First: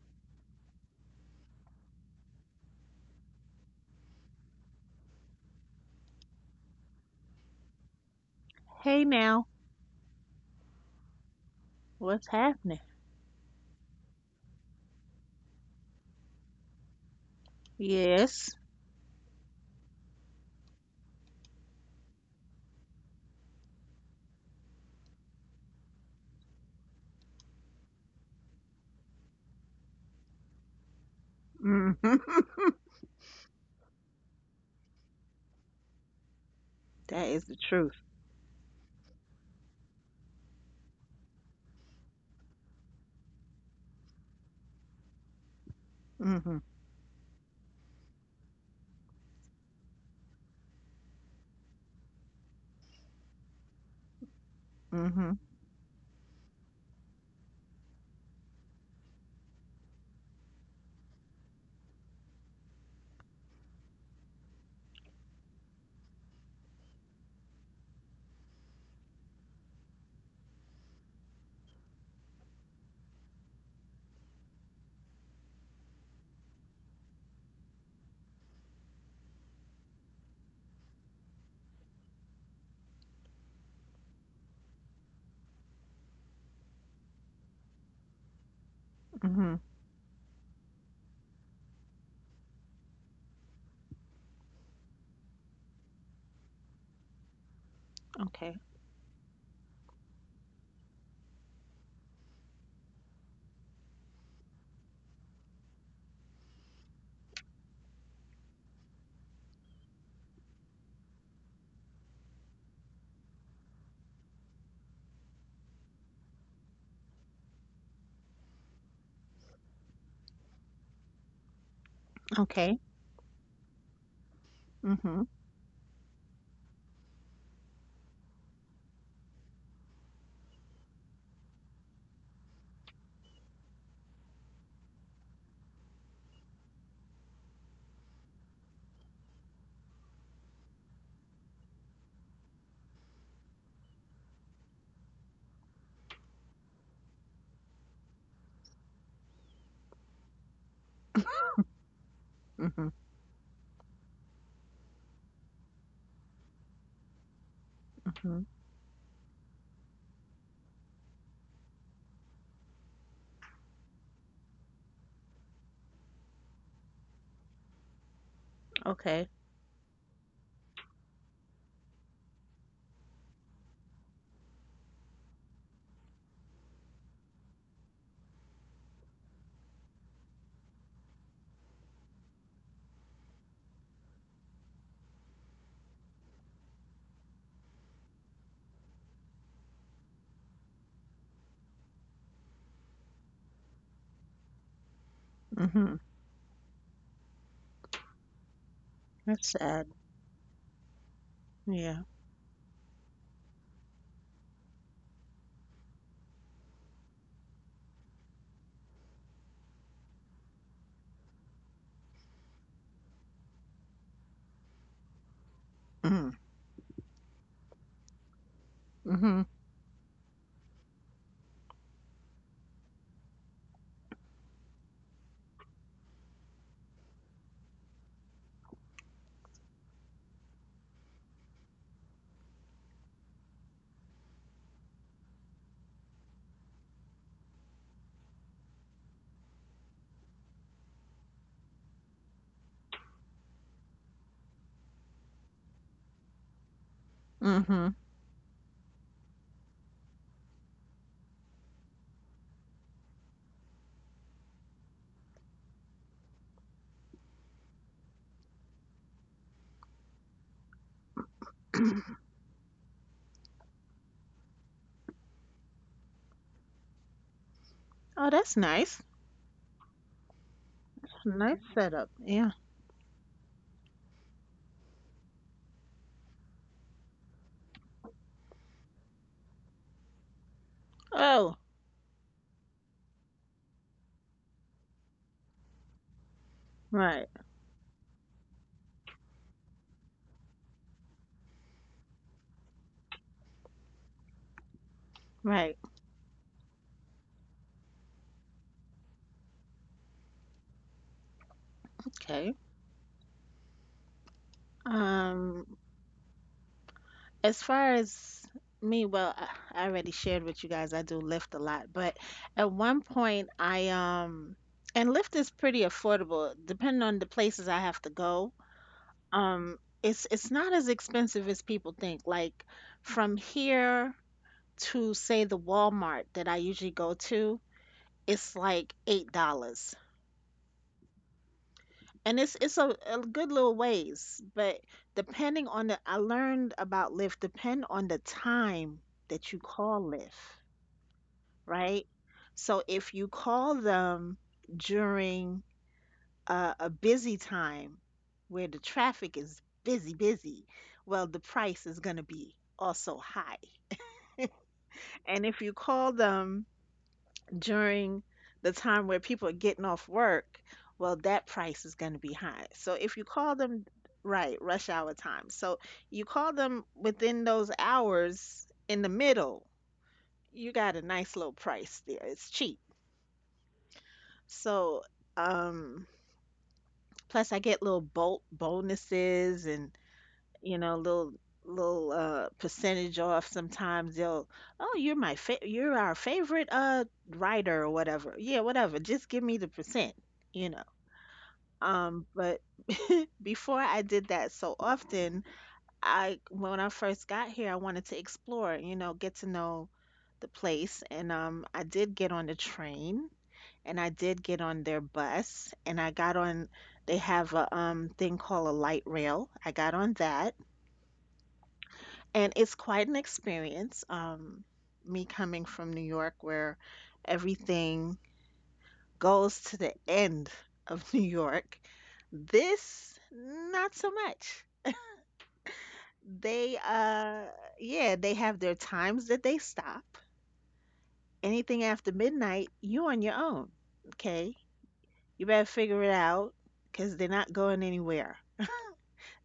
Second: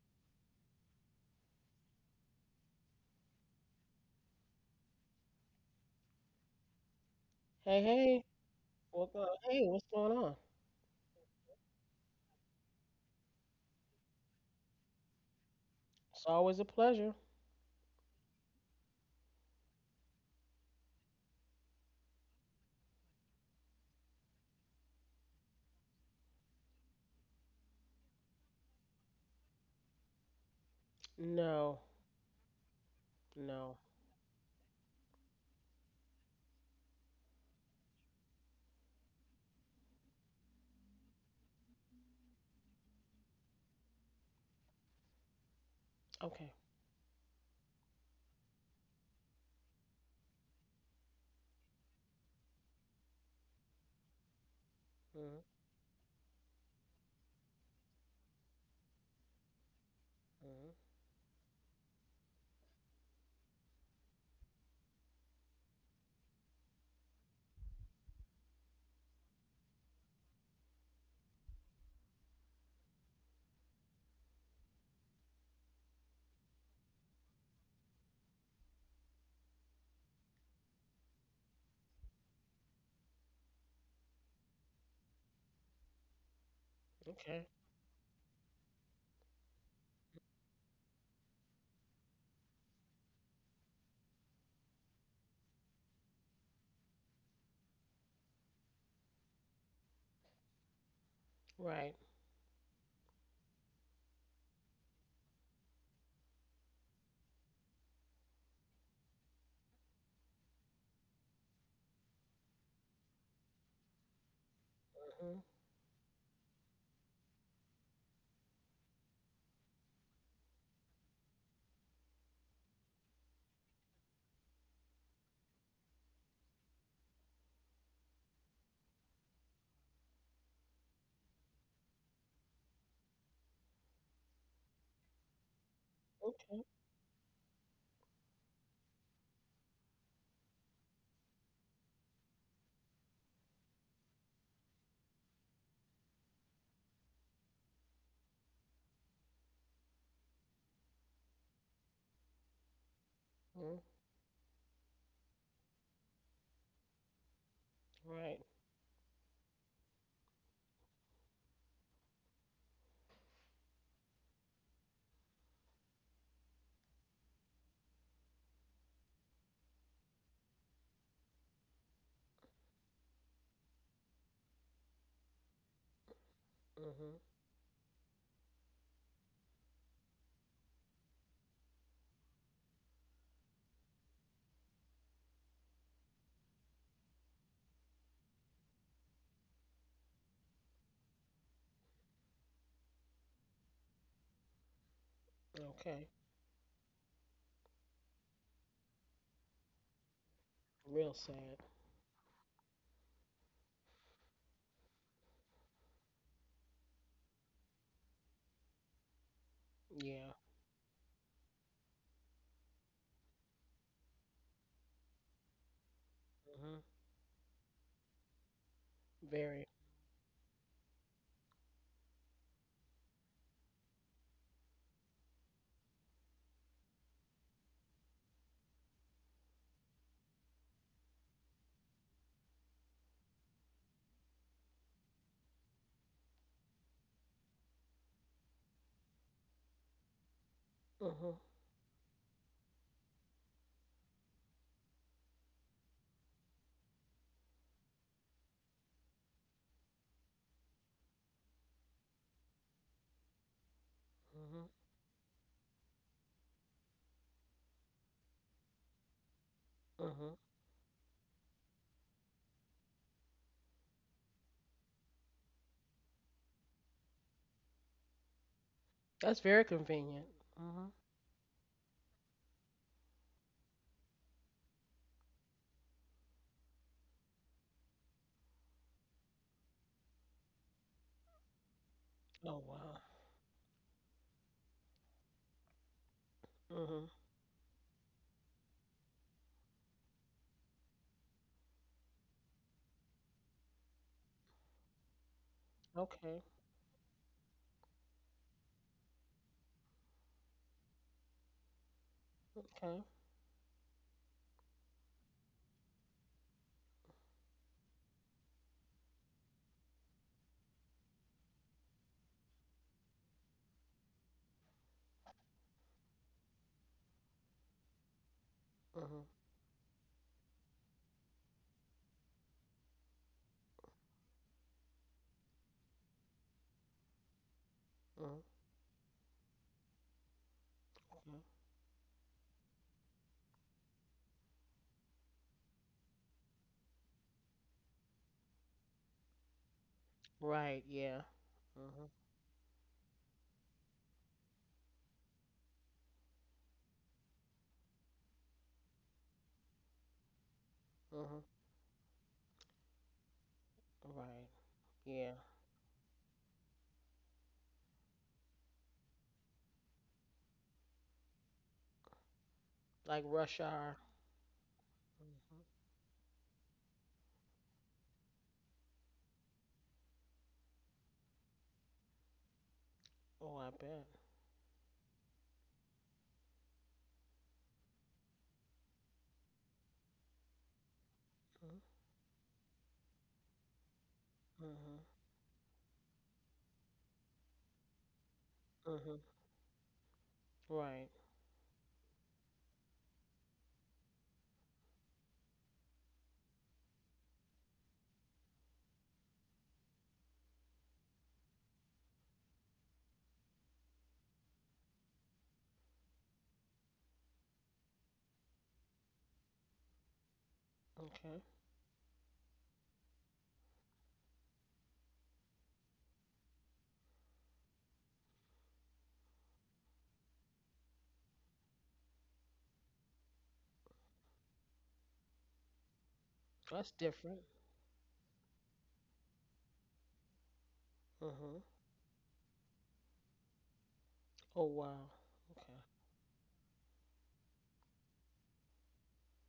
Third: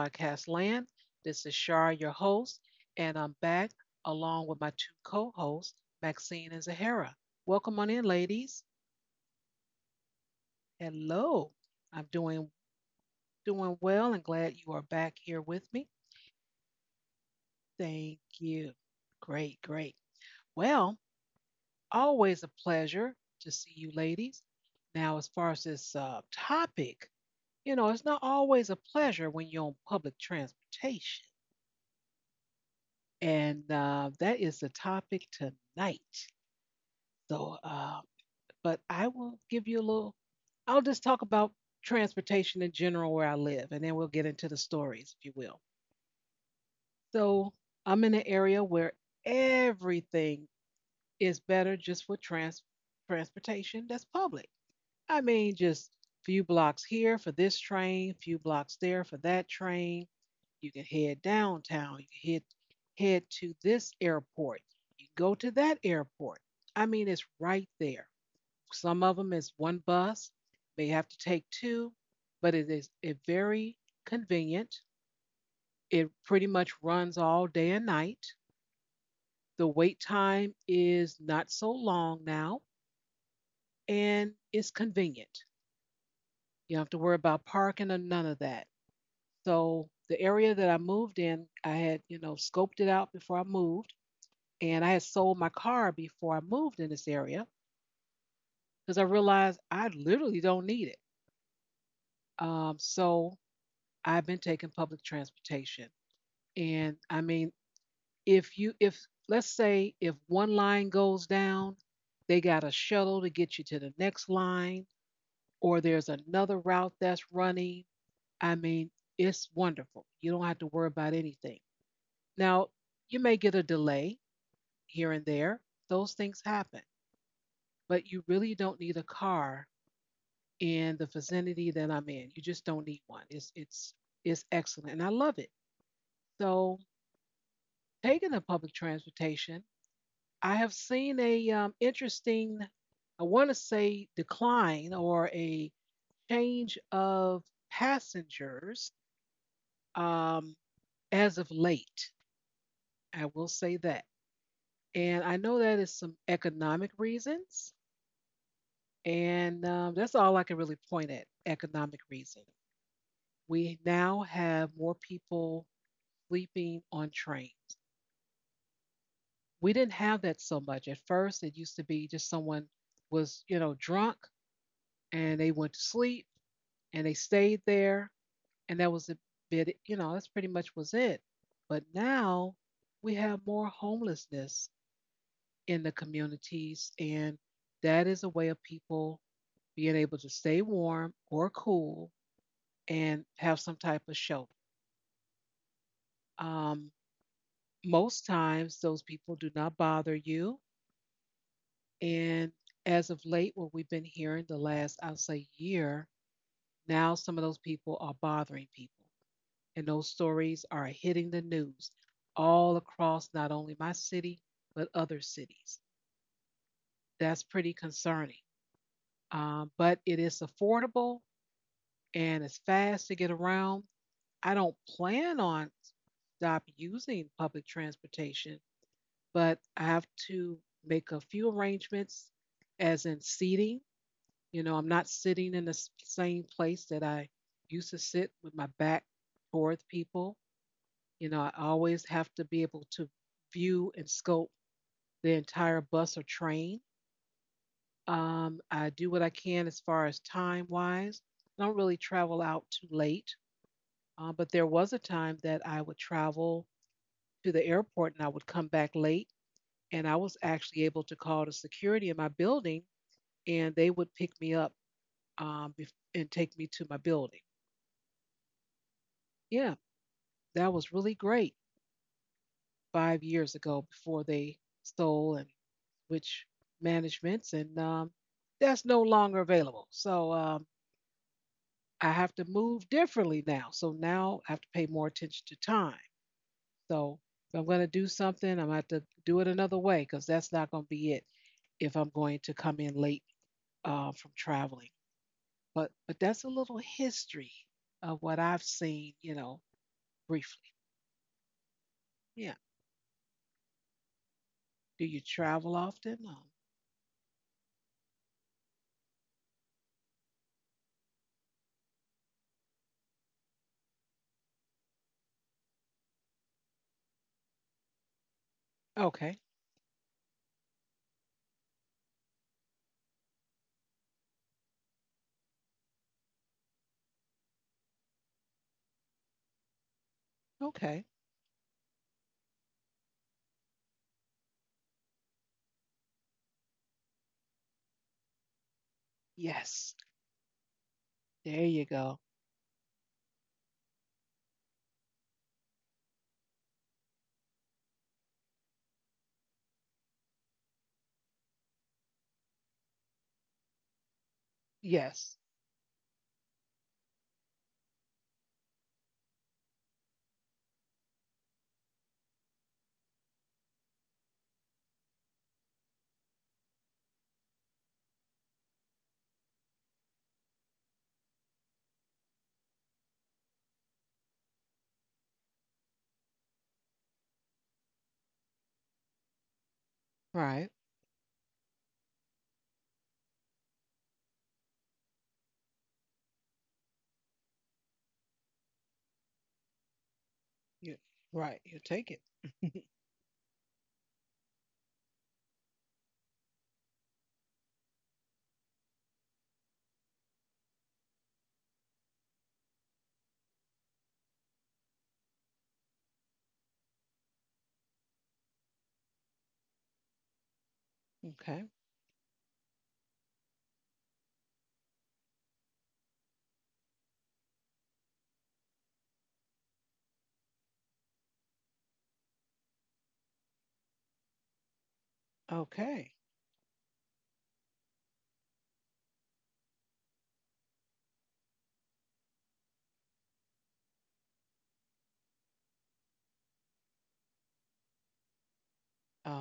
podcast land. This is Shar, your host, and I'm back along with my two co hosts, Maxine and Zahara. Welcome Hey, on in, hey, ladies. Hey what's up? now, Hey, what's going on? Hello. I'm what's doing happening? doing well and glad you are back here with me. It's always a pleasure. Thank Yes. you. Great, great. Well, always a pleasure to see you, ladies. Now, as far as this topic, you know, it's not always a pleasure when you're on public transportation. No, hmm no. And that is the topic tonight. That is the So, truth. uh, but I will give you a little, I'll just talk about transportation in general where I live, and then we'll get into the stories, if you will. Okay. Hmm So, I'm in an area where everything is better just for transportation that's public. I hmm Mm-hmm. mean, just few blocks here for this train, few blocks there for that train. Hmm. You can head downtown. You can head to this airport. You go to that airport. I mean, it's right there. Some of them is one bus, may have to take two, but it is it very convenient. It pretty much runs all day and night. The wait time is not so long now, and it's convenient. You don't have to worry Okay. about parking or none of that. hmm So the area that I moved in, I had, you know, scoped it out before I moved. And I had sold my car before I moved in this area Okay. because I realized I literally don't need it. Right. So I've been taking public transportation. And I mean, if you, if let's say if one line goes down, they got a shuttle to get you to the next line, Hmm. or there's another route that's running. I mean, it's wonderful. You don't have to worry about anything. Now, Okay. you may get a delay hmm here hmm and there, those things happen, but you really don't need a car in the vicinity that I'm in. You just don't need one. It's excellent, and I love it. Okay. So taking the public transportation, I have seen a interesting, I want to say decline or a change of passengers um, as of late. hmm I will Mm. say that, and I know that is some economic reasons, Right. and that's all I can really point at economic reason. We now have more people sleeping on trains. Okay. We didn't have that so much. At first, it used to be just someone was, you know, drunk and they went to sleep and they Hmm. stayed there. And that was a bit, you know, that's pretty much was it. But now we have more homelessness in the communities. And that is a way of people being able to stay warm or cool and have some type of shelter. hmm Okay. Um, most times, those people That's do not sad. bother you. Real sad. Yeah. And as of late, what we've been hearing the last, I'll say, year, now some of those people are bothering people. And those Yeah. stories are hitting the news all across not only my city, but other cities. hmm Hmm. That's pretty concerning. hmm Very. But it is affordable and it's fast to get around. I don't plan on stop using public transportation, but I have to make a few arrangements, as in seating. You know, I'm not sitting in the same place that I used to sit with my back toward people. Hmm. You know, I always have to be able to view and scope the entire bus or train. hmm I do what I can as far as time wise. I don't really travel out too late, but Hmm. there was a time that I would travel to the airport and I would come back late. And I Hmm. was actually able to call the security in my building and they would pick me up and take me to my building. Oh, that's nice. That's very Yeah, convenient. that Hmm. was really great Nice setup. Yeah. 5 years ago before they stole and which managements, and that's no longer available. So um, Oh, I have to Oh move wow. differently now. So now I have to pay more attention to time. Hmm. So right. if I'm going to do something, I'm going to have to do it another way because that's not going to be it if I'm going to come in late from traveling. Right. But Okay. that's a little history of what I've seen, you know, briefly. Okay. Yeah. Okay. Do you Um, travel often? As far as me, well, I already shared with you guys, I do Lyft a lot, but at one point I and Lyft is pretty affordable depending on the places I have to go. Hmm. Okay. It's not as expensive as people think. Like from here to, say, the Walmart that I usually go to, Hmm. Hmm. it's like $8. Okay. And it's a good little ways, but depending on the I learned about Lyft, depend on the time that you call Yes. Lyft, Right. Yeah. There you Hmm. right? go. So if you call them during a busy time where the traffic is busy, busy, well, Hmm. the price is going to be also high. Right. Yeah. And Yes. if you call them during the time where people are getting off work, well, that price is going to be high. So if Like you call rush them, hour. right, rush hour time. So you call them within those hours in the middle, you got a nice little price there. It's cheap. Oh, I bet. So, um, Plus, I get little bolt bonuses and Right. you know, little little percentage off. Sometimes they'll, Uh oh, you're huh. my fa you're our favorite writer or whatever. Yeah, Uh whatever. huh. Just give me the percent, you know. You Right. right. You take it. But before I did that so often, I when I first got here, I wanted to explore, you know, get to know the place, and I did get on the train and I did get on their bus and I got on they have a thing called a light rail. I got on that Okay. Okay. and it's quite an experience. Me coming from New York where everything goes to the end of New York. This not so much. Okay. They That's different. uh yeah, they have their times that they stop. Uh huh. Anything after midnight, you on your own. Okay? Oh, wow. You better Okay. figure it out because they're not going anywhere.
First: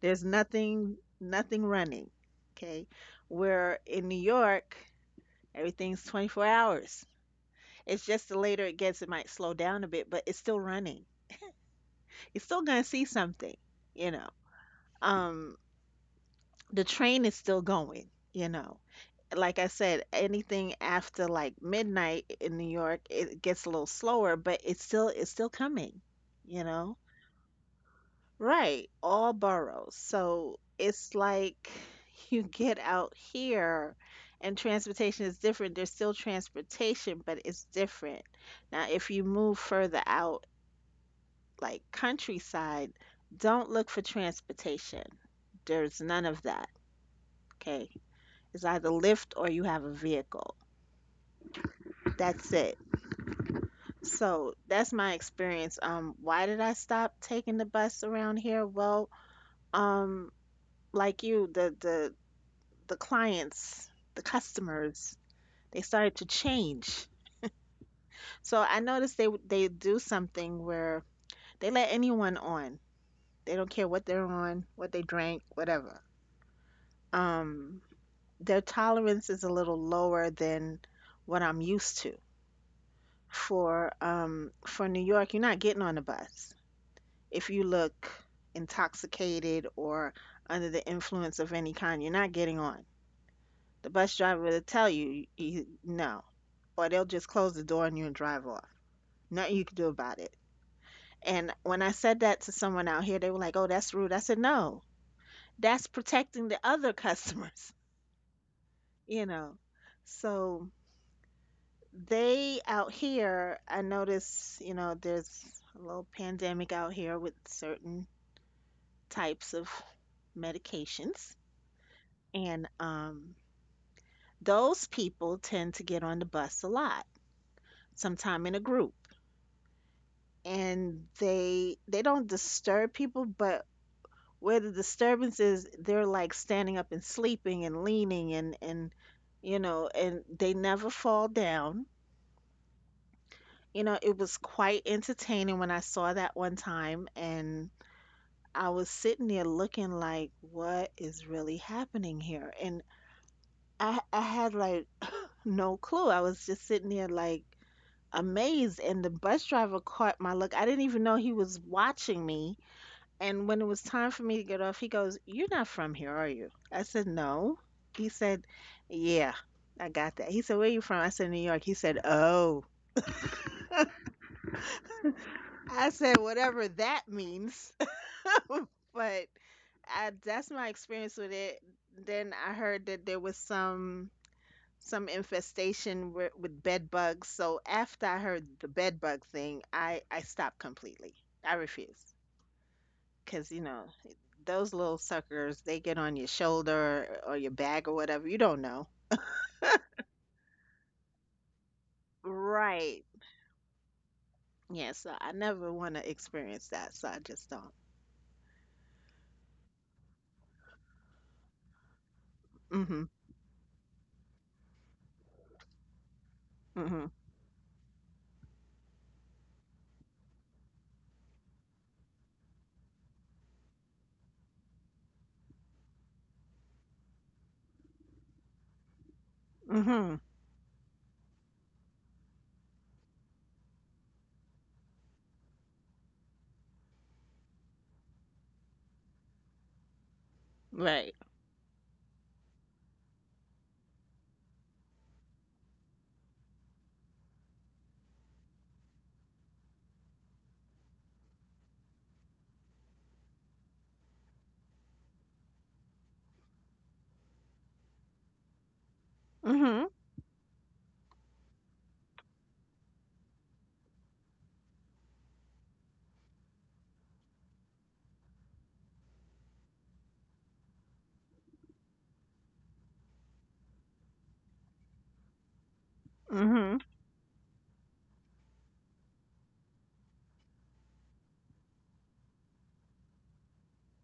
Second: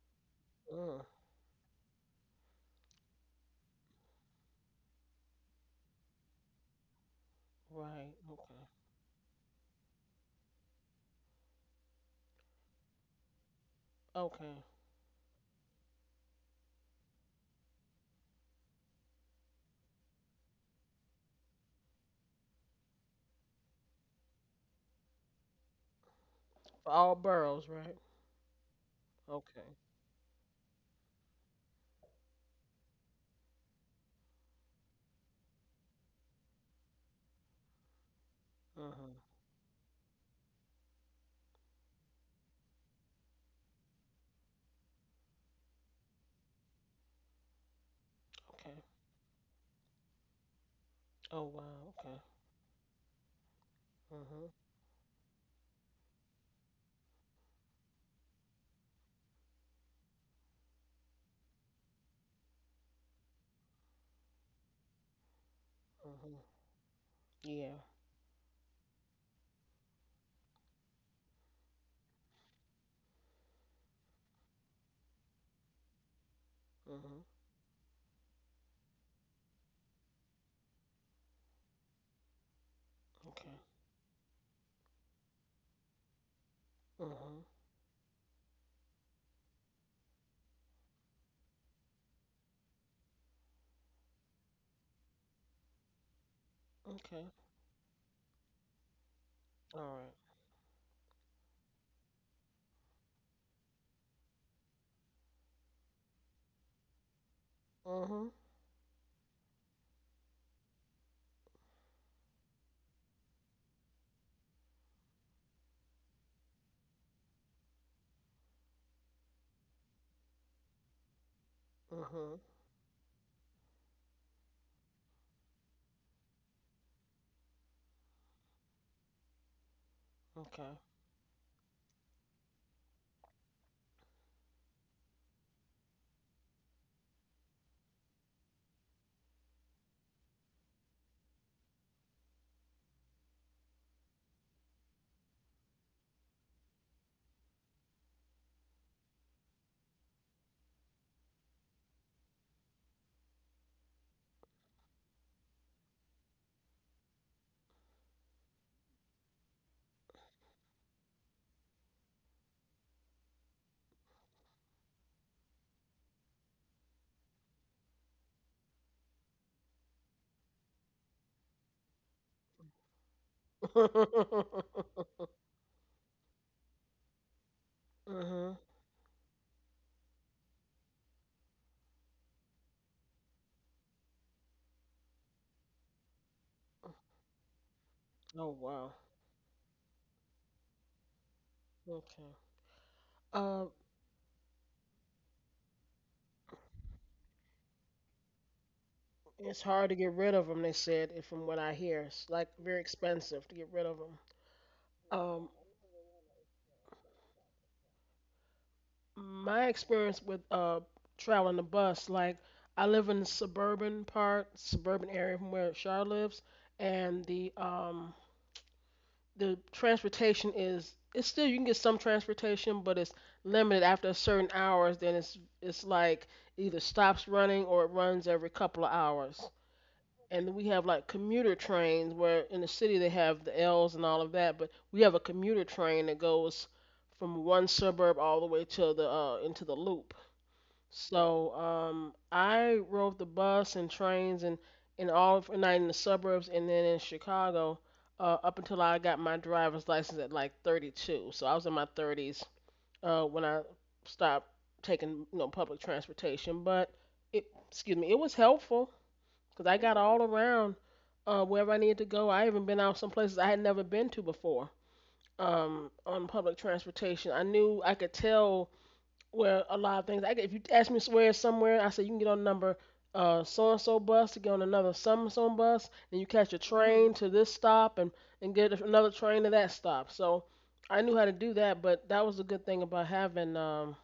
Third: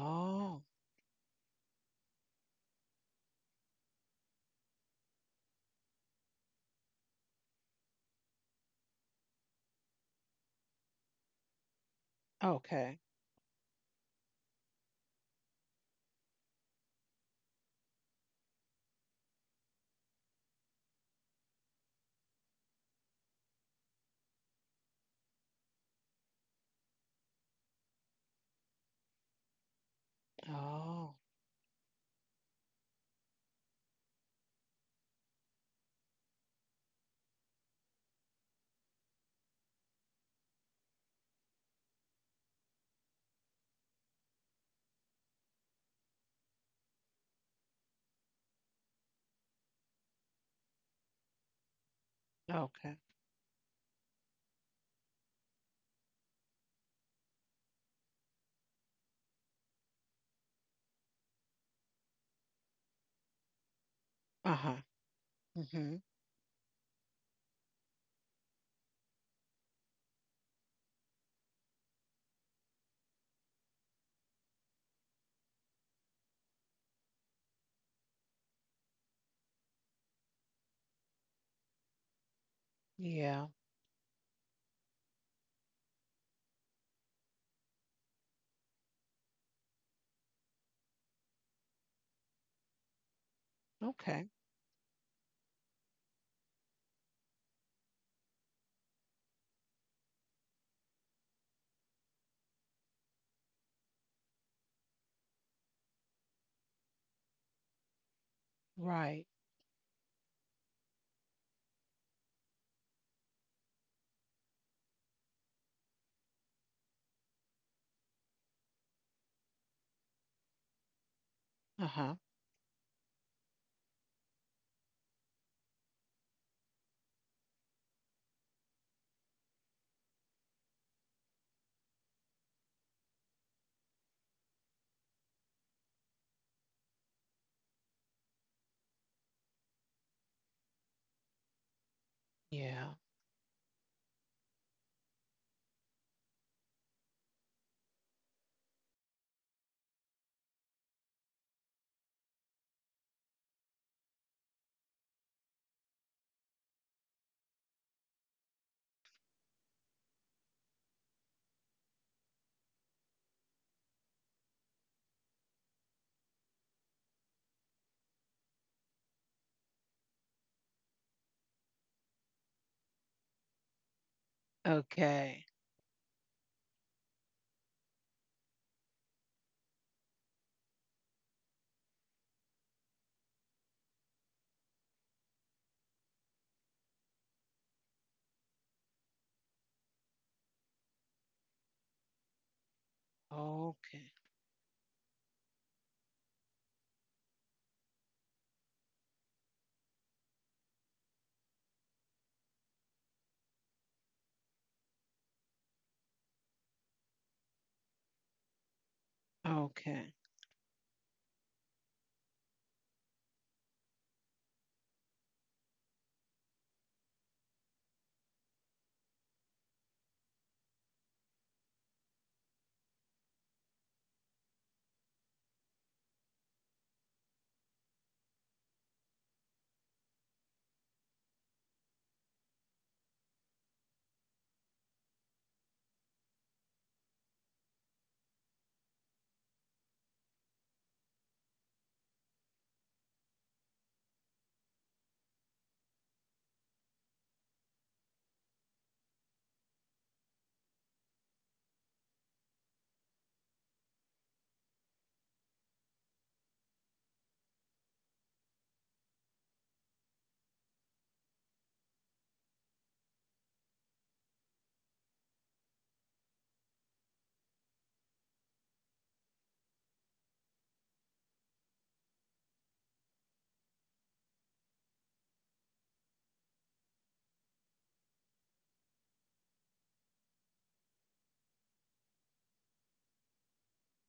There's Uh, nothing running. Okay. Where in New York, everything's 24 hours. It's right. just the Okay. later it gets, it might slow down a bit, but it's still running. You're still gonna Okay. see something, you know. Okay. Um, the train is still going, you know. Like I said, anything after like midnight in New York, it gets a little slower, but it's still coming, you For know. all boroughs, right? Right, all Okay. boroughs. So it's Oh. like you get out here and transportation is different. There's still transportation, but it's different. Now, Uh if huh. you move further out, like countryside, don't look for transportation. There's none of that. Okay. It's Okay. either Lyft or you have a vehicle. Oh, wow. Okay. That's it. Okay. Uh huh. So that's my experience. Why did I stop taking the bus around here? Well, um, like you, the clients, the Uh-huh. customers, they Mm-hmm. Uh started to huh. change. Yeah. So I noticed they do something where they let anyone on. They don't care what they're on, what they drank, whatever. Uh huh. Um, their tolerance is a little lower than what I'm used to. Yeah. Okay. For New York, you're not getting on the bus Uh huh. if you look intoxicated or under the influence of any kind. You're not getting on. The bus Okay. driver will tell you, no, or they'll just Okay. close the door on you and drive off. Nothing you can do Alright. about it. And when I said that to someone out here, they were like, "Oh, that's rude." I said, "No, that's protecting the other customers." Uh Right. You know, so they out here, I notice, you know, there's a little pandemic out here with certain types of medications, Uh-huh. huh. and those people tend to get on the bus a lot, sometime in a group. Uh huh. Okay. And they don't disturb people, but where the disturbance is, they're like standing up and sleeping and leaning, and you know, and they never fall down, Yeah. you know. It was quite entertaining when I saw that one time, and I was sitting there looking like, what is really happening here? And I had like no clue. I was just sitting there like amazed, and the bus driver caught my look. I didn't even know he was watching me. And when it was time for me to get off, he goes, "You're not from here, are you?" I said, "No." He said, "Yeah, I got that." He said, "Where are you from?" I said, "New York." He said, "Oh." Okay. I said, "Whatever that means." Uh huh. But I, that's my experience with it. Then I heard that there was some infestation with bed bugs. So after I heard Oh, the wow. bed bug thing, I stopped completely. I refused. Okay. Because you Uh, know Okay. those little suckers, they get on your shoulder or your back or whatever, you don't know. It's hard to get rid of them. They said, if from what I hear, it's like very Right. expensive to get rid of them. Yeah, so I Um, never want to experience that, so I just don't. my Okay. experience with traveling the bus, like, I Hmm live in the suburban part, suburban area from where Char lives, hmm and the transportation is it's still you can get some transportation, but it's limited after a certain hours. Then it's like either stops running or it runs every couple of hours. hmm And we have like commuter trains where in the city they have the L's and all of that, but we have a commuter train that goes from one suburb all the way to the into the loop. right So I rode the bus and trains and in all of, not in the suburbs and then in Chicago up until I got my driver's license at like 32. So I was in my 30s when I stopped taking public transportation, but it excuse me, it was helpful, 'cause I hmm got all around wherever I needed to go. I even been out some places I had never been to before on public transportation. I knew I could tell where a lot of things. I could, if you ask me where somewhere, I said you can get on the number so and so bus to get on another some and so bus, and you catch a hmm train to this stop and get another train to that stop. So I knew how to do that, but that was a good thing about having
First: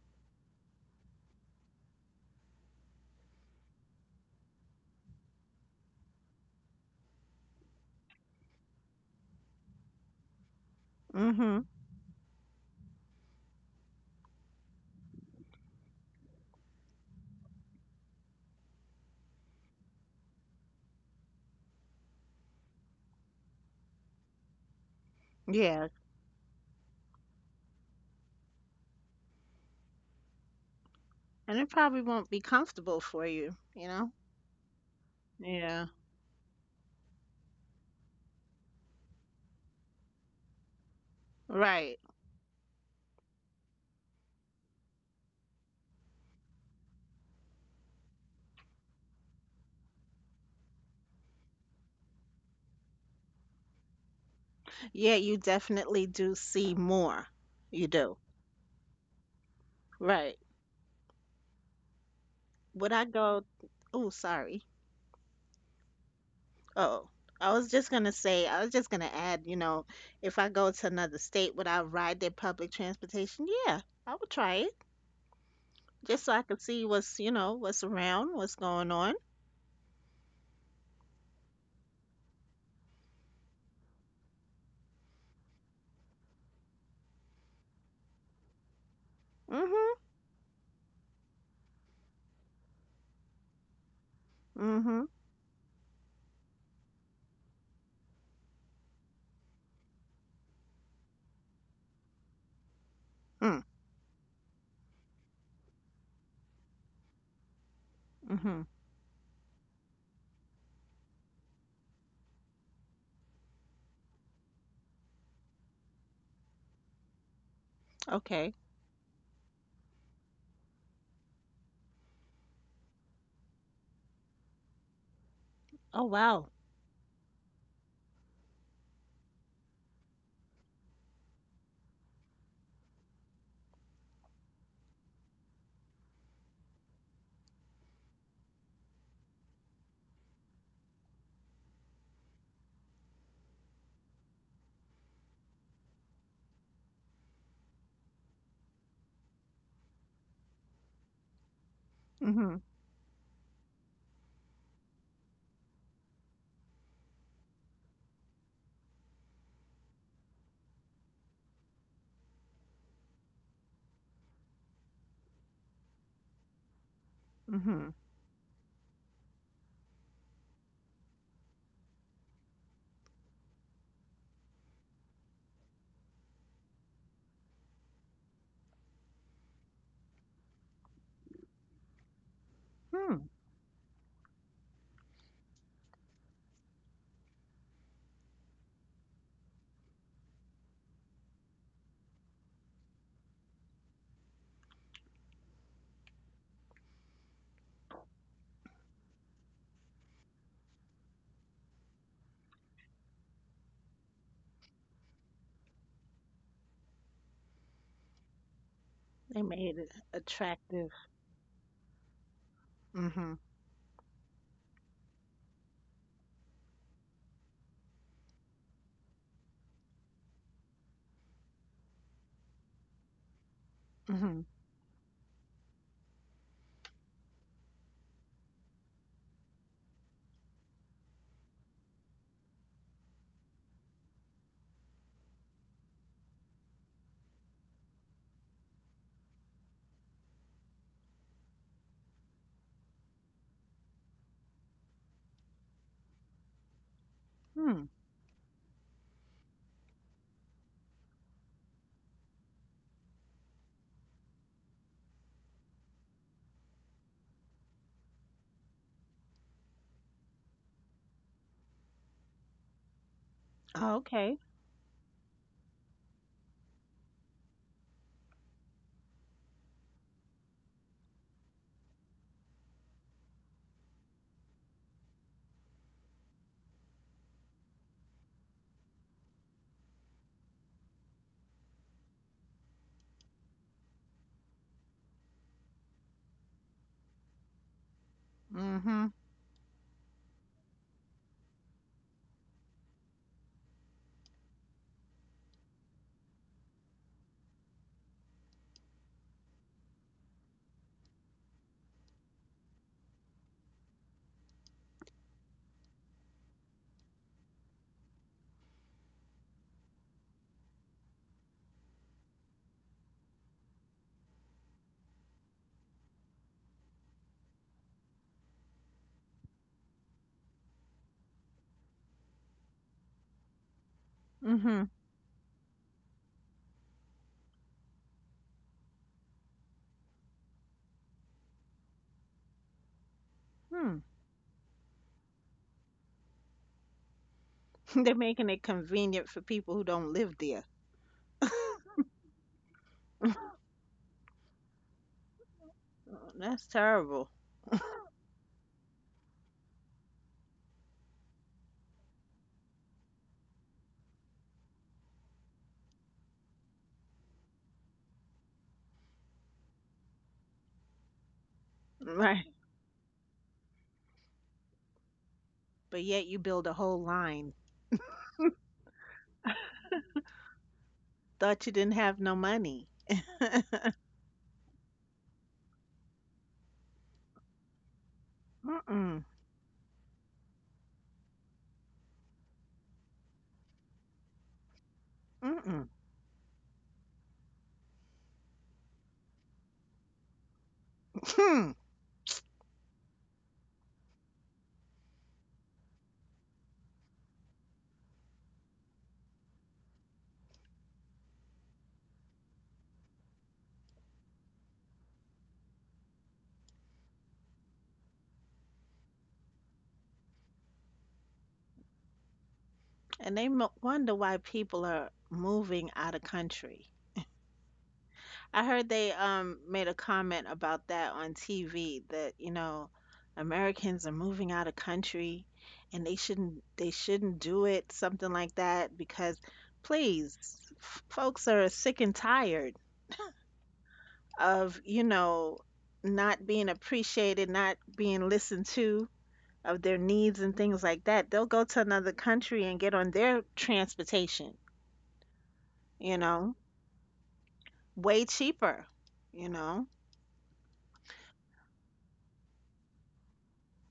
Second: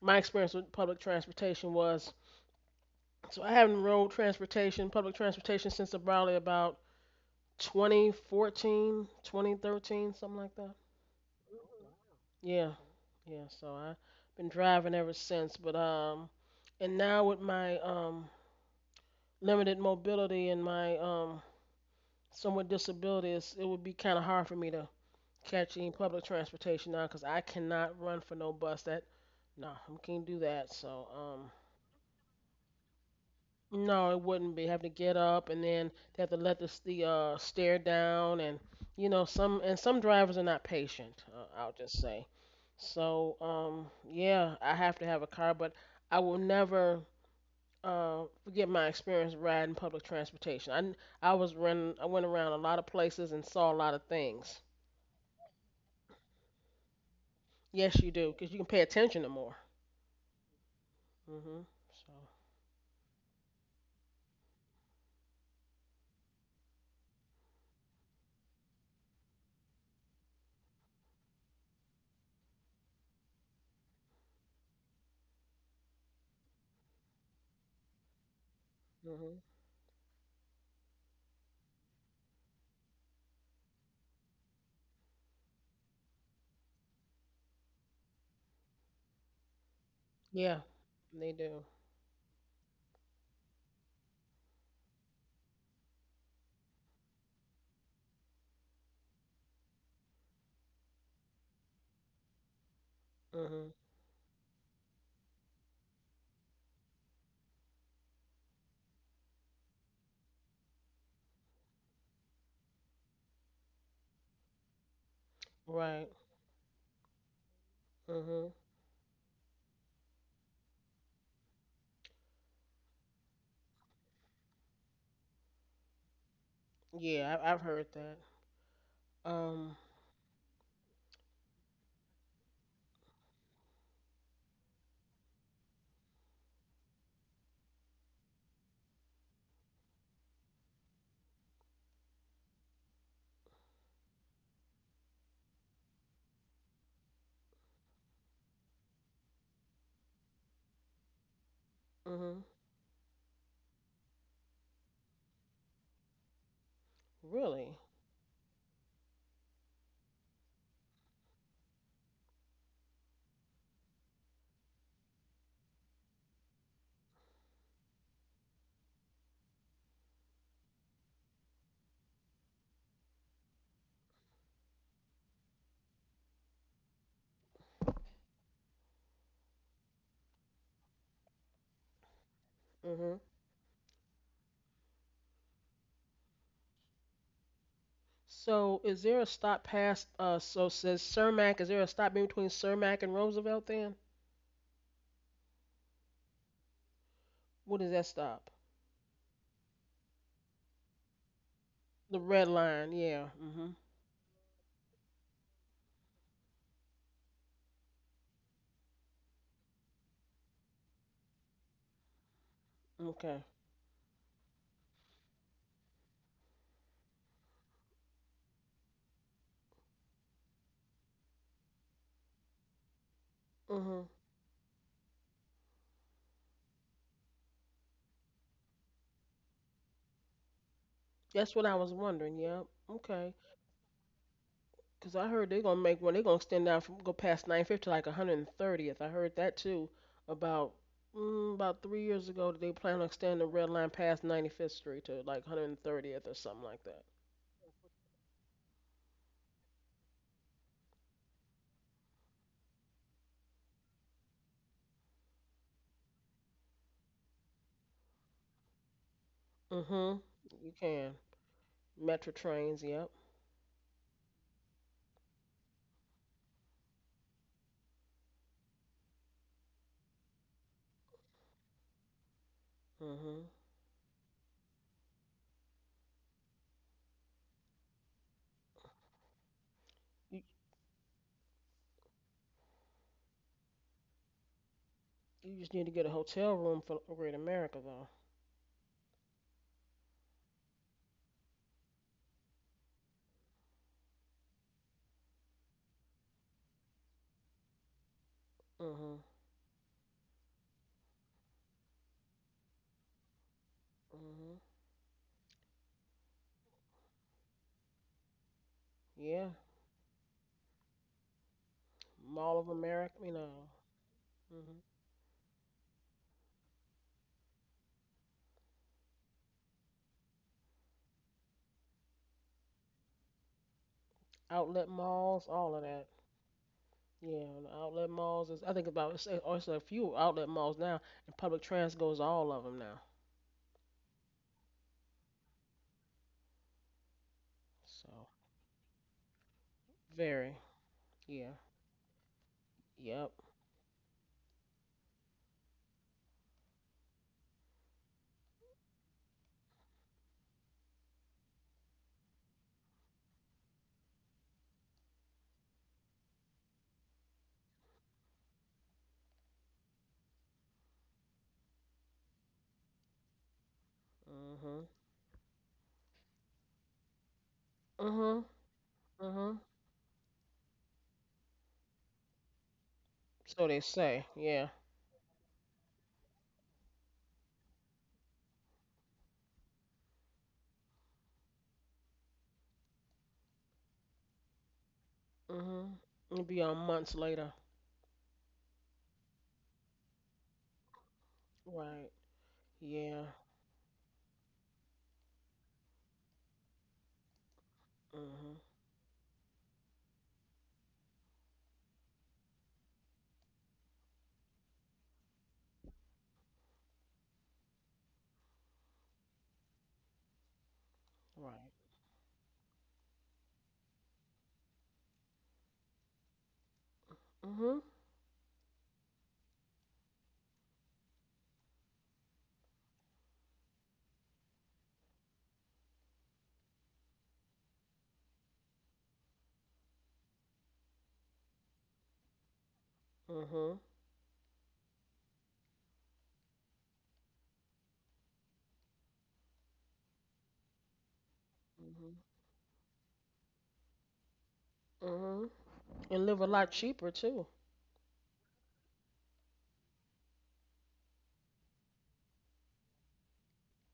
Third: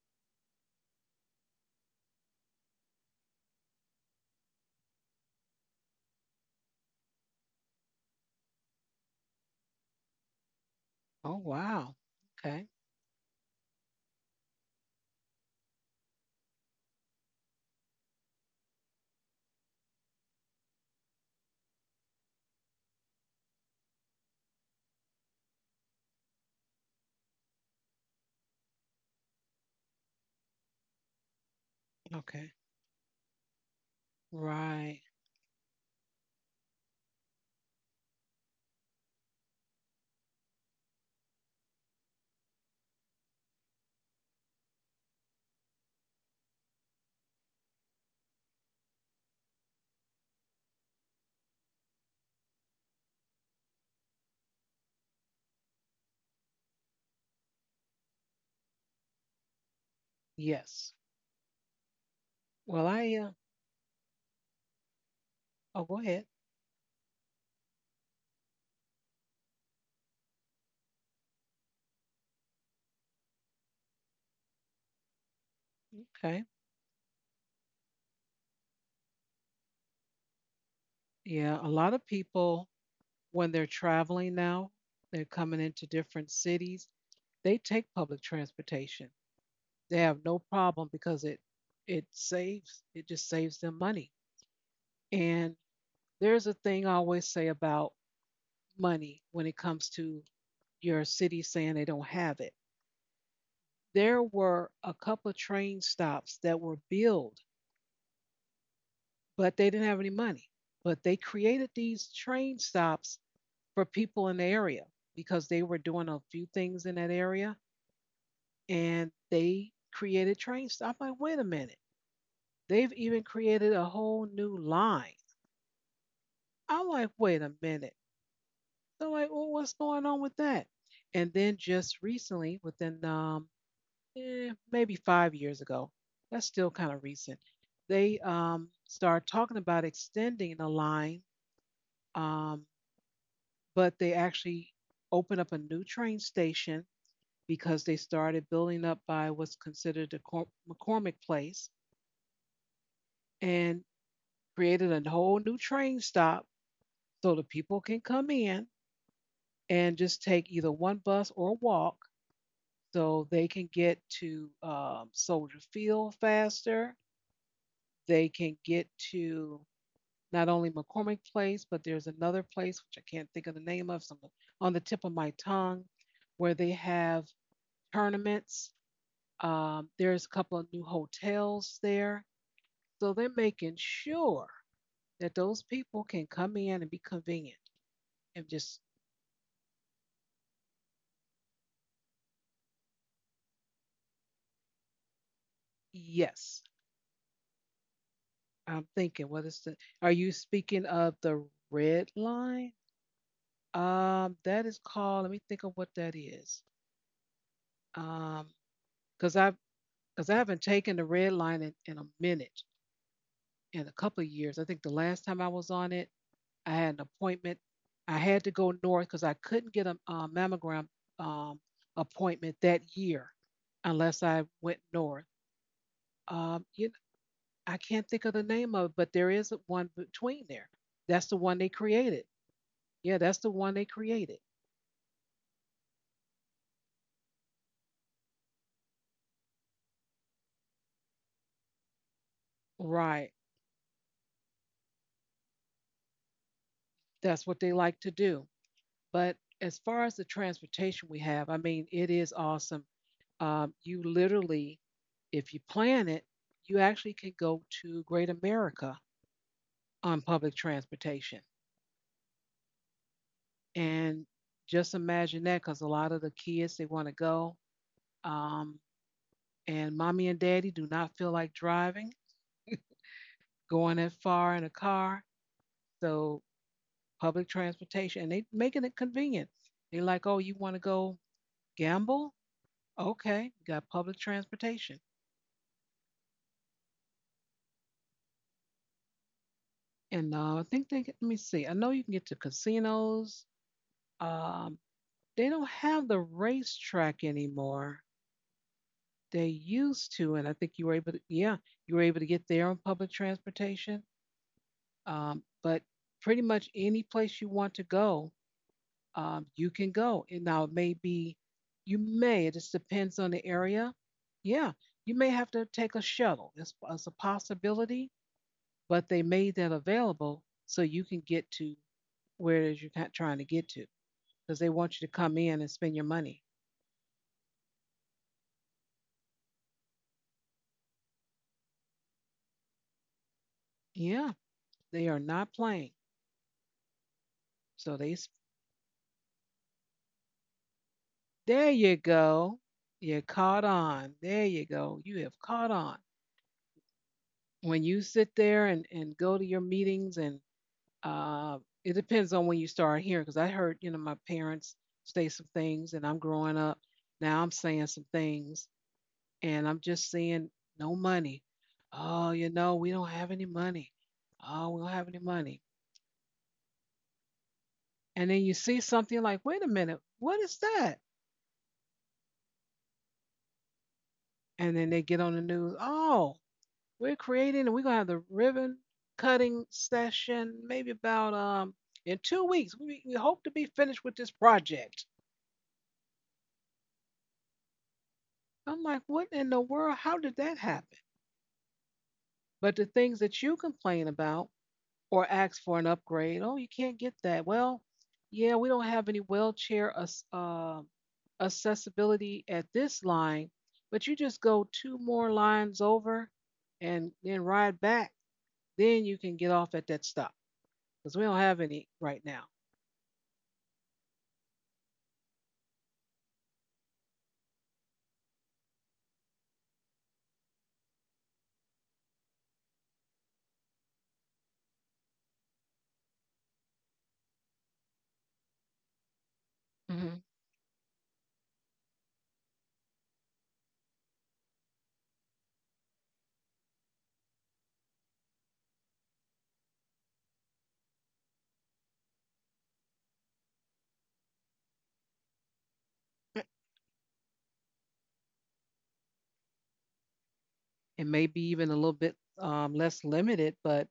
my experience with public transportation was. So I haven't rode transportation, public transportation, since probably about 2014, 2013, something like that. Oh hmm wow. Okay. Yeah, yeah. So I've been driving ever since. But and now with my limited mobility and my somewhat disabilities, it would be kind of hard for me to catch any Yeah, public transportation now because I cannot run for no bus. That no, I can't do that. So and it probably won't be Okay. comfortable for you, you no, know. it wouldn't be, having to Right. get up and Yeah. then they have to let the stair down and you know some and some drivers are not patient. I'll Right. just say. So yeah, I have to have a car, but I will never forget my experience riding public transportation. I was running, I went around a lot of places and saw a lot of things. Yeah, you definitely do see more. You Yes, you do. do, 'cause you can pay attention to more. Right. Yes. Mhm. So. Well, would i I go oh, sorry. oh, go ahead. Oh, I was just gonna say, I was just gonna add, you know, if I go to another state, would I ride their public transportation? Yeah, I would try it just so I Okay. could see what's, you know, what's around, what's going on. Mhm. Yeah, a lot of people when they're traveling now, they're coming into different cities, they take public transportation. Mm-hmm. They have no Yeah, problem because they it do. it saves it just saves them money. Mm-hmm. And there's a thing I always say about money when it comes to your city saying they don't have it. Mm. Mhm. There were a couple of train stops that were billed, Mm-hmm. but they didn't have any money. But they created these train stops for people in the area because they were doing Right. a few things in that area Okay. Mhm. and they created train stops. I'm like, wait a minute. They've even created a whole new line. Oh, wow. I'm like, Yeah, wait a I've heard minute. that. They're like, well, what's Um. going on with that? And then just recently, within maybe 5 years ago, that's still kind of recent, they started talking about extending the line, um, but they actually opened up a new train station because they started building up by what's considered the McCormick Place Hmm. Mm-hmm. and created a whole new train stop so the Really. people can come in and just take either one bus or walk so they can get to Soldier Field faster. Mm-hmm. They can get to not only McCormick Place, but there's another place which I can't think of the name of, some on the tip of my tongue, where they have tournaments. There's a couple of new hotels there, so Hmm. Hmm. they're making sure that those people can come in and be convenient and So, just is there a stop past? So says Cermak. Is there a stop in between Cermak and Roosevelt? Then Yes. what is that stop? I'm thinking, what is the, are you speaking of the red The red line? line. Yeah. Hmm. That is called, let me think of what that is. Um, because They I've, made it because I haven't attractive. taken the red line in a minute, Mm-hmm. Okay. in a couple of years. I think the last time I was on it, I had an appointment. I had to go north because I couldn't get a mammogram um, appointment that year Hmm. unless Mm-hmm. I went north. Um, you, I can't think of the name of it, but there is one between there. That's the That's one what they I was created. wondering. Yep. Yeah, Okay. that's the one they created. 'Cause I heard they're gonna make one. They're gonna extend down from go past 950 to like 130th. I heard that too. About about 3 years ago, that they plan on Right. extending the red line past 95th Street to like 130th or something like that. That's what they Hmm. like to do. But as far as the transportation we have, I mean, it is awesome. You literally, if you plan it, you actually could go to Great America Hmm. on public You can. transportation. Metro trains, yep. Oh, And okay. just imagine that because a lot of the kids, they want to go. Um, and mommy and daddy do not feel like driving, Mhm. going that far in a car. So public transportation, and they making it convenient. They like, oh, You you want to go Gamble? Okay, got public transportation. you just need to get a hotel room for Great America though. Mm-hmm. And I think they, let me see, I know you can get to casinos. Um, they don't have the racetrack anymore. Mhm. They used to, and I think you were able to, yeah, you were able to get there on public transportation. Mhm. But pretty much any place you want to go, Yeah. you can go. And now it may be, you may, it Mall of just America, depends you on the know. area. Yeah, Mhm. you may have to take a shuttle. It's a possibility but they made that available so you can get to where it is you're trying to get to because they Mm-hmm. Outlet want you to malls, come all in and of spend that. your money. Yeah, the outlet malls is I think about it's a- also a few outlet malls now, and public trans goes all of them now. Hmm. Yeah, they are not playing. So They're they, So making it convenient for people who don't live very, there. yeah, there you go. You yep. caught on. There you go. You have caught on. Oh, that's terrible. When you sit there and go to your meetings, and it depends on when you start hearing, because I heard, you know, my parents say some things, and I'm growing up. Now I'm saying some things and I'm just seeing no money. Oh, you know, we don't have any money. Oh, we Mhm. don't have any money. But yet you build a whole line. And then Mhm. you see something like, Mhm. wait a minute, what is that? Thought you didn't have no money. So they say, yeah. And then they get on the news, oh, we're creating and we're gonna have the ribbon Mm-mm. cutting session maybe about in 2 weeks. We hope to be finished with this project. Mm-mm. Mhm. It'll be on months later. I'm like, what in the world? How did that happen? Right. But the things Yeah. that you complain about, or ask for an upgrade. Oh, you can't get that. Well, yeah, Mhm. we don't have any wheelchair accessibility at this line, but you just go two more lines over and then ride back. Then you can get off at that stop because we don't Right. have any right now. And they wonder why people are moving out of country. Mhm. I heard they made a comment about that on TV that, you know, Americans are moving out of country, and they shouldn't do it, something like that, because, hmm please, folks are sick and tired Mhm. of, you know, not being appreciated, not being listened to of their needs and things like that. They'll go to another Mhm. country and get on their transportation, Mhm. you And live a know, lot cheaper too. way cheaper, you know, It may be even a little bit less limited, but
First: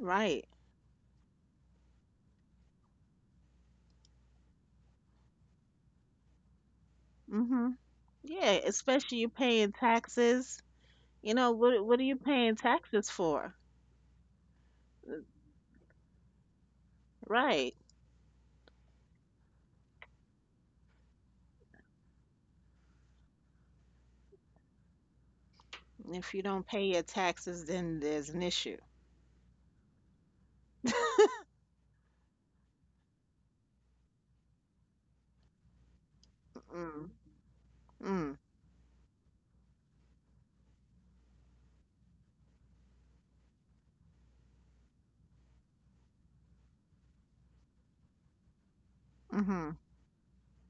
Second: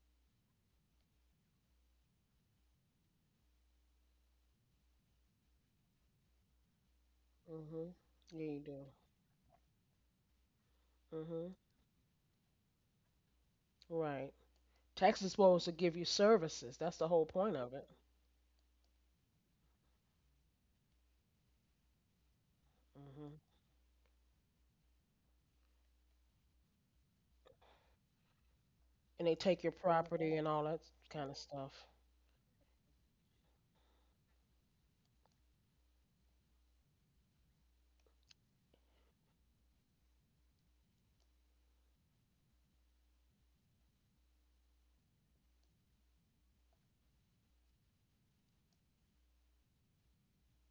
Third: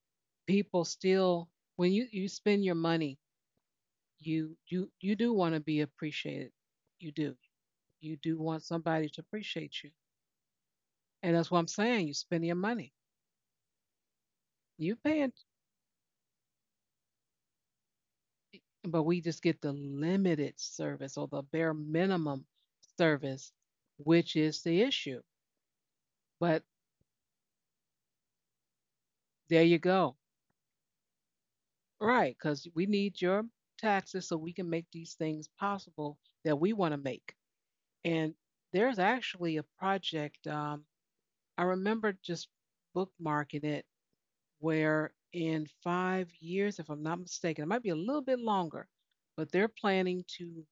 right. people still, when you spend your money, you do want to be appreciated. You do. hmm Mhm. You do Yeah, Yeah, you want do. somebody especially to you paying appreciate you. taxes. And You that's know, Mhm. what I'm what are saying. You're you spending your paying money. taxes for? Right. You are Tax paying, is supposed to give you services. That's the whole point of Right. it. but we just get the limited service or the bare minimum Mhm. service, which is the issue. If you But don't pay your taxes, then there's an issue. And they take there your you go. property and all that kind of stuff. Right, because we need your taxes so we can make these things possible that we want to Mm, make. And mm, there's actually a project. I remember just bookmarking it where in 5 years, if I'm not mistaken, it might be a little bit longer, but they're mm-hmm, planning to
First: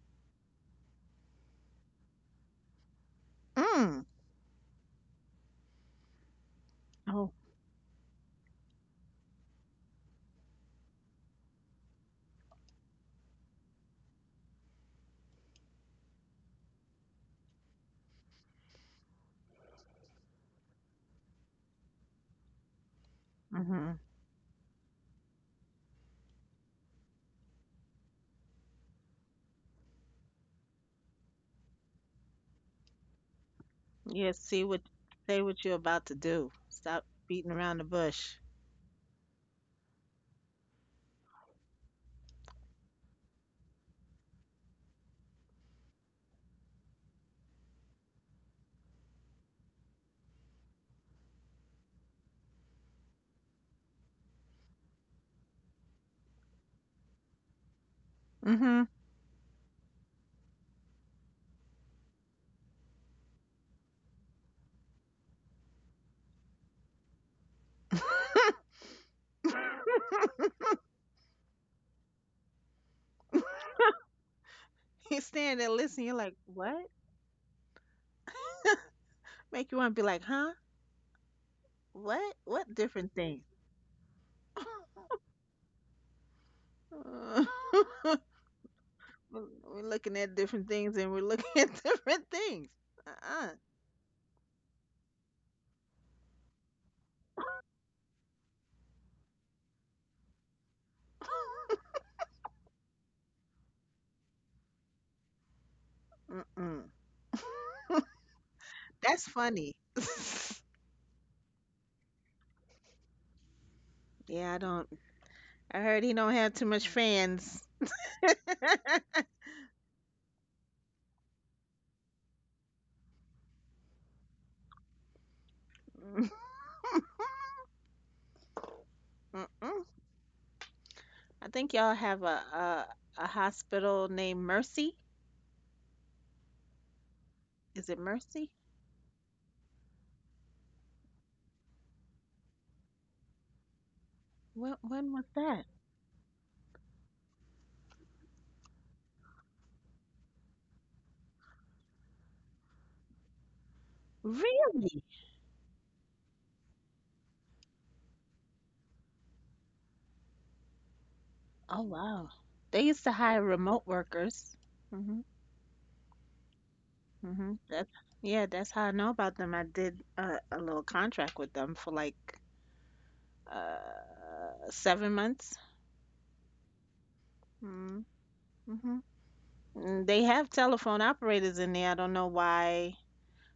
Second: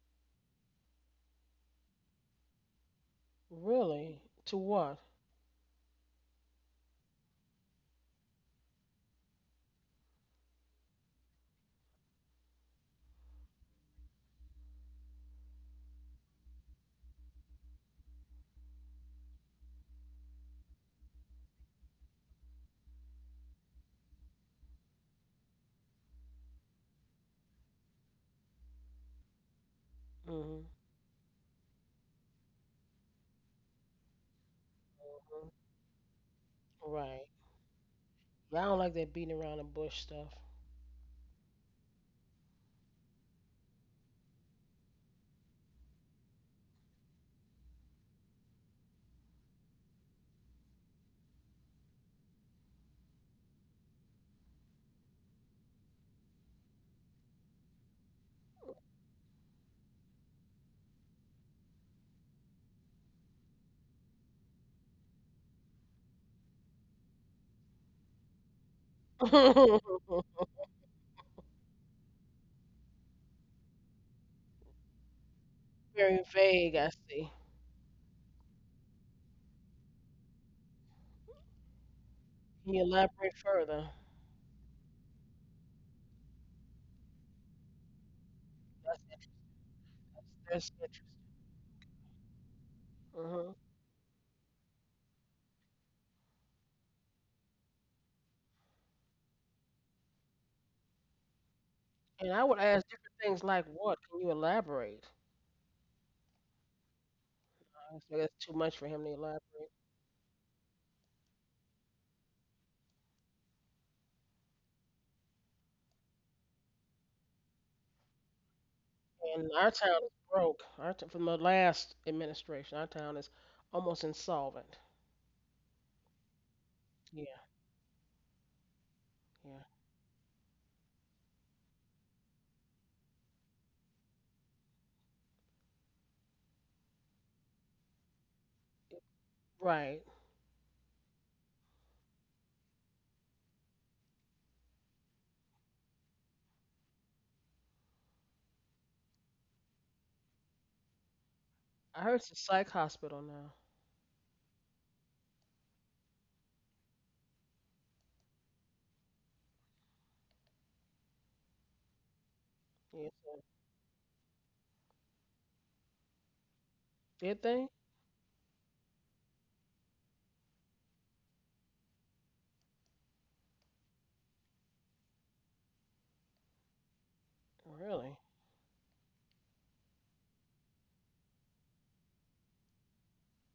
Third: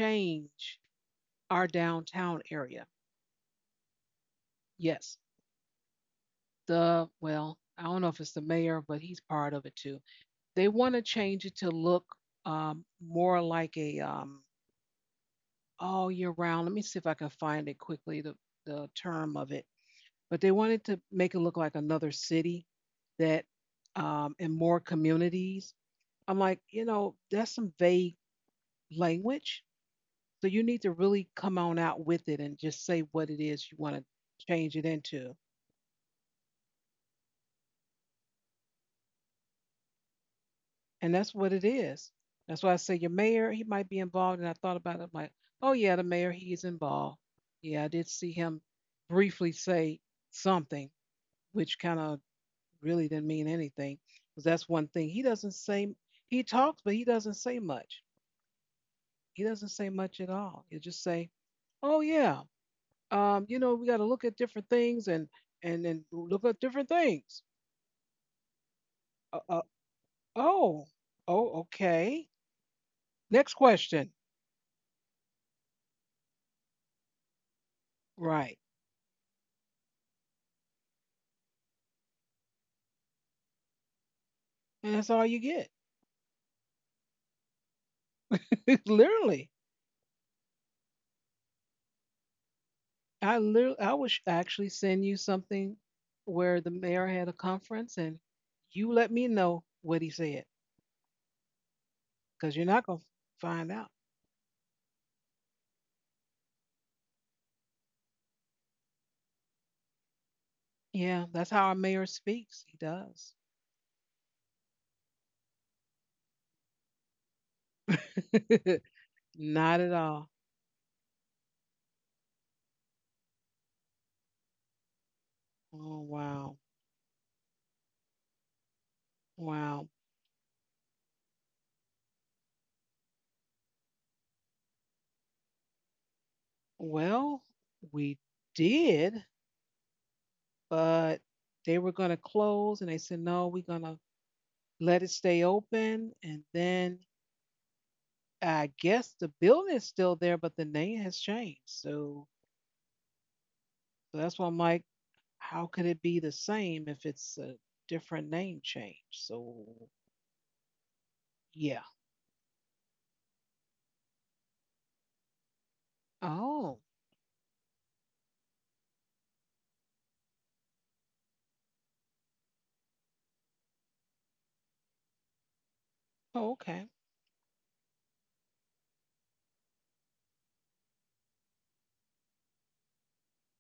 change our downtown area. mm. Really? To what? Yes, Oh, well, I don't know if it's the mayor, but he's part of it too. They want to change it to look more like a all year round. Let me see if I can find it quickly, the term of it. But they wanted to make it look like another city that mm-hmm. In more communities. I'm like, you know, that's some vague language. So you Mhm. need to really come on out with it and just say what it is you want to Yeah, see change what, it into. say Mhm. what you're about to do. Stop Right. beating around the bush. Yeah, I don't like that beating around the bush stuff. And that's what it is. That's why I say your mayor, he might be involved. And I thought about it, I'm like, oh yeah, the mayor, he's involved. Yeah, I did see him briefly say something, which kind of really didn't mean anything. Because that's one thing. He talks, but he doesn't say much. Mm-hmm. He doesn't say much at all. He'll just say, oh yeah. You know, we gotta look at different things and then look at different things. Uh, uh, oh, oh, okay. Next question. You stand there listening, you're Very like, vague, what? I see. Right. Make you want to be like, huh? What? What Can you different elaborate things? further? And that's all you get. Uh, That's interesting. Literally, we're looking at different That's things, interesting. and we're looking at different things. I Uh literally, I was actually send you something where the mayor had a conference, and you let me know what he said Uh-uh. And I because would you're not ask gonna different things like, find out. "What? Can you elaborate?" Mm-mm. I feel that's too much for him to That's funny. elaborate. Yeah, that's how our mayor speaks. He does. Yeah, I don't. I heard he don't have too much fans. Mm-mm. And our Not at town is all. broke. Our t- from the last administration, our town is almost insolvent. Oh, wow. Yeah, yeah, I Wow. think y'all have a hospital named Mercy. Well, Is it we Mercy? did, right. but they were going to close and they said, no, we're going to When let it was stay that? open. And then I guess the building is still there, but the name has changed. I heard So, it's a psych hospital now. so that's why I'm like, Really? how could it be the same if it's a different name change? So yeah. Oh wow. They used Yeah. to so- hire remote workers. Mhm. Oh, Did Mhm. they? That's yeah, that's how I know about them. I did a little contract with them for like 7 months. oh, okay. Mm, Really? Mhm. Mm, they have telephone operators in there. I don't know why,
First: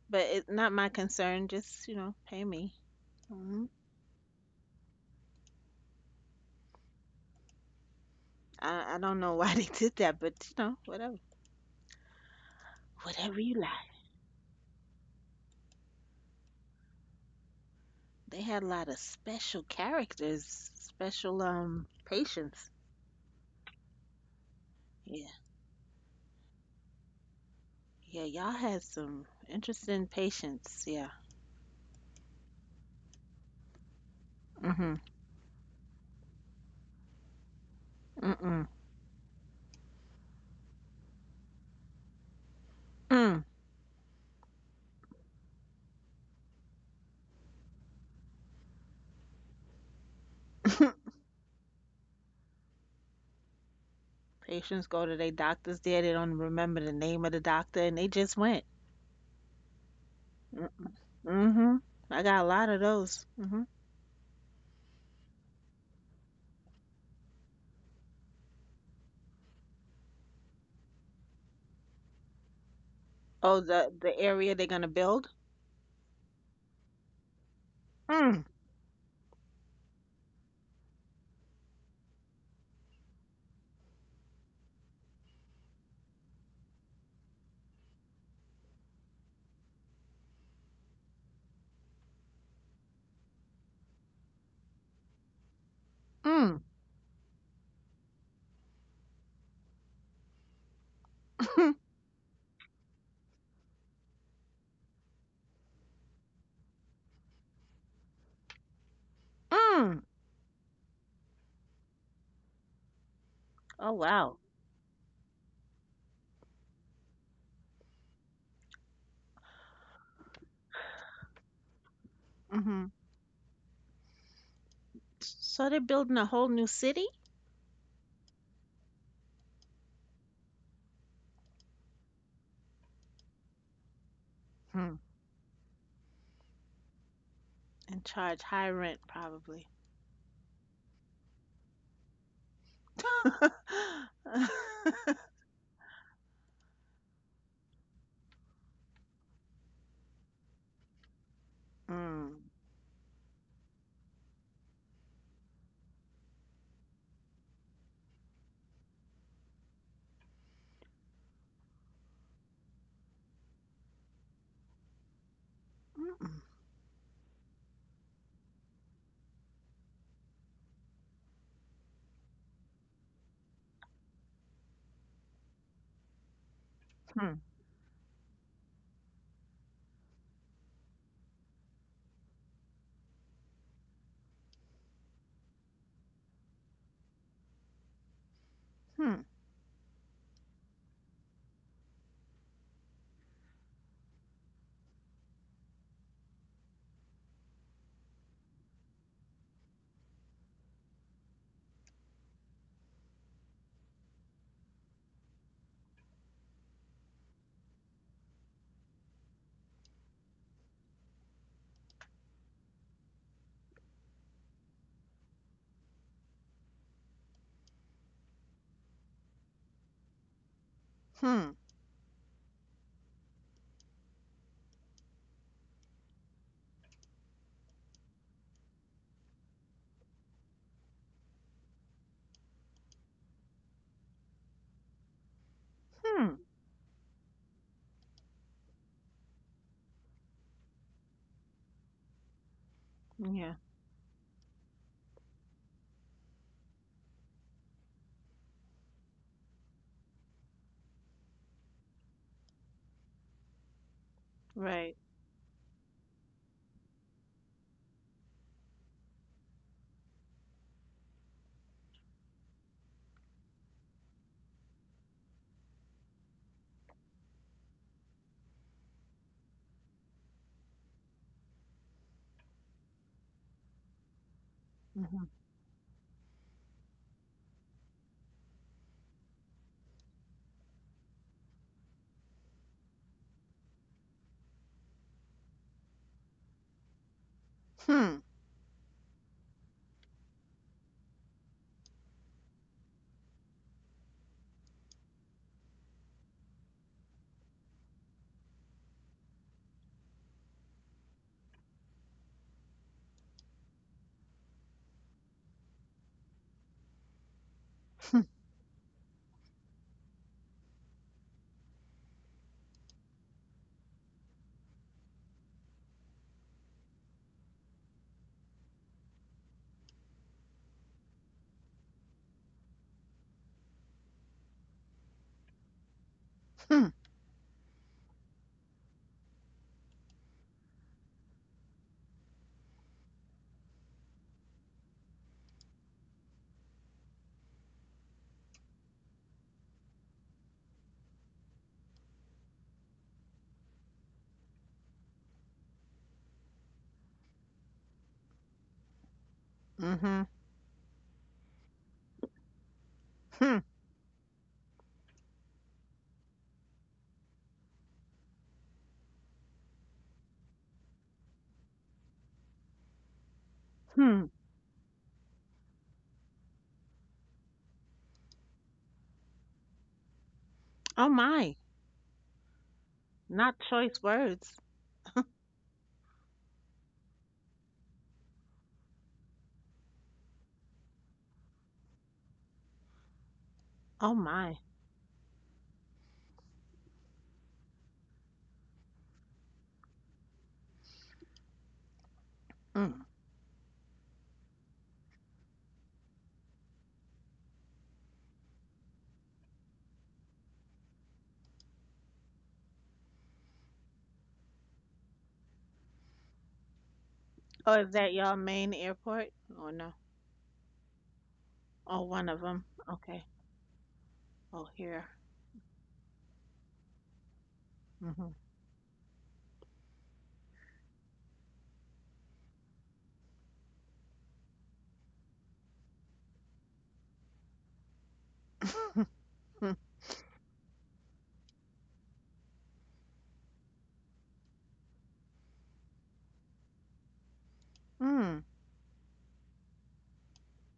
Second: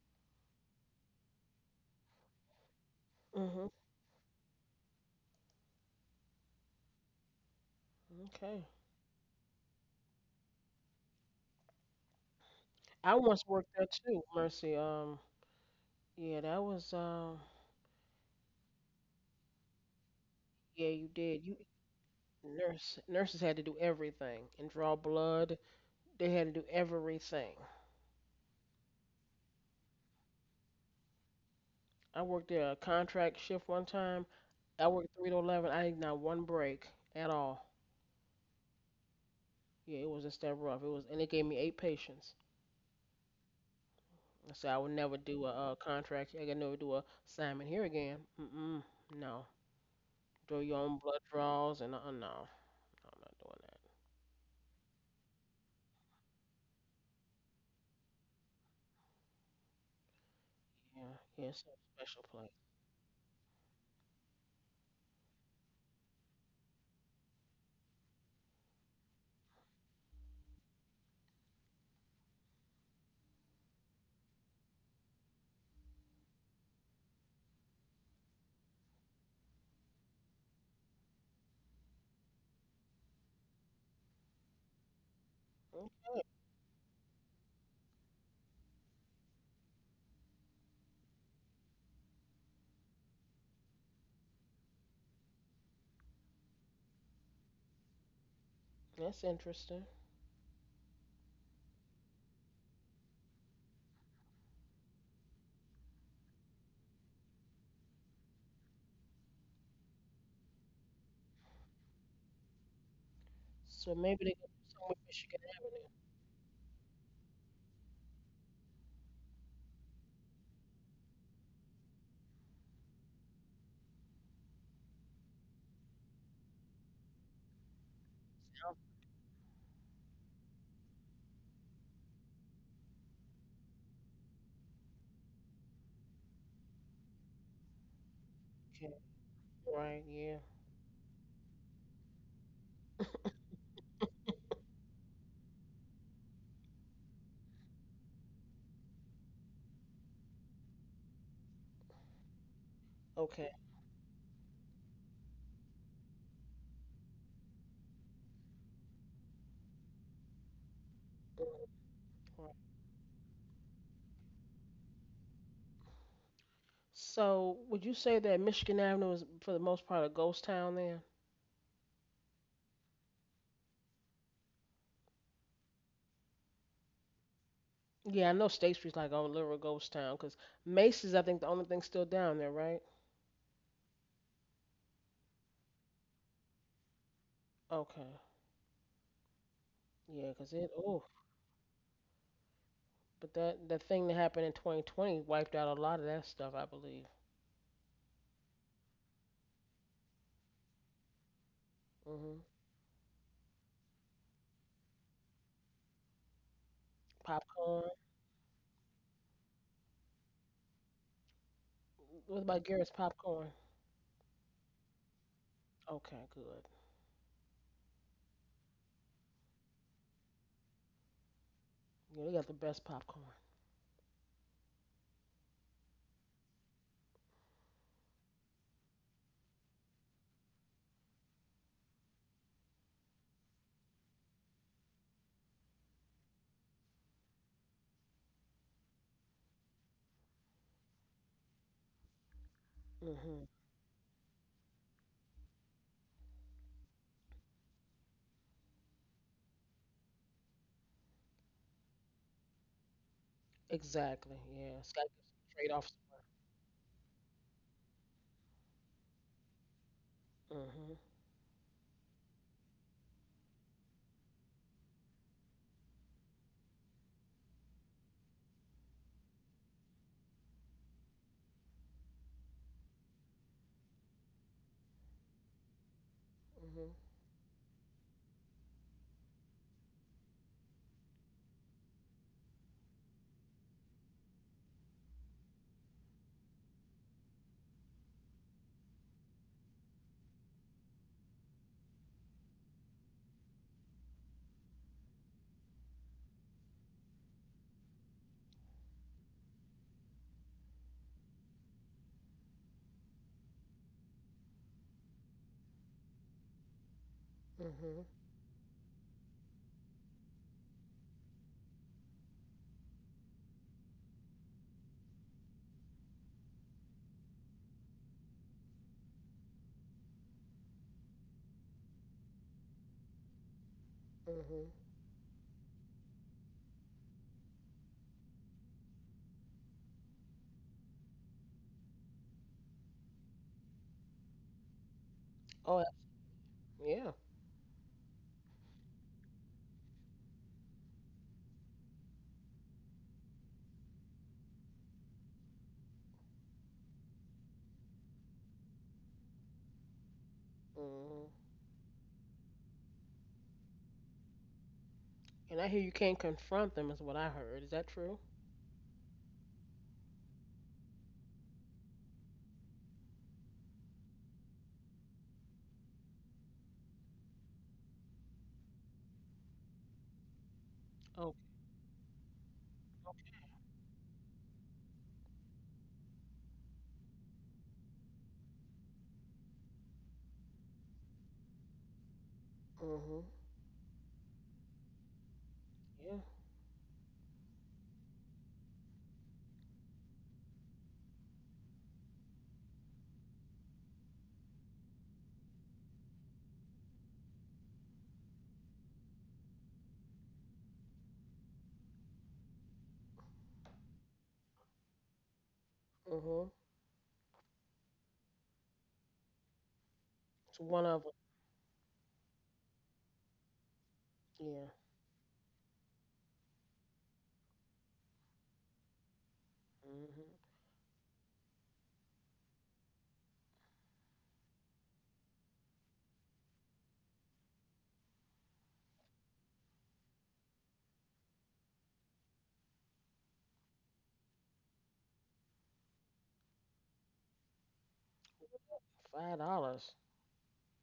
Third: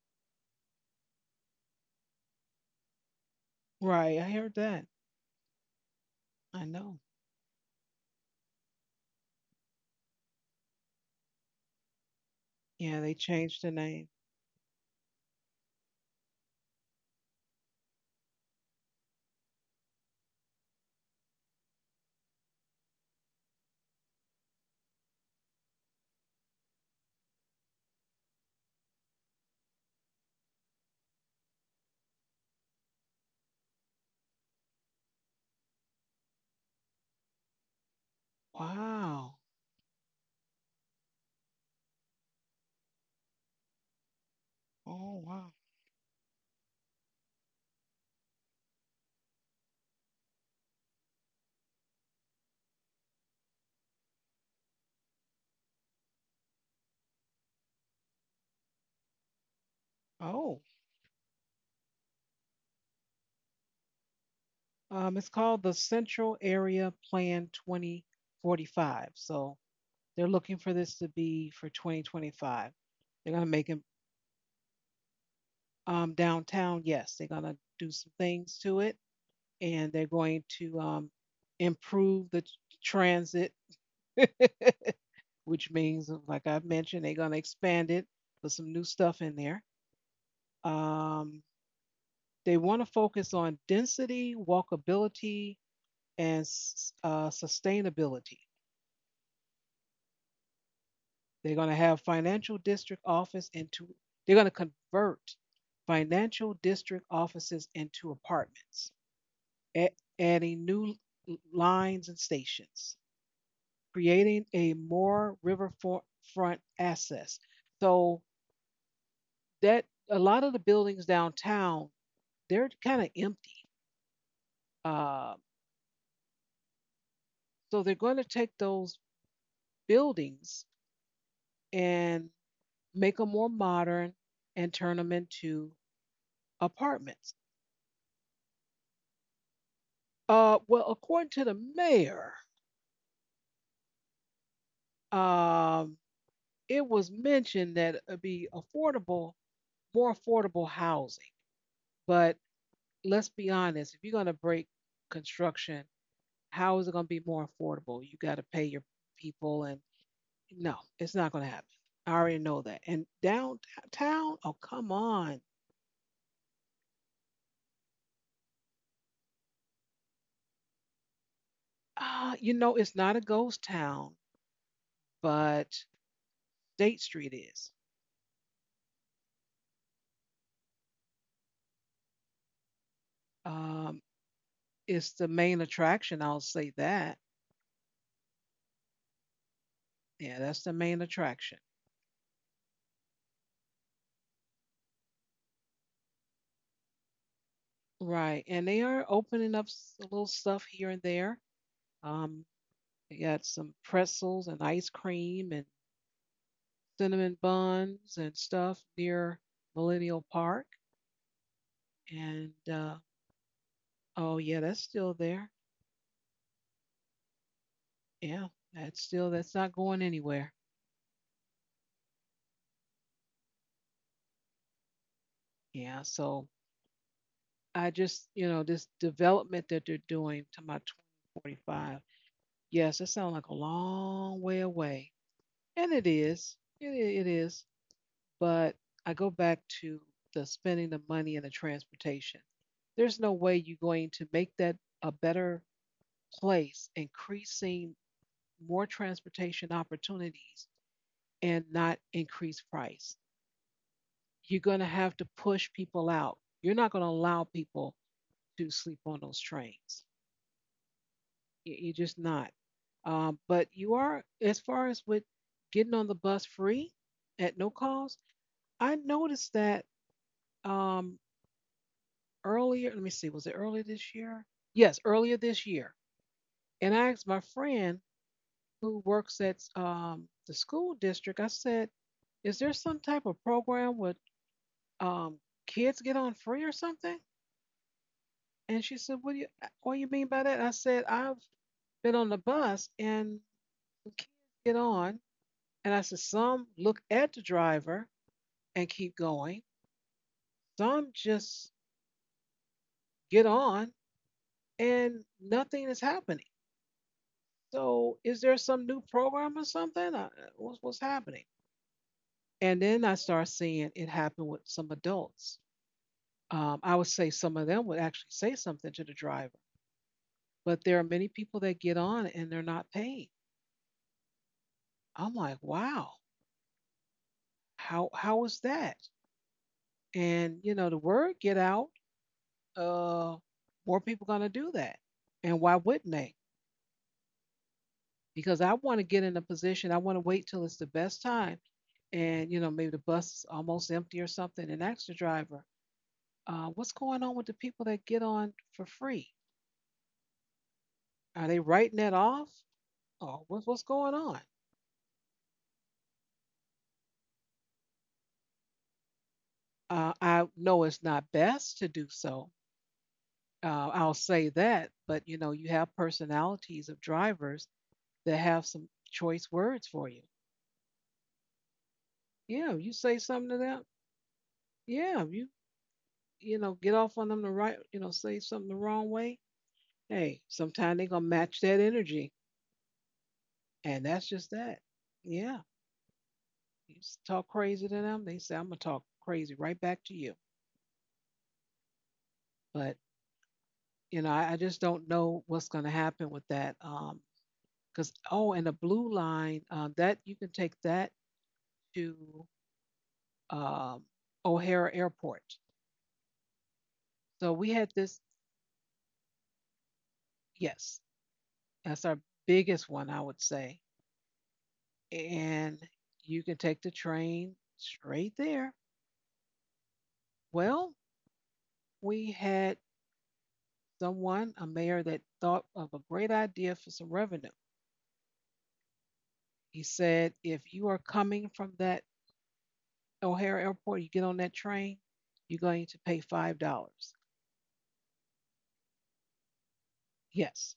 but it's not my concern. Just, you know, pay me. Hmm Mhm. Right. I heard that. I know. Okay. I don't know why they did that, but you know, whatever. Yeah, they I Whatever once you changed worked the there like. name. too, Mercy. Yeah, that was They had a lot of special characters, yeah, you special did. You patients. nurse nurses had to do everything and draw Yeah. blood. They had to do everything. Yeah, y'all had some interesting patients. Yeah. I worked a contract shift one time. I Mhm. worked 3 to 11. I did not one break at all. Mm-mm. Wow. Yeah, it was just that rough. It was, and it gave me eight patients. Mm. I said I would never Oh do wow. a, contract. I could never do a assignment here again. Mm-mm. No. Do your own blood draws and no, no, I'm not doing that. Patients go to their doctors there. They don't remember the name of the doctor, and they just went. Oh. Mm- Yeah, yeah, it's a Mhm. I special got a place. lot of those. Mhm. It's called the Central Area Plan 2045. So they're looking for this to be for 2025. They're gonna Oh, make it the area they're gonna build. Downtown, yes, they're going to do some Mm. things to it and they're going to improve the transit, which Mm. means, like I've mentioned, they're going to expand it, put some new stuff in there. Um, they want to focus on density, walkability, and Mm. Sustainability. That's interesting. They're going to have financial district office into, they're going to convert financial district offices into apartments. a- Mm. Adding new lines and stations, Oh So maybe they wow. creating could do a something with Michigan more Avenue. riverfront access. So that a lot of the buildings downtown, they're Mhm. kind of empty. Uh, So they're building a whole new city. so they're going to take those buildings and make them more modern and Hmm. turn them into apartments. And charge high rent probably. Okay. Right. Yeah. Well, according to the mayor, mm. um, it was mentioned that it'd be affordable, more affordable housing, Mm-mm. but let's Okay. be honest, if you're going to break construction, how is it going to be more affordable? You got to pay your people, and no, it's not going to happen. I already Right. know that. And downtown, oh, come on. So, would you say that Michigan Avenue is for the most part a ghost town then? You know, it's not a ghost town, but State Hmm. Street is. Yeah, I know State Street's like a literal ghost town because Macy's, I think, the only thing still down there, right? Um, it's the main attraction. I'll say that. Okay. Hmm. Yeah, Yeah, 'cause that's it, the oh, main attraction. but that thing that happened in 2020 wiped out a lot of that stuff, I believe. Right. And they are opening up a little stuff here and there. Mhm. Um, they got some pretzels and ice cream and cinnamon Popcorn. buns and stuff near Millennial Park. What And about Garrett's popcorn? oh, yeah, that's still there. Okay, good. Yeah, that's not going anywhere. Hmm. Yeah, they got the best popcorn. Yeah, so I just, you know, this development that they're doing to my 2045, yes, that sounds like a long way away. And Hmm. It is. But I go back to the spending the money and the transportation. There's no Mhm. way Yeah, you're going to make that a better place, increasing more transportation opportunities and not increase price. Exactly. You're Yeah, going to it's got right. have to trade push off. people out. You're not going to allow people to sleep on those trains. Mhm. You- are just not. But you are, as far as with getting on the bus free at no cost, I noticed that um, earlier. Let me see, was it earlier this year? Yes, earlier Mhm. this year. Mhm. And I asked my friend who works at the school district, I said, is there some type of program with um, kids get on free or something? Hmm. And she said, what do you mean by that? I said, I've been on the bus and kids get on. And I said, some look at the driver and keep going. Some just get on and nothing is happening. Mhm. So is there some new program or something? What's happening? And then I start seeing it happen with some adults. I would say some of them would actually say something to the driver, but there are many people that get on and they're not paid. Mhm. I'm like, wow, Hmm. How was that? And you know, the word get out, uh, more people gonna do that. And why Oh, wouldn't they? yeah. Because I want to get in a position, I want to wait till it's the best time. And you know, maybe the bus is almost empty or something, and ask the driver, what's going on with the people that get on for free? Mhm. Mhm. Are they writing that off? Or Hmm. What's going on? And I hear you can't confront them, is what I heard. Is that true? I know it's not best to do so. I'll Hmm. say that, but you know, you have personalities of drivers that have some choice words for you. Oh Oh. my. Yeah, you say something Not to them. choice words. Yeah, you know get off on them the right. You know, say something the wrong way. Hey, sometimes they gonna match that energy, Mhm. and Oh that's just my. that. Yeah, Yeah. you talk crazy to them, they say I'm gonna talk crazy right back to you. But Mm. you know, I just don't know what's gonna happen with that. Because oh, and the blue line that you can take that to um, O'Hara Airport. Mhm. So Oh, we is had that this. y'all main airport? Oh no. It's one of Yes, them. Oh, that's our one of them. biggest one, Okay. I would say. Oh, Yeah. here. And you can take the train Mhm. straight there. Mhm. Well, we had someone, a mayor, that thought of a great idea for some revenue. He said, if you are coming from that O'Hare Airport, you get on that train, you're going to pay $5. Hmm. $5. Yes.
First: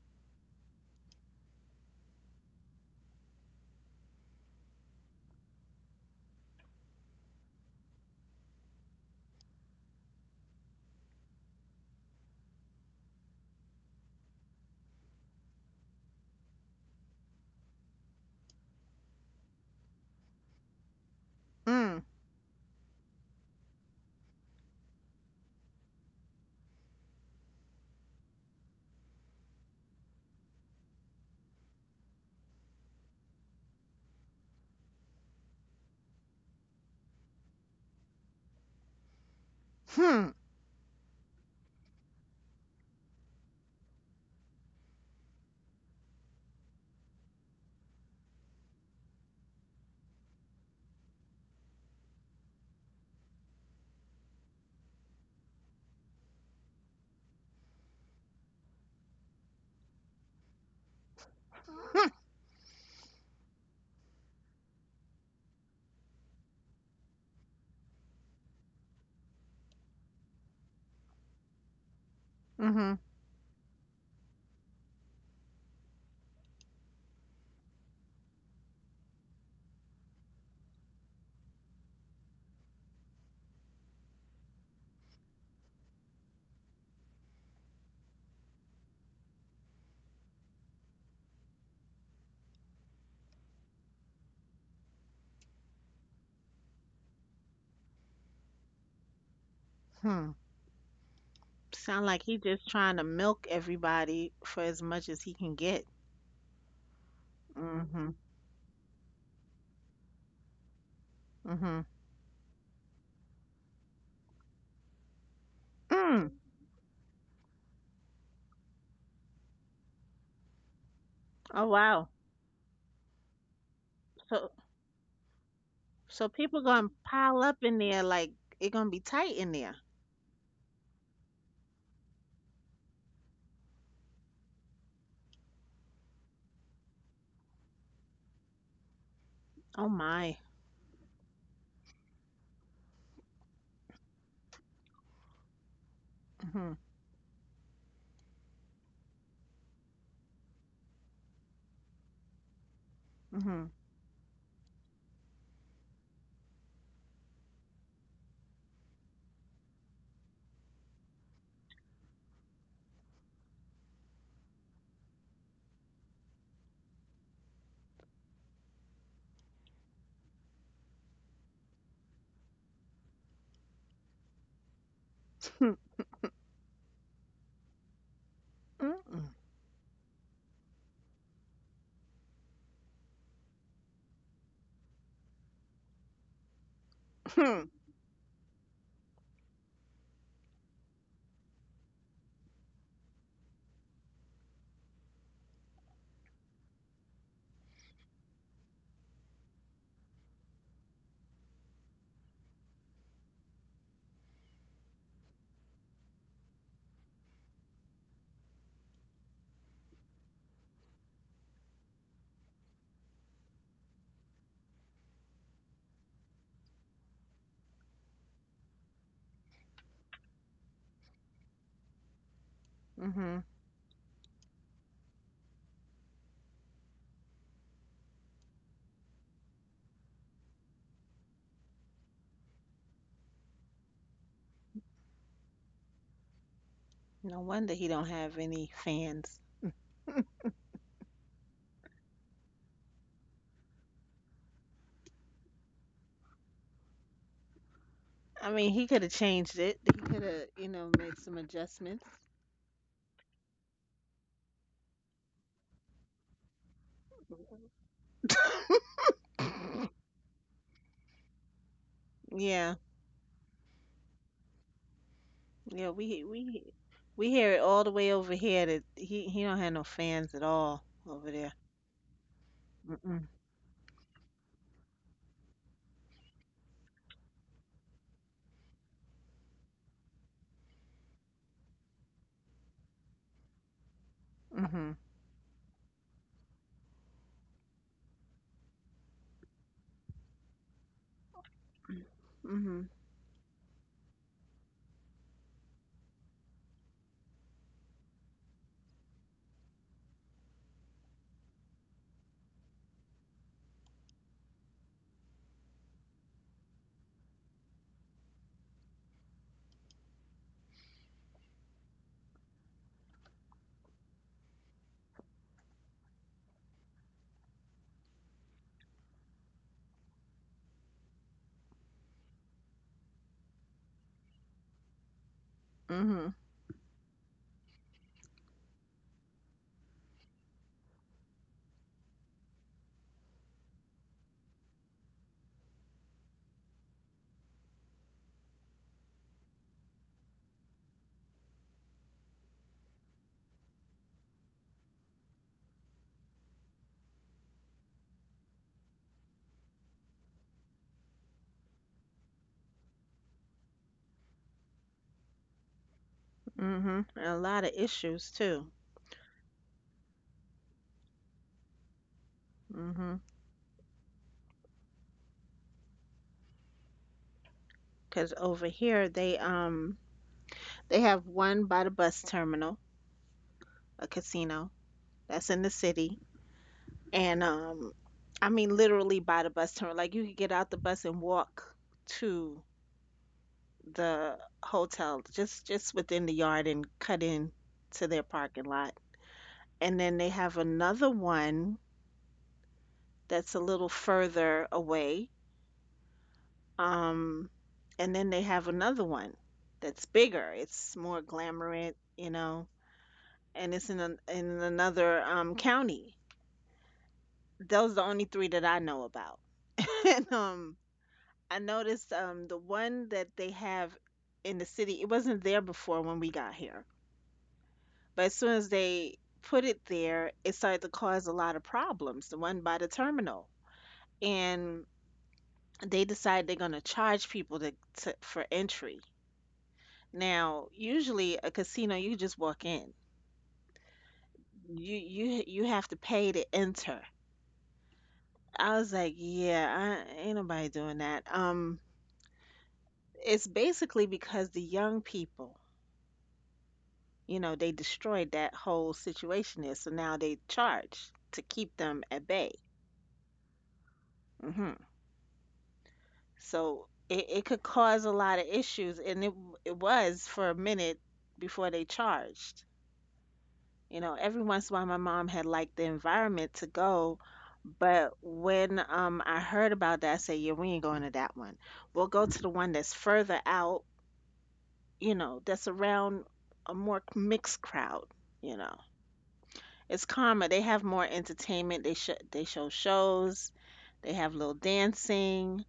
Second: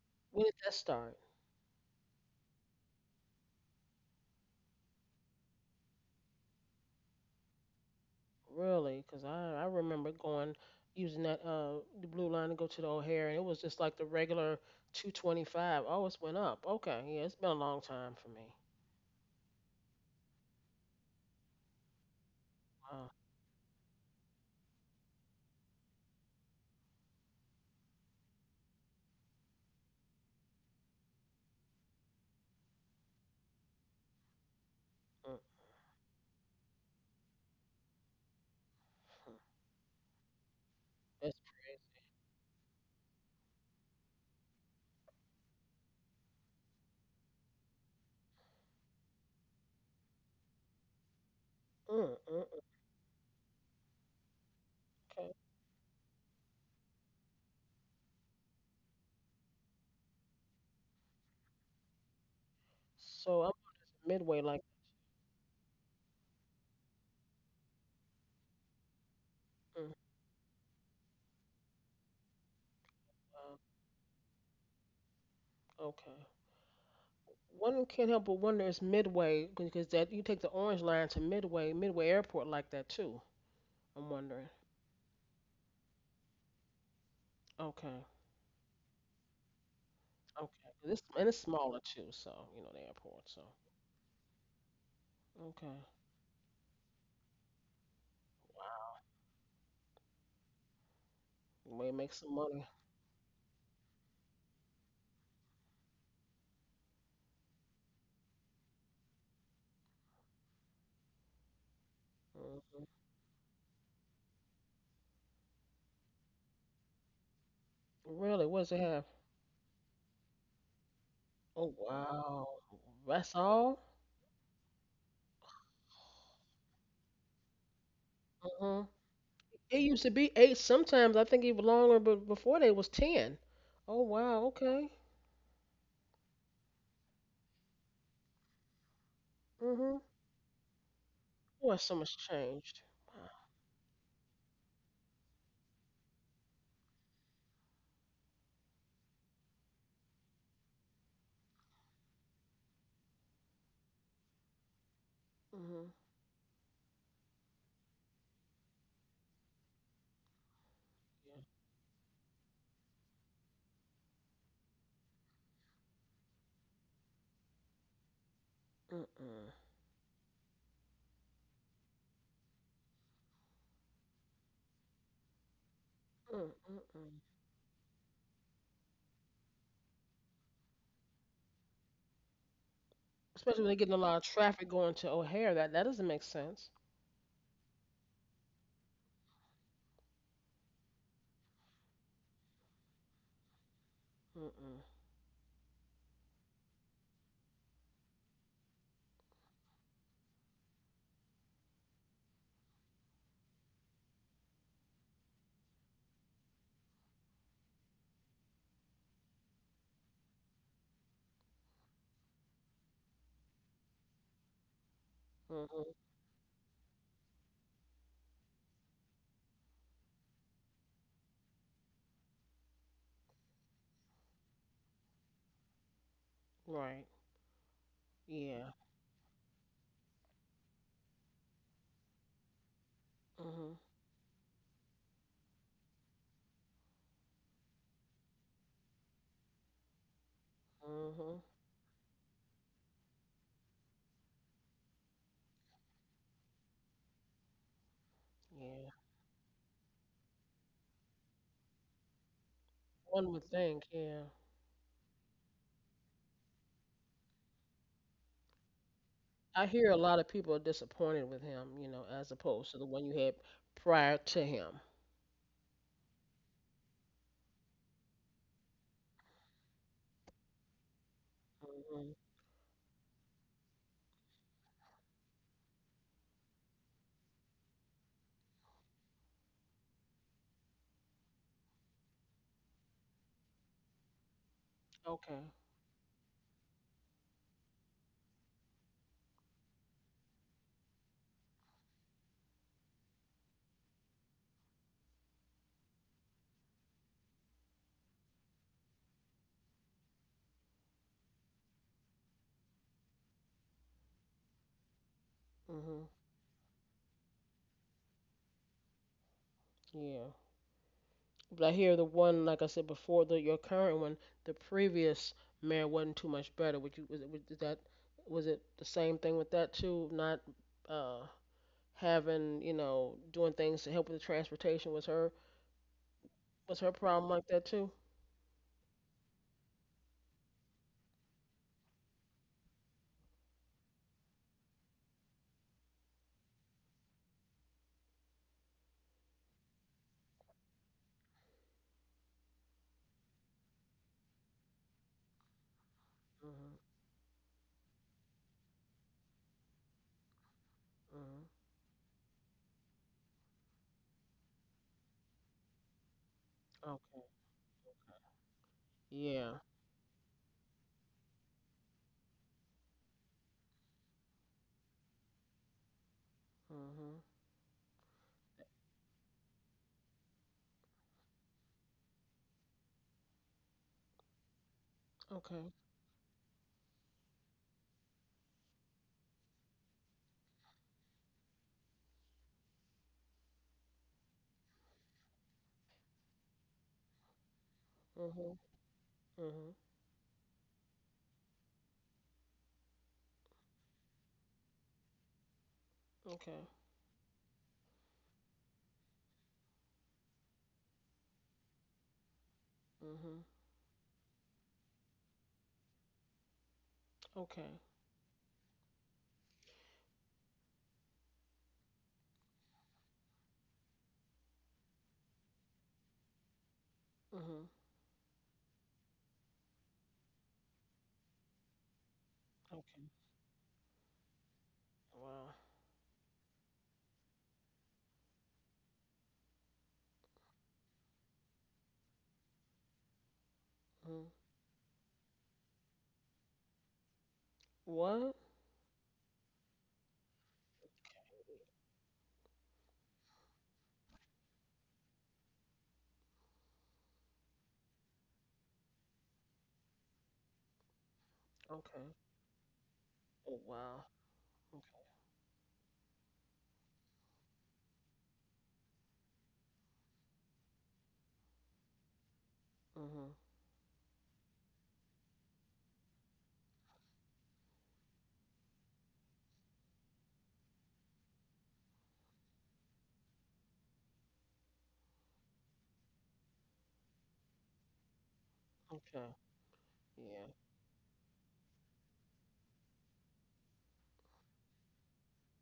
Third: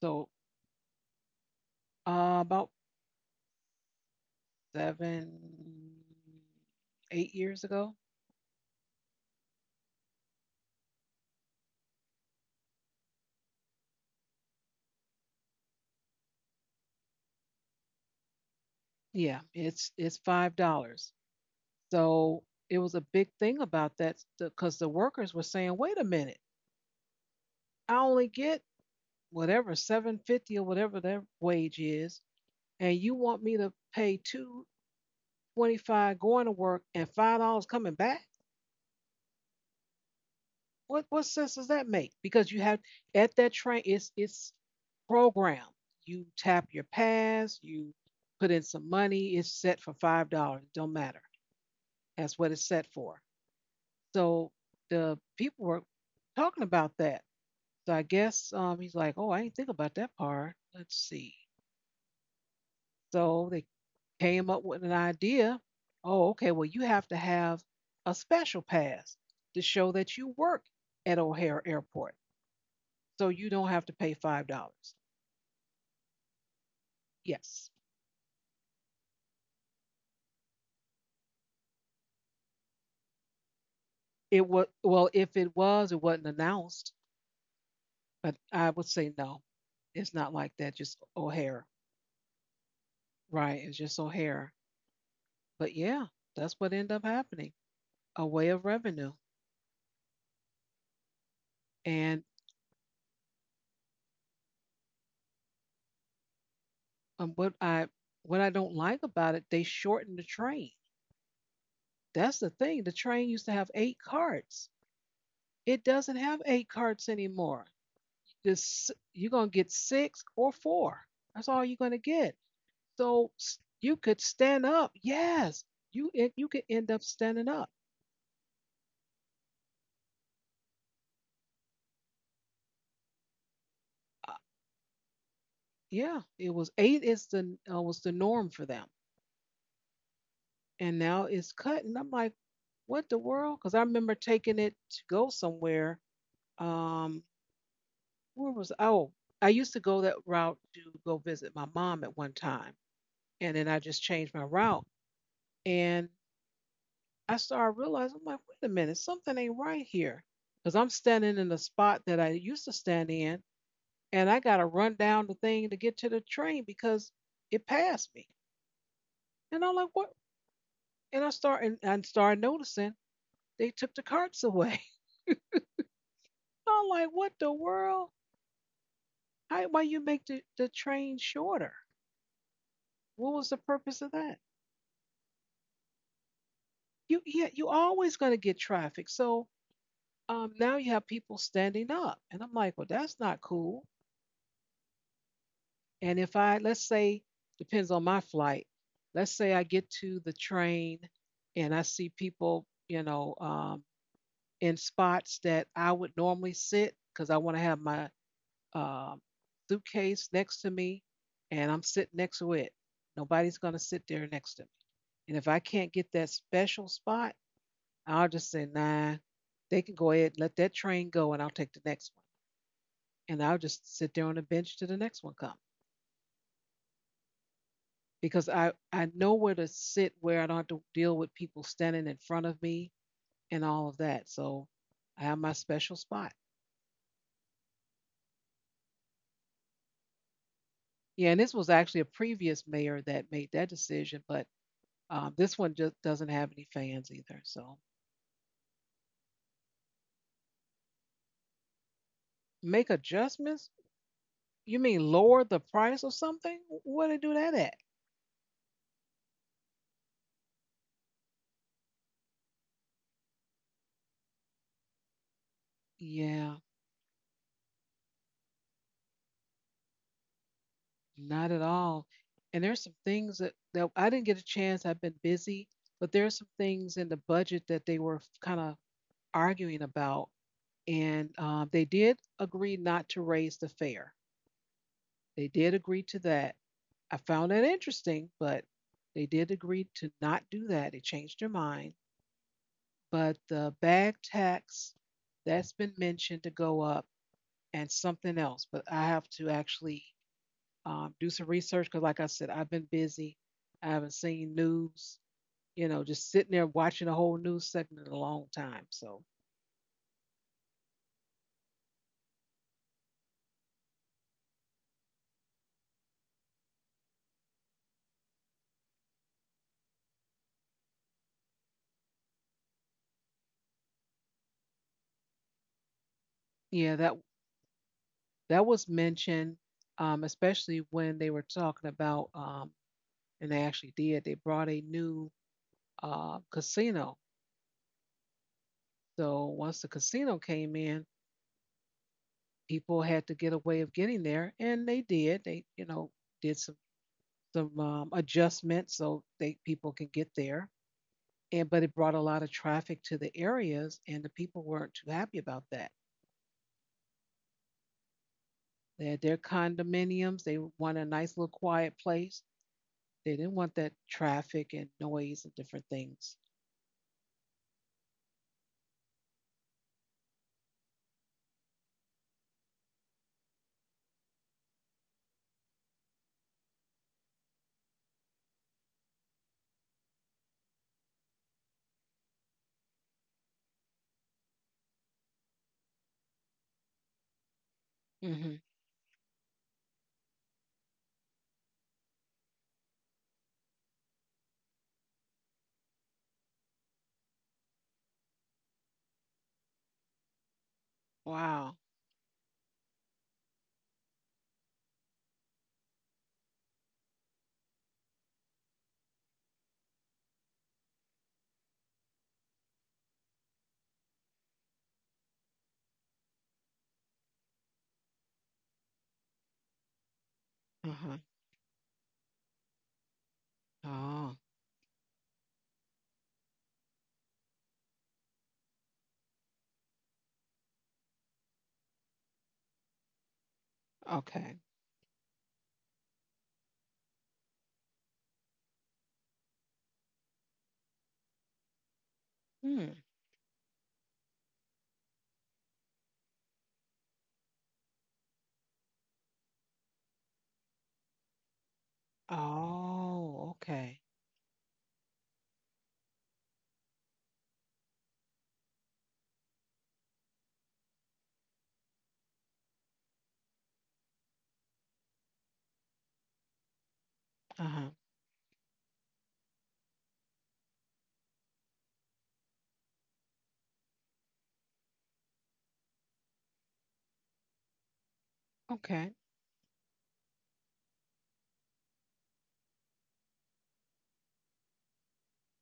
So When did that start? About seven, 8 years ago. Really? 'Cause I remember going using that the blue line to go to the O'Hare, and it was just like the regular 2.25. Oh, it's went up. Okay. Yeah, it's been a long time for me. Yeah, it's $5. Hmm. So it was a Wow. big thing about that because the workers were saying, "Wait a minute, I only get whatever 7.50 or whatever their wage is, and you want me to pay two Mm, twenty five going to work and $5 coming back? mm. Hmm. What That's sense does that crazy. make? Because you have at that train, it's programmed. You tap your pass, you put in some money. It's set for $5. It Don't matter. Mm, mm, That's what mm. it's set for. So the Okay. people were talking about that. So I guess he's like, oh, I didn't think about that part. Let's see. So So I'm on they this midway came like. up with an idea. Oh, okay. Well, you have to have a special pass to show Mm, that you work at O'Hare Airport, Mhm. so you wow. don't have to pay $5. Okay. Yes, One can't help but wonder is Midway because that you take the orange line to Midway, Midway Airport like that too. I'm it wondering. was. Well, if it was, it wasn't announced. Okay, But I would say no. It's not like okay. that. Just This and it's O'Hare, smaller too, so you know the airport. So right? It's just O'Hare. But okay, yeah, that's what ended up happening. A way of revenue, Hmm. way to make Sound and like some he money. just trying to milk everybody for as much as he can get. um, what I Mhm. what I don't like about it, they shortened the train. Mhm. That's the Hmm. thing. The train used to have eight carts. It doesn't Mm. have eight carts anymore. Really, what does it This have? you're gonna get six or four. That's all Oh Oh you're gonna wow. get. wow, So that's all. you could So stand up. Yes, you so you people could gonna end up pile standing up up. in there like it Hmm. gonna be tight in there. It used to be eight. Sometimes I think even longer, but before they was ten. Oh Uh, wow, okay. yeah, it was eight is the was the norm for them, Oh Mhm. my. and now it's Boy, cut. And so I'm much like, changed. what the Wow. world? Because I remember taking it to go somewhere. Mhm. Um, Where was I used to go that route to go visit my mom at one time, and then Mhm. I just changed my route, Mhm. and I started realizing I'm like, wait a minute, something ain't right here, because I'm standing Yeah. in the spot that I used to stand in, and I got to run down the thing to get to the train because it passed me, Mm-mm. and I'm like, what? And I started noticing they took the carts away. Mm. I'm like, Mm-mm. what the world? Mm-mm. How, why you make the train shorter? What was the Especially when they're getting a purpose of lot of that? traffic going to O'Hare. That doesn't make sense. You Yeah, you Mhm. always going to get traffic. So now you have people standing up and I'm like, well, that's not cool. Mm-mm. And if I let's say, depends on my flight, let's say I get to the train and I see people, in spots that I would normally sit because I want to have my um suitcase next to me and I'm sitting next to it. Nobody's going to sit there next to me. And if I can't Mm-mm. get that special spot, I'll just say, nah, they can go ahead, let that train go, and I'll take the next one. Mhm. And I'll just sit there on the bench till the next one comes Right. because Yeah. I know where to sit where I don't have to deal with people standing in front of me and Mhm. all of that. So I have my special spot. No wonder he don't have any fans. Yeah, and Mhm. this was actually a previous mayor that made that decision, but this one just doesn't have any fans either. So I mean, he Yeah. could have changed it. He could have, you know, made some adjustments. make One would adjustments? think. Yeah. You mean lower the price or something? Where do they do that at? I hear a lot of people are disappointed with him. You know, as opposed Yeah. to the one you had prior to him. Yeah, Yeah. We hear it all the way over here that he don't have no fans at all over Not there. at all. Mhm. And there's some Mm-mm. things that I didn't get a chance. I've been busy, but there are some things in the budget that they were kind of arguing about. And they did agree not to raise the fare. Mhm. They Okay. did agree to that. I found that interesting, but they did agree to not do that. They changed their mind. Mhm. But the bag tax, that's been mentioned to go up and something else, but I have to actually do some research because, like I said, I've been busy. I haven't seen news, you know, Mhm. just sitting there watching a whole news segment in a long time. So, Yeah. But I hear the one, like I said before, the your current one, the previous mayor wasn't too much better. Would you? Was it? Was that? Was it the same thing with that too? Not. Uh. Having, you know, doing things to help with the transportation Mhm. was her yeah, problem like that too? that was mentioned, especially when they were talking about, and they actually did. They brought a new casino. So once the casino came in, people had to get a way of getting there, and they did. They, you know, did some Mhm. some adjustments so they people can get there. Mhm. And but it brought a lot of traffic to the areas and the people weren't too happy about that. Mhm. And Okay. a lot of issues too. They had their Yeah. condominiums. They wanted a nice little quiet place. Mhm. They didn't want that traffic and noise and different things. Mhm. Because over here they have one by the bus terminal, a casino that's in the Okay. city, and I mean literally by the bus terminal. Like you could get out the bus and walk to the hotel just within the yard and cut in to their Mm-hmm. Mhm. parking lot. Mhm. And then they have another one that's a little further away. Okay. Um and then they have another one that's bigger. It's more Wow. glamorous, you know, Mhm. and it's in in another county. Okay. Those are the only three that I know about. and I noticed the one that they have in the city. It wasn't there before when we got here, Mhm. but as soon as they put it there, it started to Uh-huh. cause a lot of problems. The one by the Okay. terminal, Oh, and Wow. they decide they're gonna charge people to for entry. Now, usually a casino, you just walk in. Mhm. okay. You have to pay to enter. What? I was like, yeah, I ain't nobody doing that. Hmm. It's basically because the young people, they destroyed that whole situation there, so now they charge to keep them Okay. at bay. Oh, Oh okay. wow. Hmm. Okay. So it could cause a lot of issues, and it was for a minute before they charged. Mhm. You know, every once in a while, my mom had like the environment to go, Uh-huh. but when I heard about that, I said, yeah, we ain't going to that one. We'll go to the one that's further out, that's around a more mixed crowd, you know. Okay. Okay. It's calmer. Yeah. They have more entertainment. They show shows. They have little dancing.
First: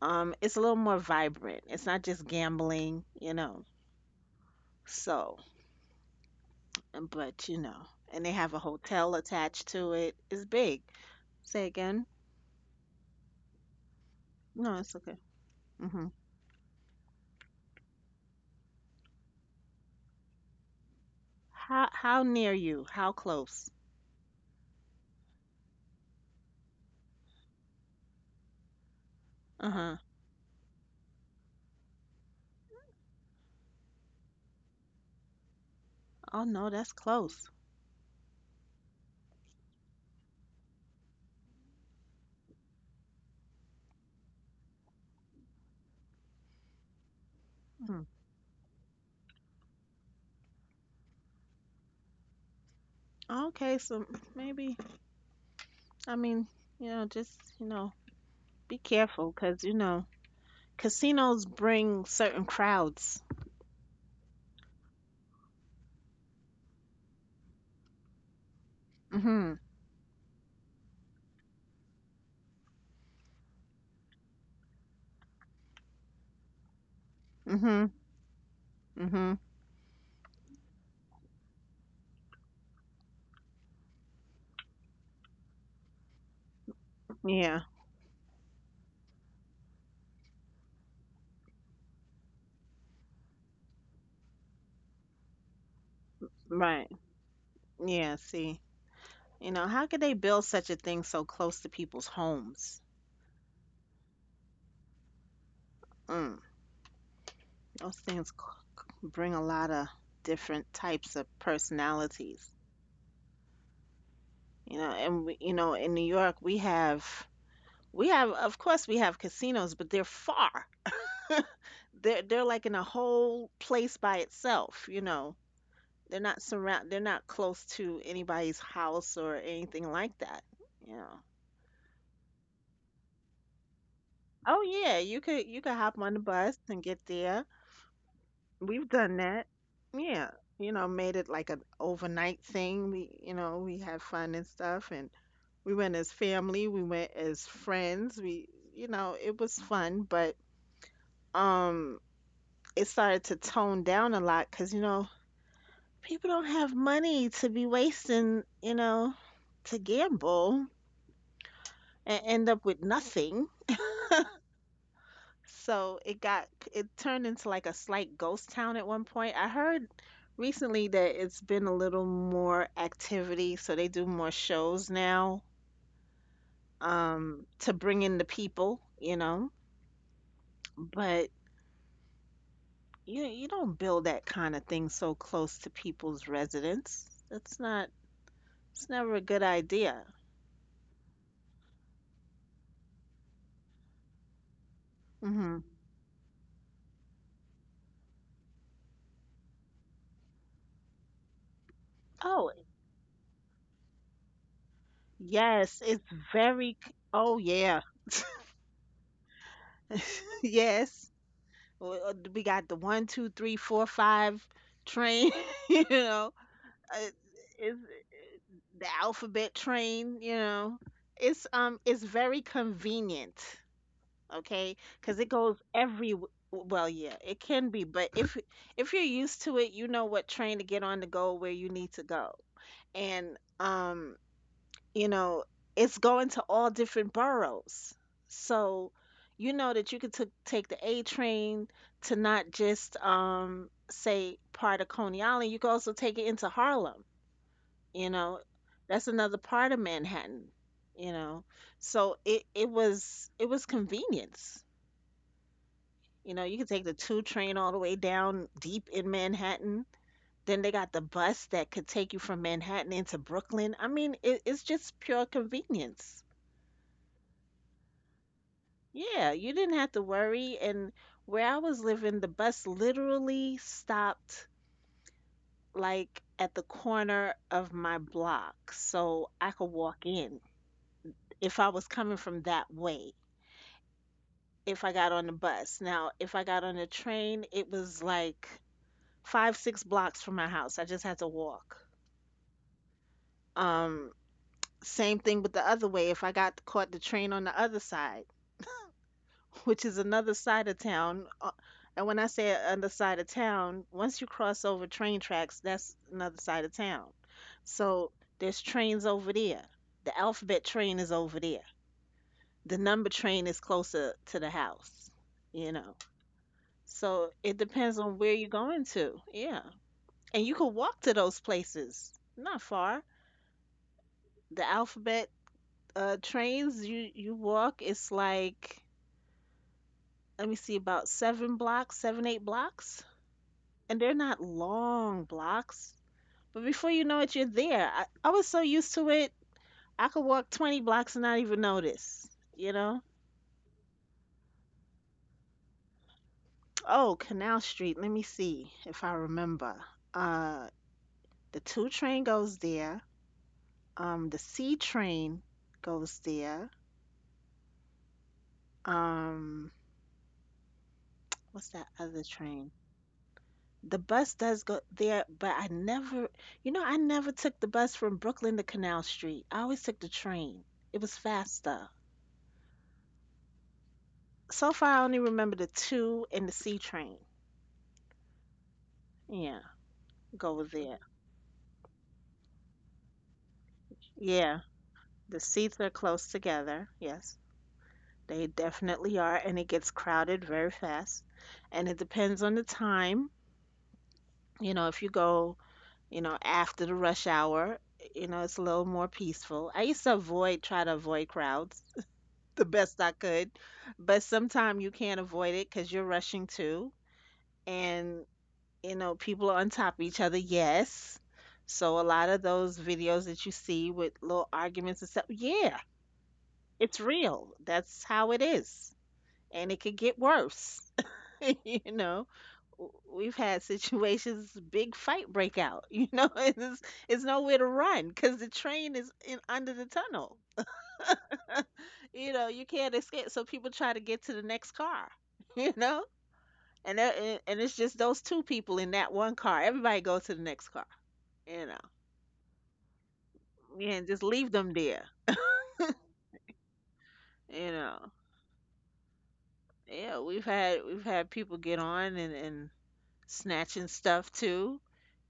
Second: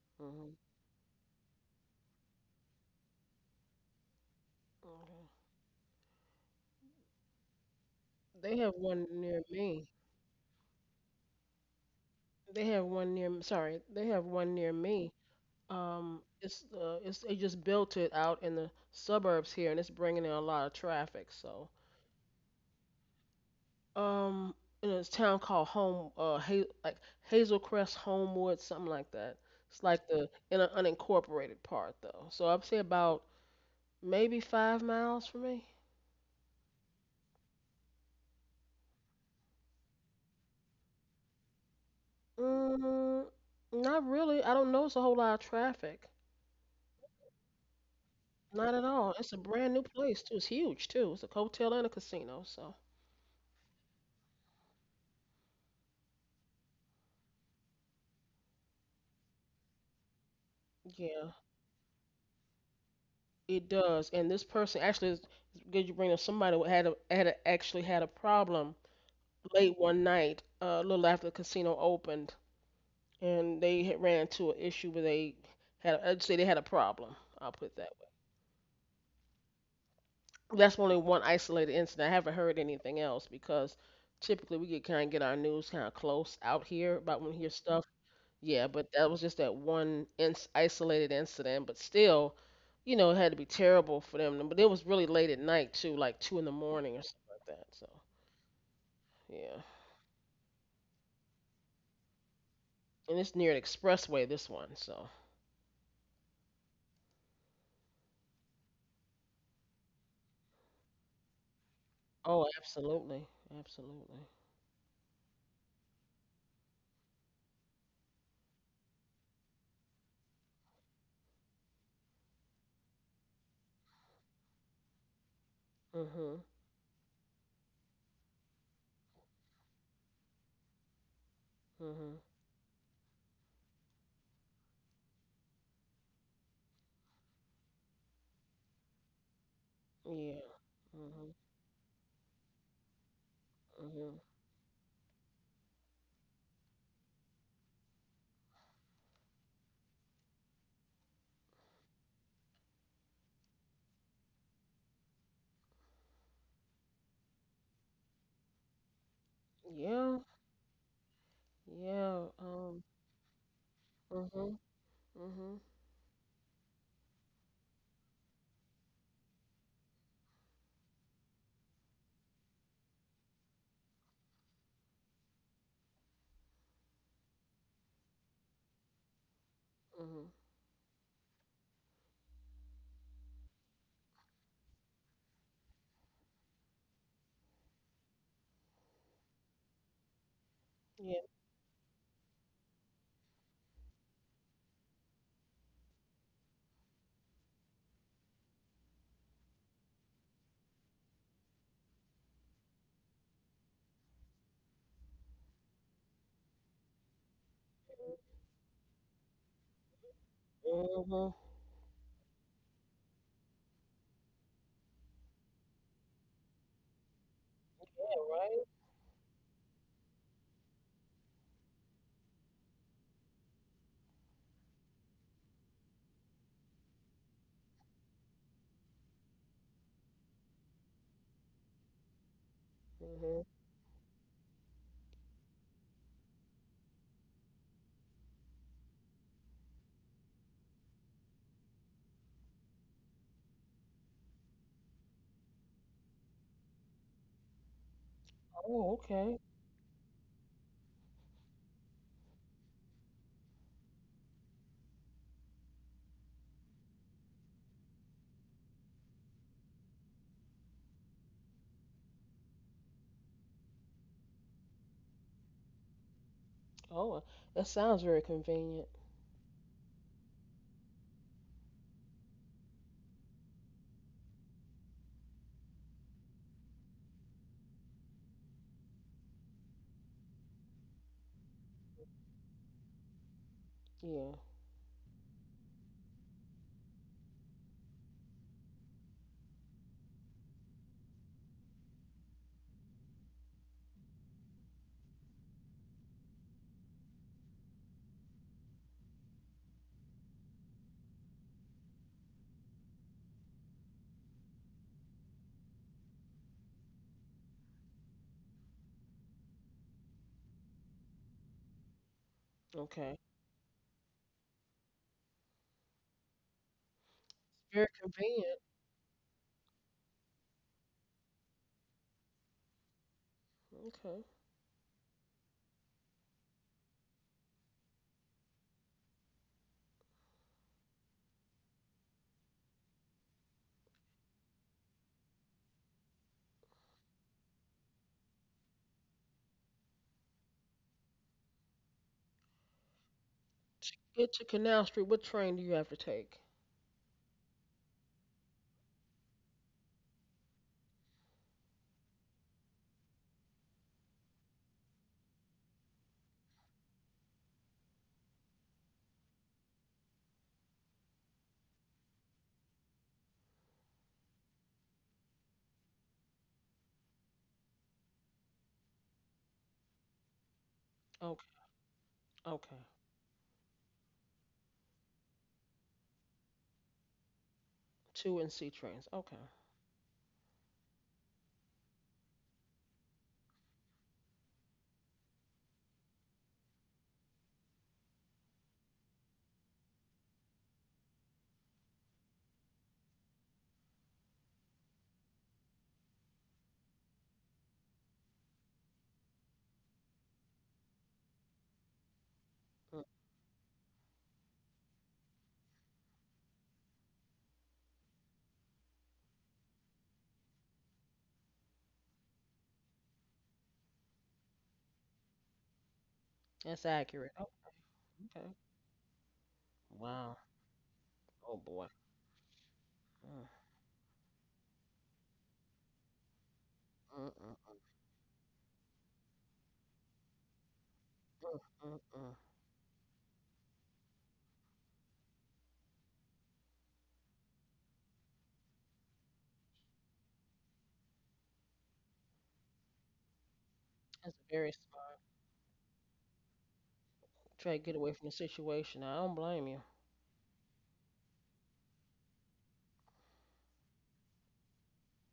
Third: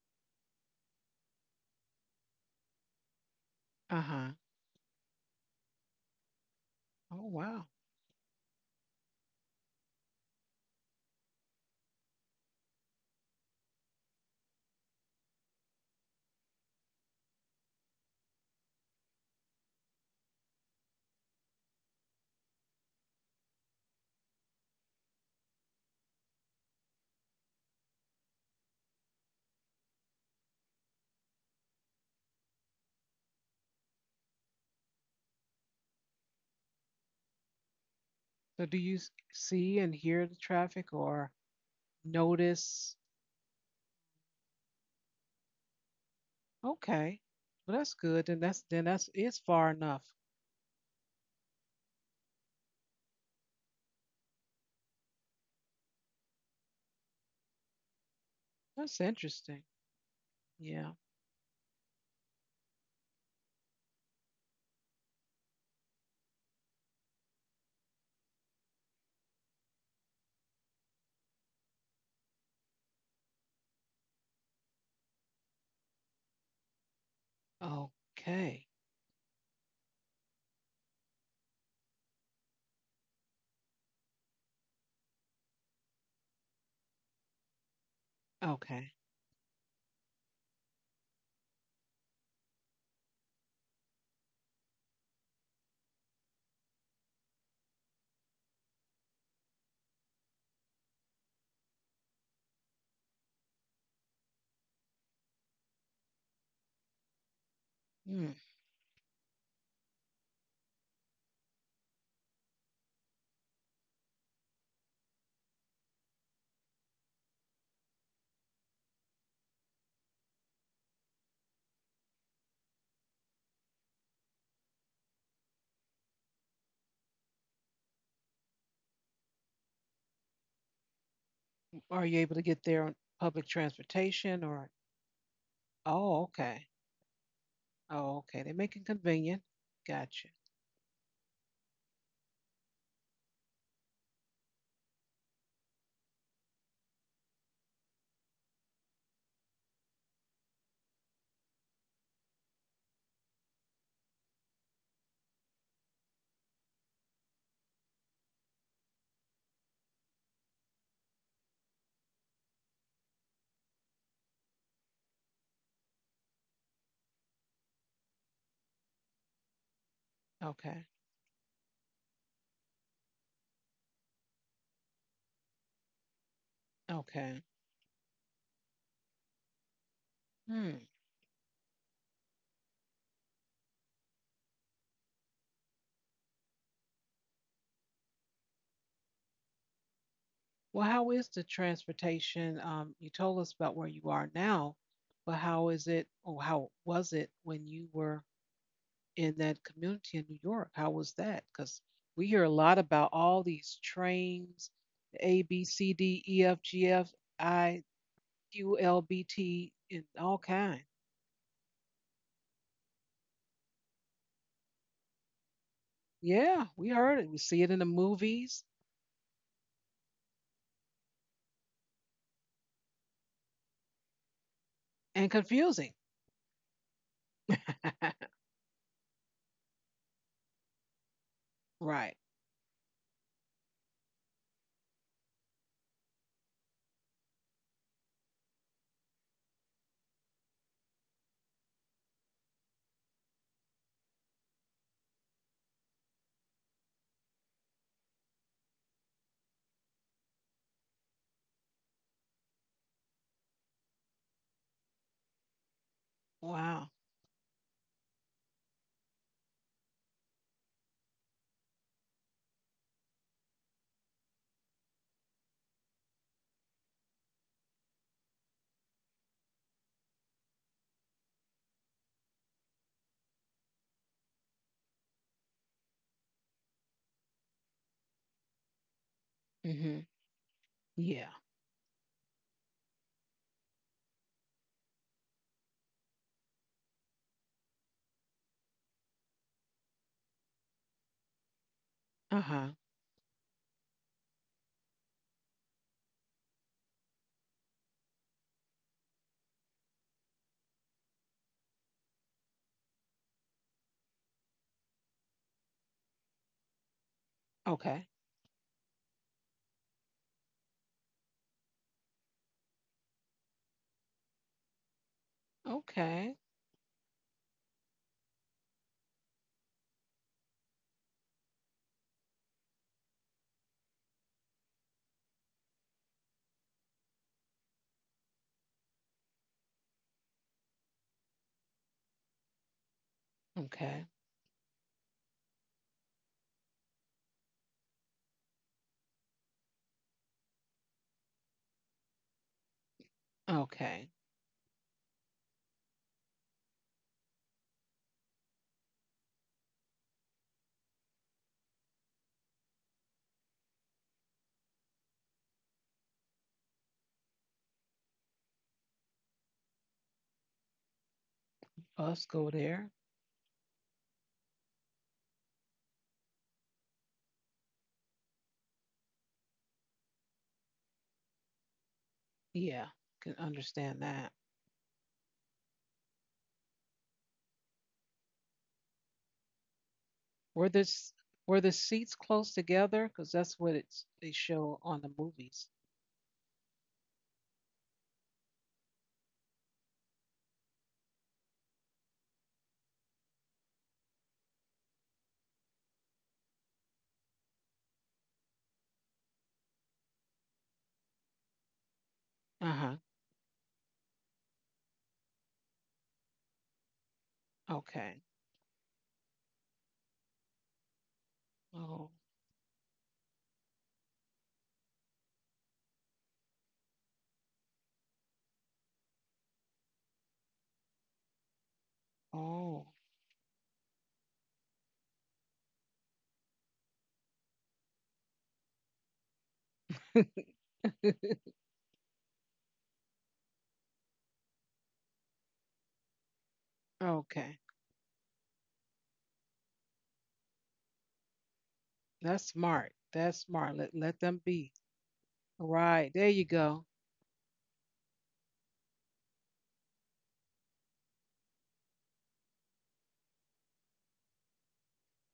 It's Mhm. a little more vibrant. It's not just gambling, you know. Uh-huh. Okay. So, Oh, but you wow. know, and they have They a have one hotel near attached me. to it. It's big. Say again. They have one near. Sorry, they have one near No, it's me. okay. Mhm. It's they just built it out in the suburbs here, and it's bringing in a lot of traffic. So, How near you? How close? um, in a town called Home, like Hazelcrest, Homewood, something like that. Uh It's huh. like the in an unincorporated part though. So I'd say about maybe 5 miles from me. Oh no, that's close. So do you s- see and hear the traffic or notice? Mm, not really. I don't notice a whole lot of traffic. Okay, well that's Hmm. good then, that's Not then at that's all. It's a it's far brand new enough. place too. It's huge too. It's a hotel and a casino. So Okay, so maybe. I mean, you know, just, you know, be That's careful interesting. because, you know, Yeah. yeah. casinos bring certain crowds. It does, and this person actually is it's good. You bring up somebody who actually had a problem Mm-hmm. late one night, a little after the casino opened, and they had ran into an issue where they had I'd say they had a problem. I'll put it Mm-hmm. that Okay. Mm-hmm. way. That's only one isolated incident. I haven't heard anything else because typically we get our news kind of close out here about when we hear Yeah. stuff. Yeah, but Okay. that was just that one ins isolated incident. But still, you know, it had to be terrible for them. But it was really late at night too, like two in the Right. morning or something like that. So Yeah, see. You know, yeah, how could they build such a thing so close to people's homes? and it's near an expressway. This one, so Mm. Those things Hmm. Bring a lot of different types of personalities. oh, absolutely, absolutely. You know, and we, you know, in New York, we have of course we have casinos, but they're far. They're like in a whole place by itself, you know. Mhm, They're not close to anybody's house or anything like that. You know. Are you mhm. able to get there on public transportation Oh or? yeah, you could hop on the Oh, bus okay. and get there. Oh, okay. They make it We've done convenient. that. Gotcha. Yeah. Yeah. You know, made it Mhm, like an overnight thing. We had mhm. fun and stuff, and we went as family, we went as friends. We you know, it was fun, but um it started to tone down a lot because you know, people don't have money to be wasting, you know, to Yeah, gamble and yeah. end up with nothing. Mhm, mhm, So it turned into like a slight ghost town at one point. I heard Okay. recently that it's been a little more activity, so they do more shows now Okay. To bring in the people, you know. mhm. Hmm. But you don't build that kind of thing so close to people's residence. That's not, it's never a good idea. Well, how is Yeah. the transportation? You told us about where you are now, but Mhm. how is it, or how was it when you were in that community in New York? How was that? Because we hear a Oh, lot about all these trains, A, B, yes, C, it's D, E, F, G, F, oh yeah. I, QLBT and all kinds. Yes. Mhm. We got the one, two, three, four, five train, you know. Yeah, we Uh, heard it. We see it in It's the Yeah. movies Right. the alphabet train, you know. It's very convenient, okay? Because and it goes confusing. every. Well, yeah, it can be, but if you're used to it, you know what train to get on to go where you need to Right. go. And Mhm. You know, it's going to all different boroughs. So you know that you could took take the A train to not just say part of Coney Island, you could also take it into Harlem, you know. Oh, That's okay. another part of Manhattan, you know. So it was convenience. You know, you could take Wow. the two train all the way down deep in Manhattan. Then they got the bus that could take you from Manhattan into Brooklyn. I mean, it's just pure convenience. Oh, uh, that sounds very convenient. Yeah, you didn't have to worry. And where I was living, the bus literally stopped like at the corner of my block. So I could Hmm. walk in Yeah. if I was coming from that way, Yeah. if I got on the bus. Now, if I got on the train, it was like five, six blocks from my house. I just had to walk. Uh huh. Um, same thing with the other way. If I got caught the train on the other side, which is another side of town. And when I say another side of town, once you cross over train tracks, that's another side of town. Okay. So there's trains over there. The alphabet train is over there. The number Okay. It's train is closer to the house, you know. Okay. So it very depends on where you're convenient. going to. Yeah. And you can walk to those places. Not far. Okay. The alphabet trains, you walk, it's like, let me see, about seven blocks, seven, eight blocks, and Okay. they're not long blocks. But before you know it, you're there. I was so used to it, I could walk 20 blocks and not even notice, you know? To Okay. get to Canal Street. What train do you have to take? Oh, Canal Street. Let me see if I remember. Uh, the two train goes there, the C train goes there. Um, what's that Bus other go train? there. The bus does go there, but I never, you know, I never took the bus from Brooklyn to Canal Street. I always took the train. It was Okay. faster. Yeah. Okay. Can understand that. So far, I only remember the two and the C train. Two and C trains. Okay. Yeah, go Were with that. this were the seats close together? Because that's what it's they Yeah, show on the the movies. seats are close together. Yes, they definitely are, and it gets crowded very fast. And it depends on the time. You know, if you go, you know, after the rush hour, you know, it's a little more peaceful. I used to avoid, try to avoid crowds Uh the huh. Mm, best I could, but sometimes you can't avoid it because you're rushing too. Okay. And you know, people are on top of each other, yes. So a Oh. lot of those videos that you see with little arguments and stuff, yeah, that's it's accurate. Oh, real. That's how it okay. is. And it could get Wow. worse. Oh You boy. know, Oh. We've Mm, had situations, big fight break out, you know, and it's mm, nowhere to mm, run because the train is in under the tunnel. mm, mm, mm. You know, you can't escape. So people try to get to the next car, you know, and, that- Okay. and it's just those two people in that one car. Everybody goes to the next car, you know. That's smart. That's smart. Yeah, and Let just That's them leave be. very them there. smart. Right. There you go. You Try to get away know, from the situation. I don't blame you. yeah, we've had people get on and snatching stuff too.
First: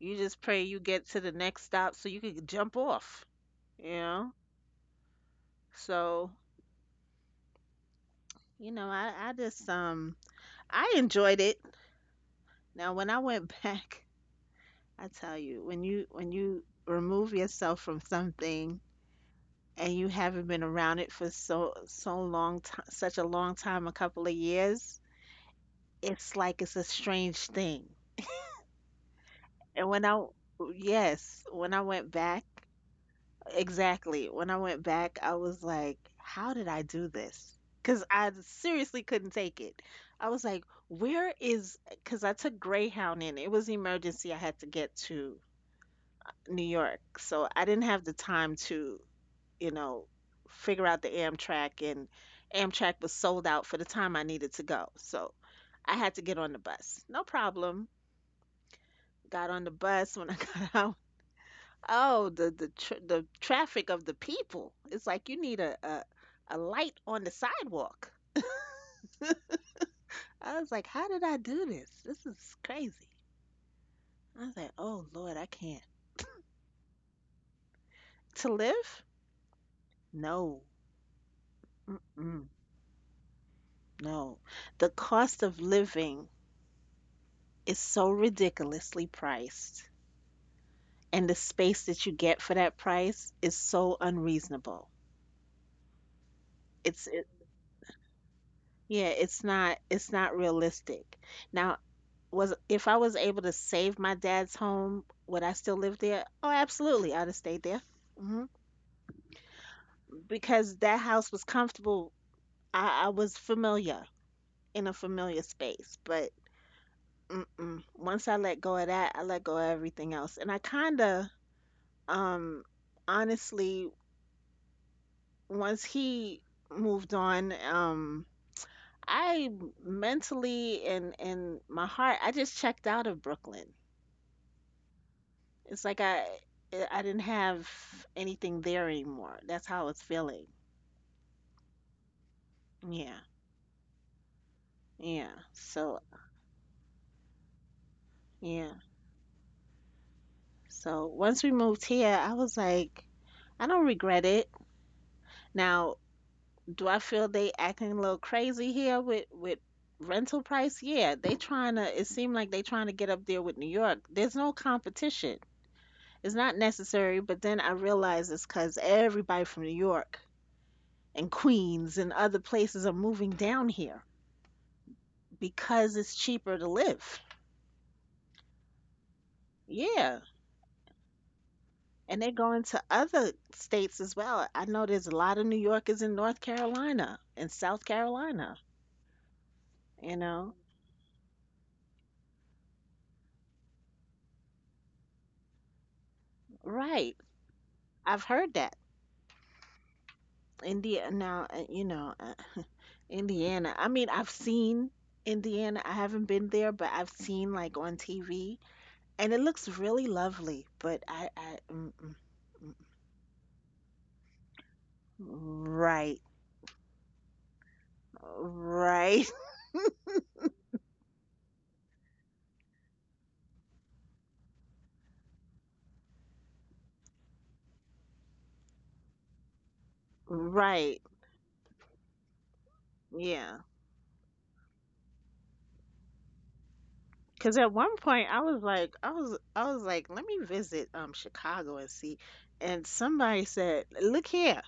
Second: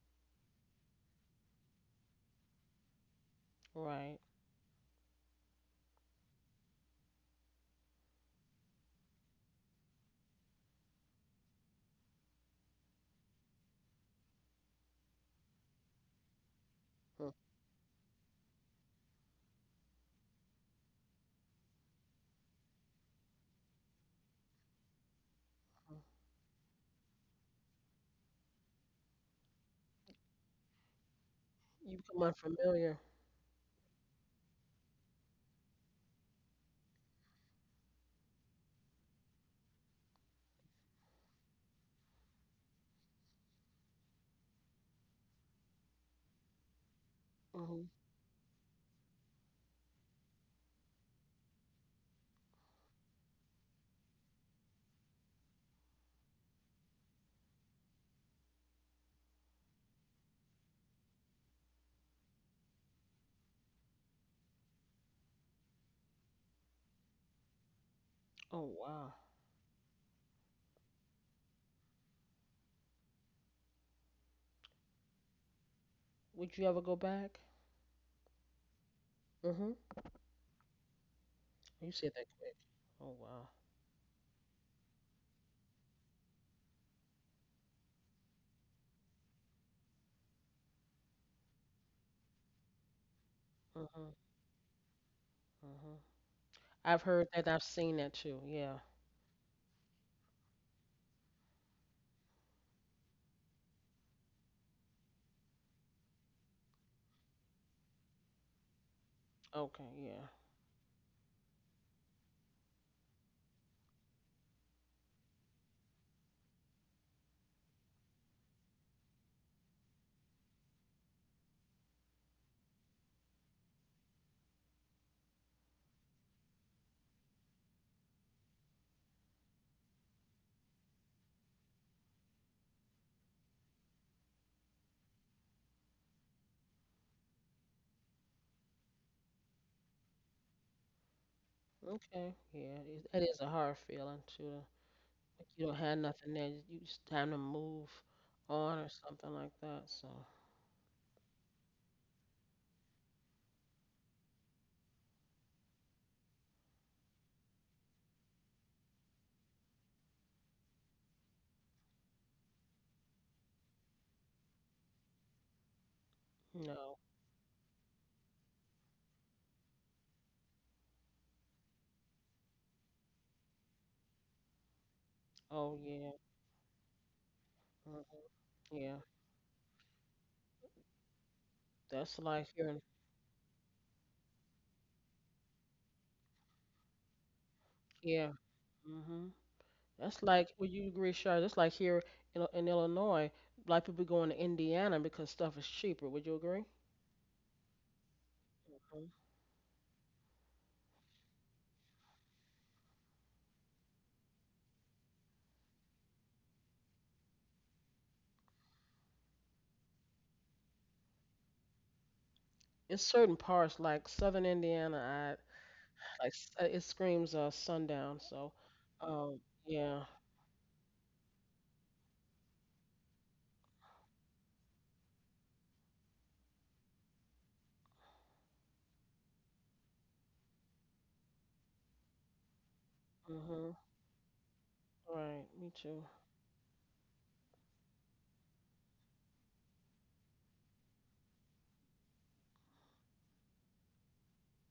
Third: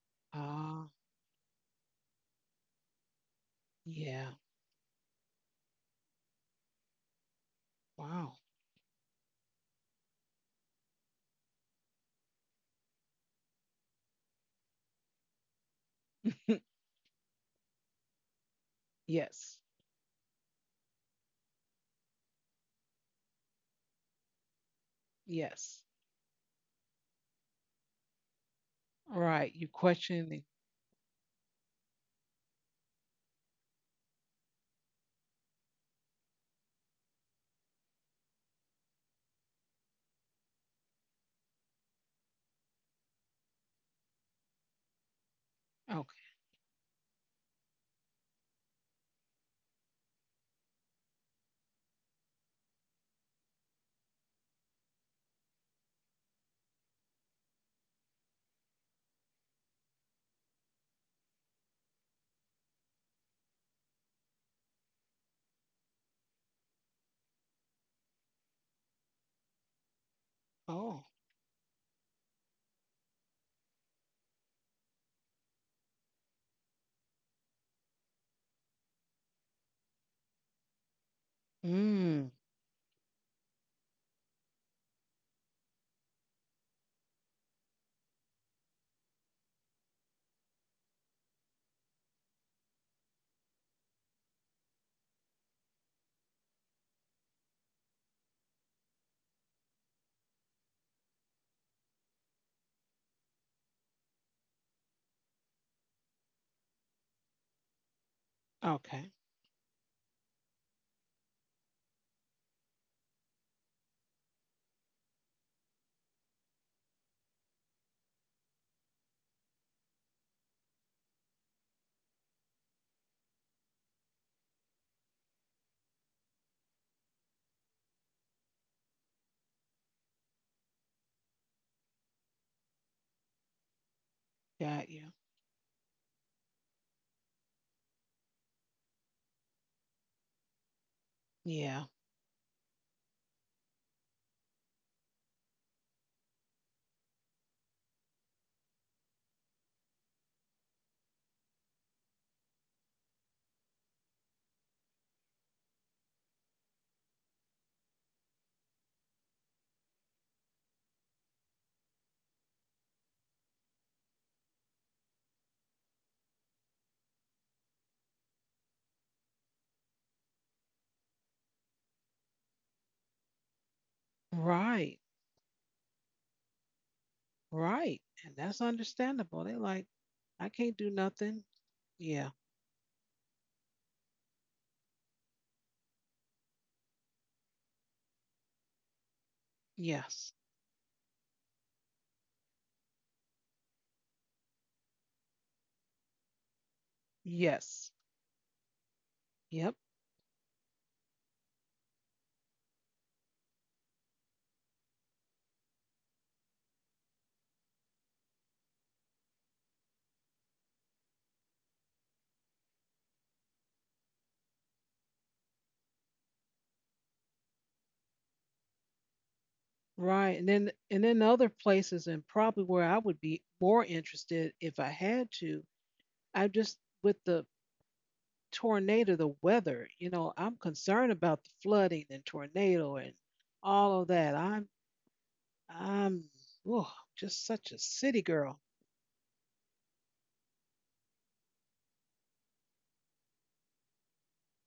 You just pray you Ah, get to the next stop so you can jump off. You Right. yeah. know, so Wow. you know, I just I enjoyed it. Now when I went back, I tell you, when you Mm, remove yourself from something Yes. and you haven't been around it for so long time, such a long time, a couple of years, Yes. mm. it's like it's a strange thing. Right. You And when I, question the yes, when I You went become back, unfamiliar. exactly, when I went back, I was like, how did I do this? Because I seriously couldn't take it. I was like, where is, because I took Greyhound in, it was emergency. I had to get to okay. New York. So I Hmm. didn't have the time to, you know, figure out the Amtrak, and Amtrak was sold out for the time I needed to go. So I had to get on the bus. No problem. Got on the bus. When I got out, oh, the traffic of the people. It's like you need a light on the sidewalk. Oh wow. I was like, Oh. how did I do this? This is crazy. I was like, oh Lord, I can't. Would you ever go back? To live? Hmm. No. You said that Mm. Mm-mm, quick. Oh wow. no. The cost of living is so ridiculously priced, and the space that you get for that price is so Hmm. unreasonable. Hmm. I've heard It, that. I've seen that too. Yeah. yeah, it's not, it's not realistic. Now, was if I was able to save my dad's home, would I still live there? Oh, absolutely, I'd have stayed there. Hmm. Okay. Okay, yeah. Because that house was comfortable. I was familiar in a familiar space, but mm-mm. Once I let go of that, I let go of everything else. And I kind of, um, honestly, once he moved on, I mentally and my heart, I just checked out of Brooklyn. Got you. It's like I didn't have anything there anymore. That's how it's feeling. Yeah. Okay, yeah. It, Yeah. that is a hard feeling too. Yeah. Like you don't have So, nothing there. You just time to move yeah. on or something like that. So So, once we moved here, I was like, I don't regret it. Now, do I feel they acting a little crazy here with rental price? Yeah, they trying to it seemed like they trying to get up there with New York. There's no competition. It's not no. necessary, but then I realized cause everybody from New York and Queens and other places are moving down here, Right. Oh because yeah. it's cheaper to live. Hmm. Right. And that's Yeah. understandable. They're like, Yeah. I can't do nothing. That's And they're Yeah. like going here. To other states as well. I know there's a lot of New Yorkers in North Carolina and South Yeah. Carolina, Mhm. you That's Yes. like, know. would you agree, Shar? That's like here in, in Illinois. A people going to Indiana because stuff is cheaper. Would you agree? Right. Yes. I've heard that. Hmm. Yep. India now, uh, you know, uh, Indiana. I mean, I've seen Indiana. I haven't been there, but I've seen like on TV and it looks really lovely, but I mm, mm, It's certain parts like Southern mm. Indiana. I right. like it screams sundown. Right. um, yeah. Right. And then other places, and probably where I would be more interested if I had to, I just with the tornado, the weather, you know, I'm Right. concerned about the flooding and tornado and Yeah. Mm-hmm. all of that. Right, me too. I'm Oh, just Cause at such a one city point I girl. was like, I was like, let me visit Chicago and see. And somebody said, look here,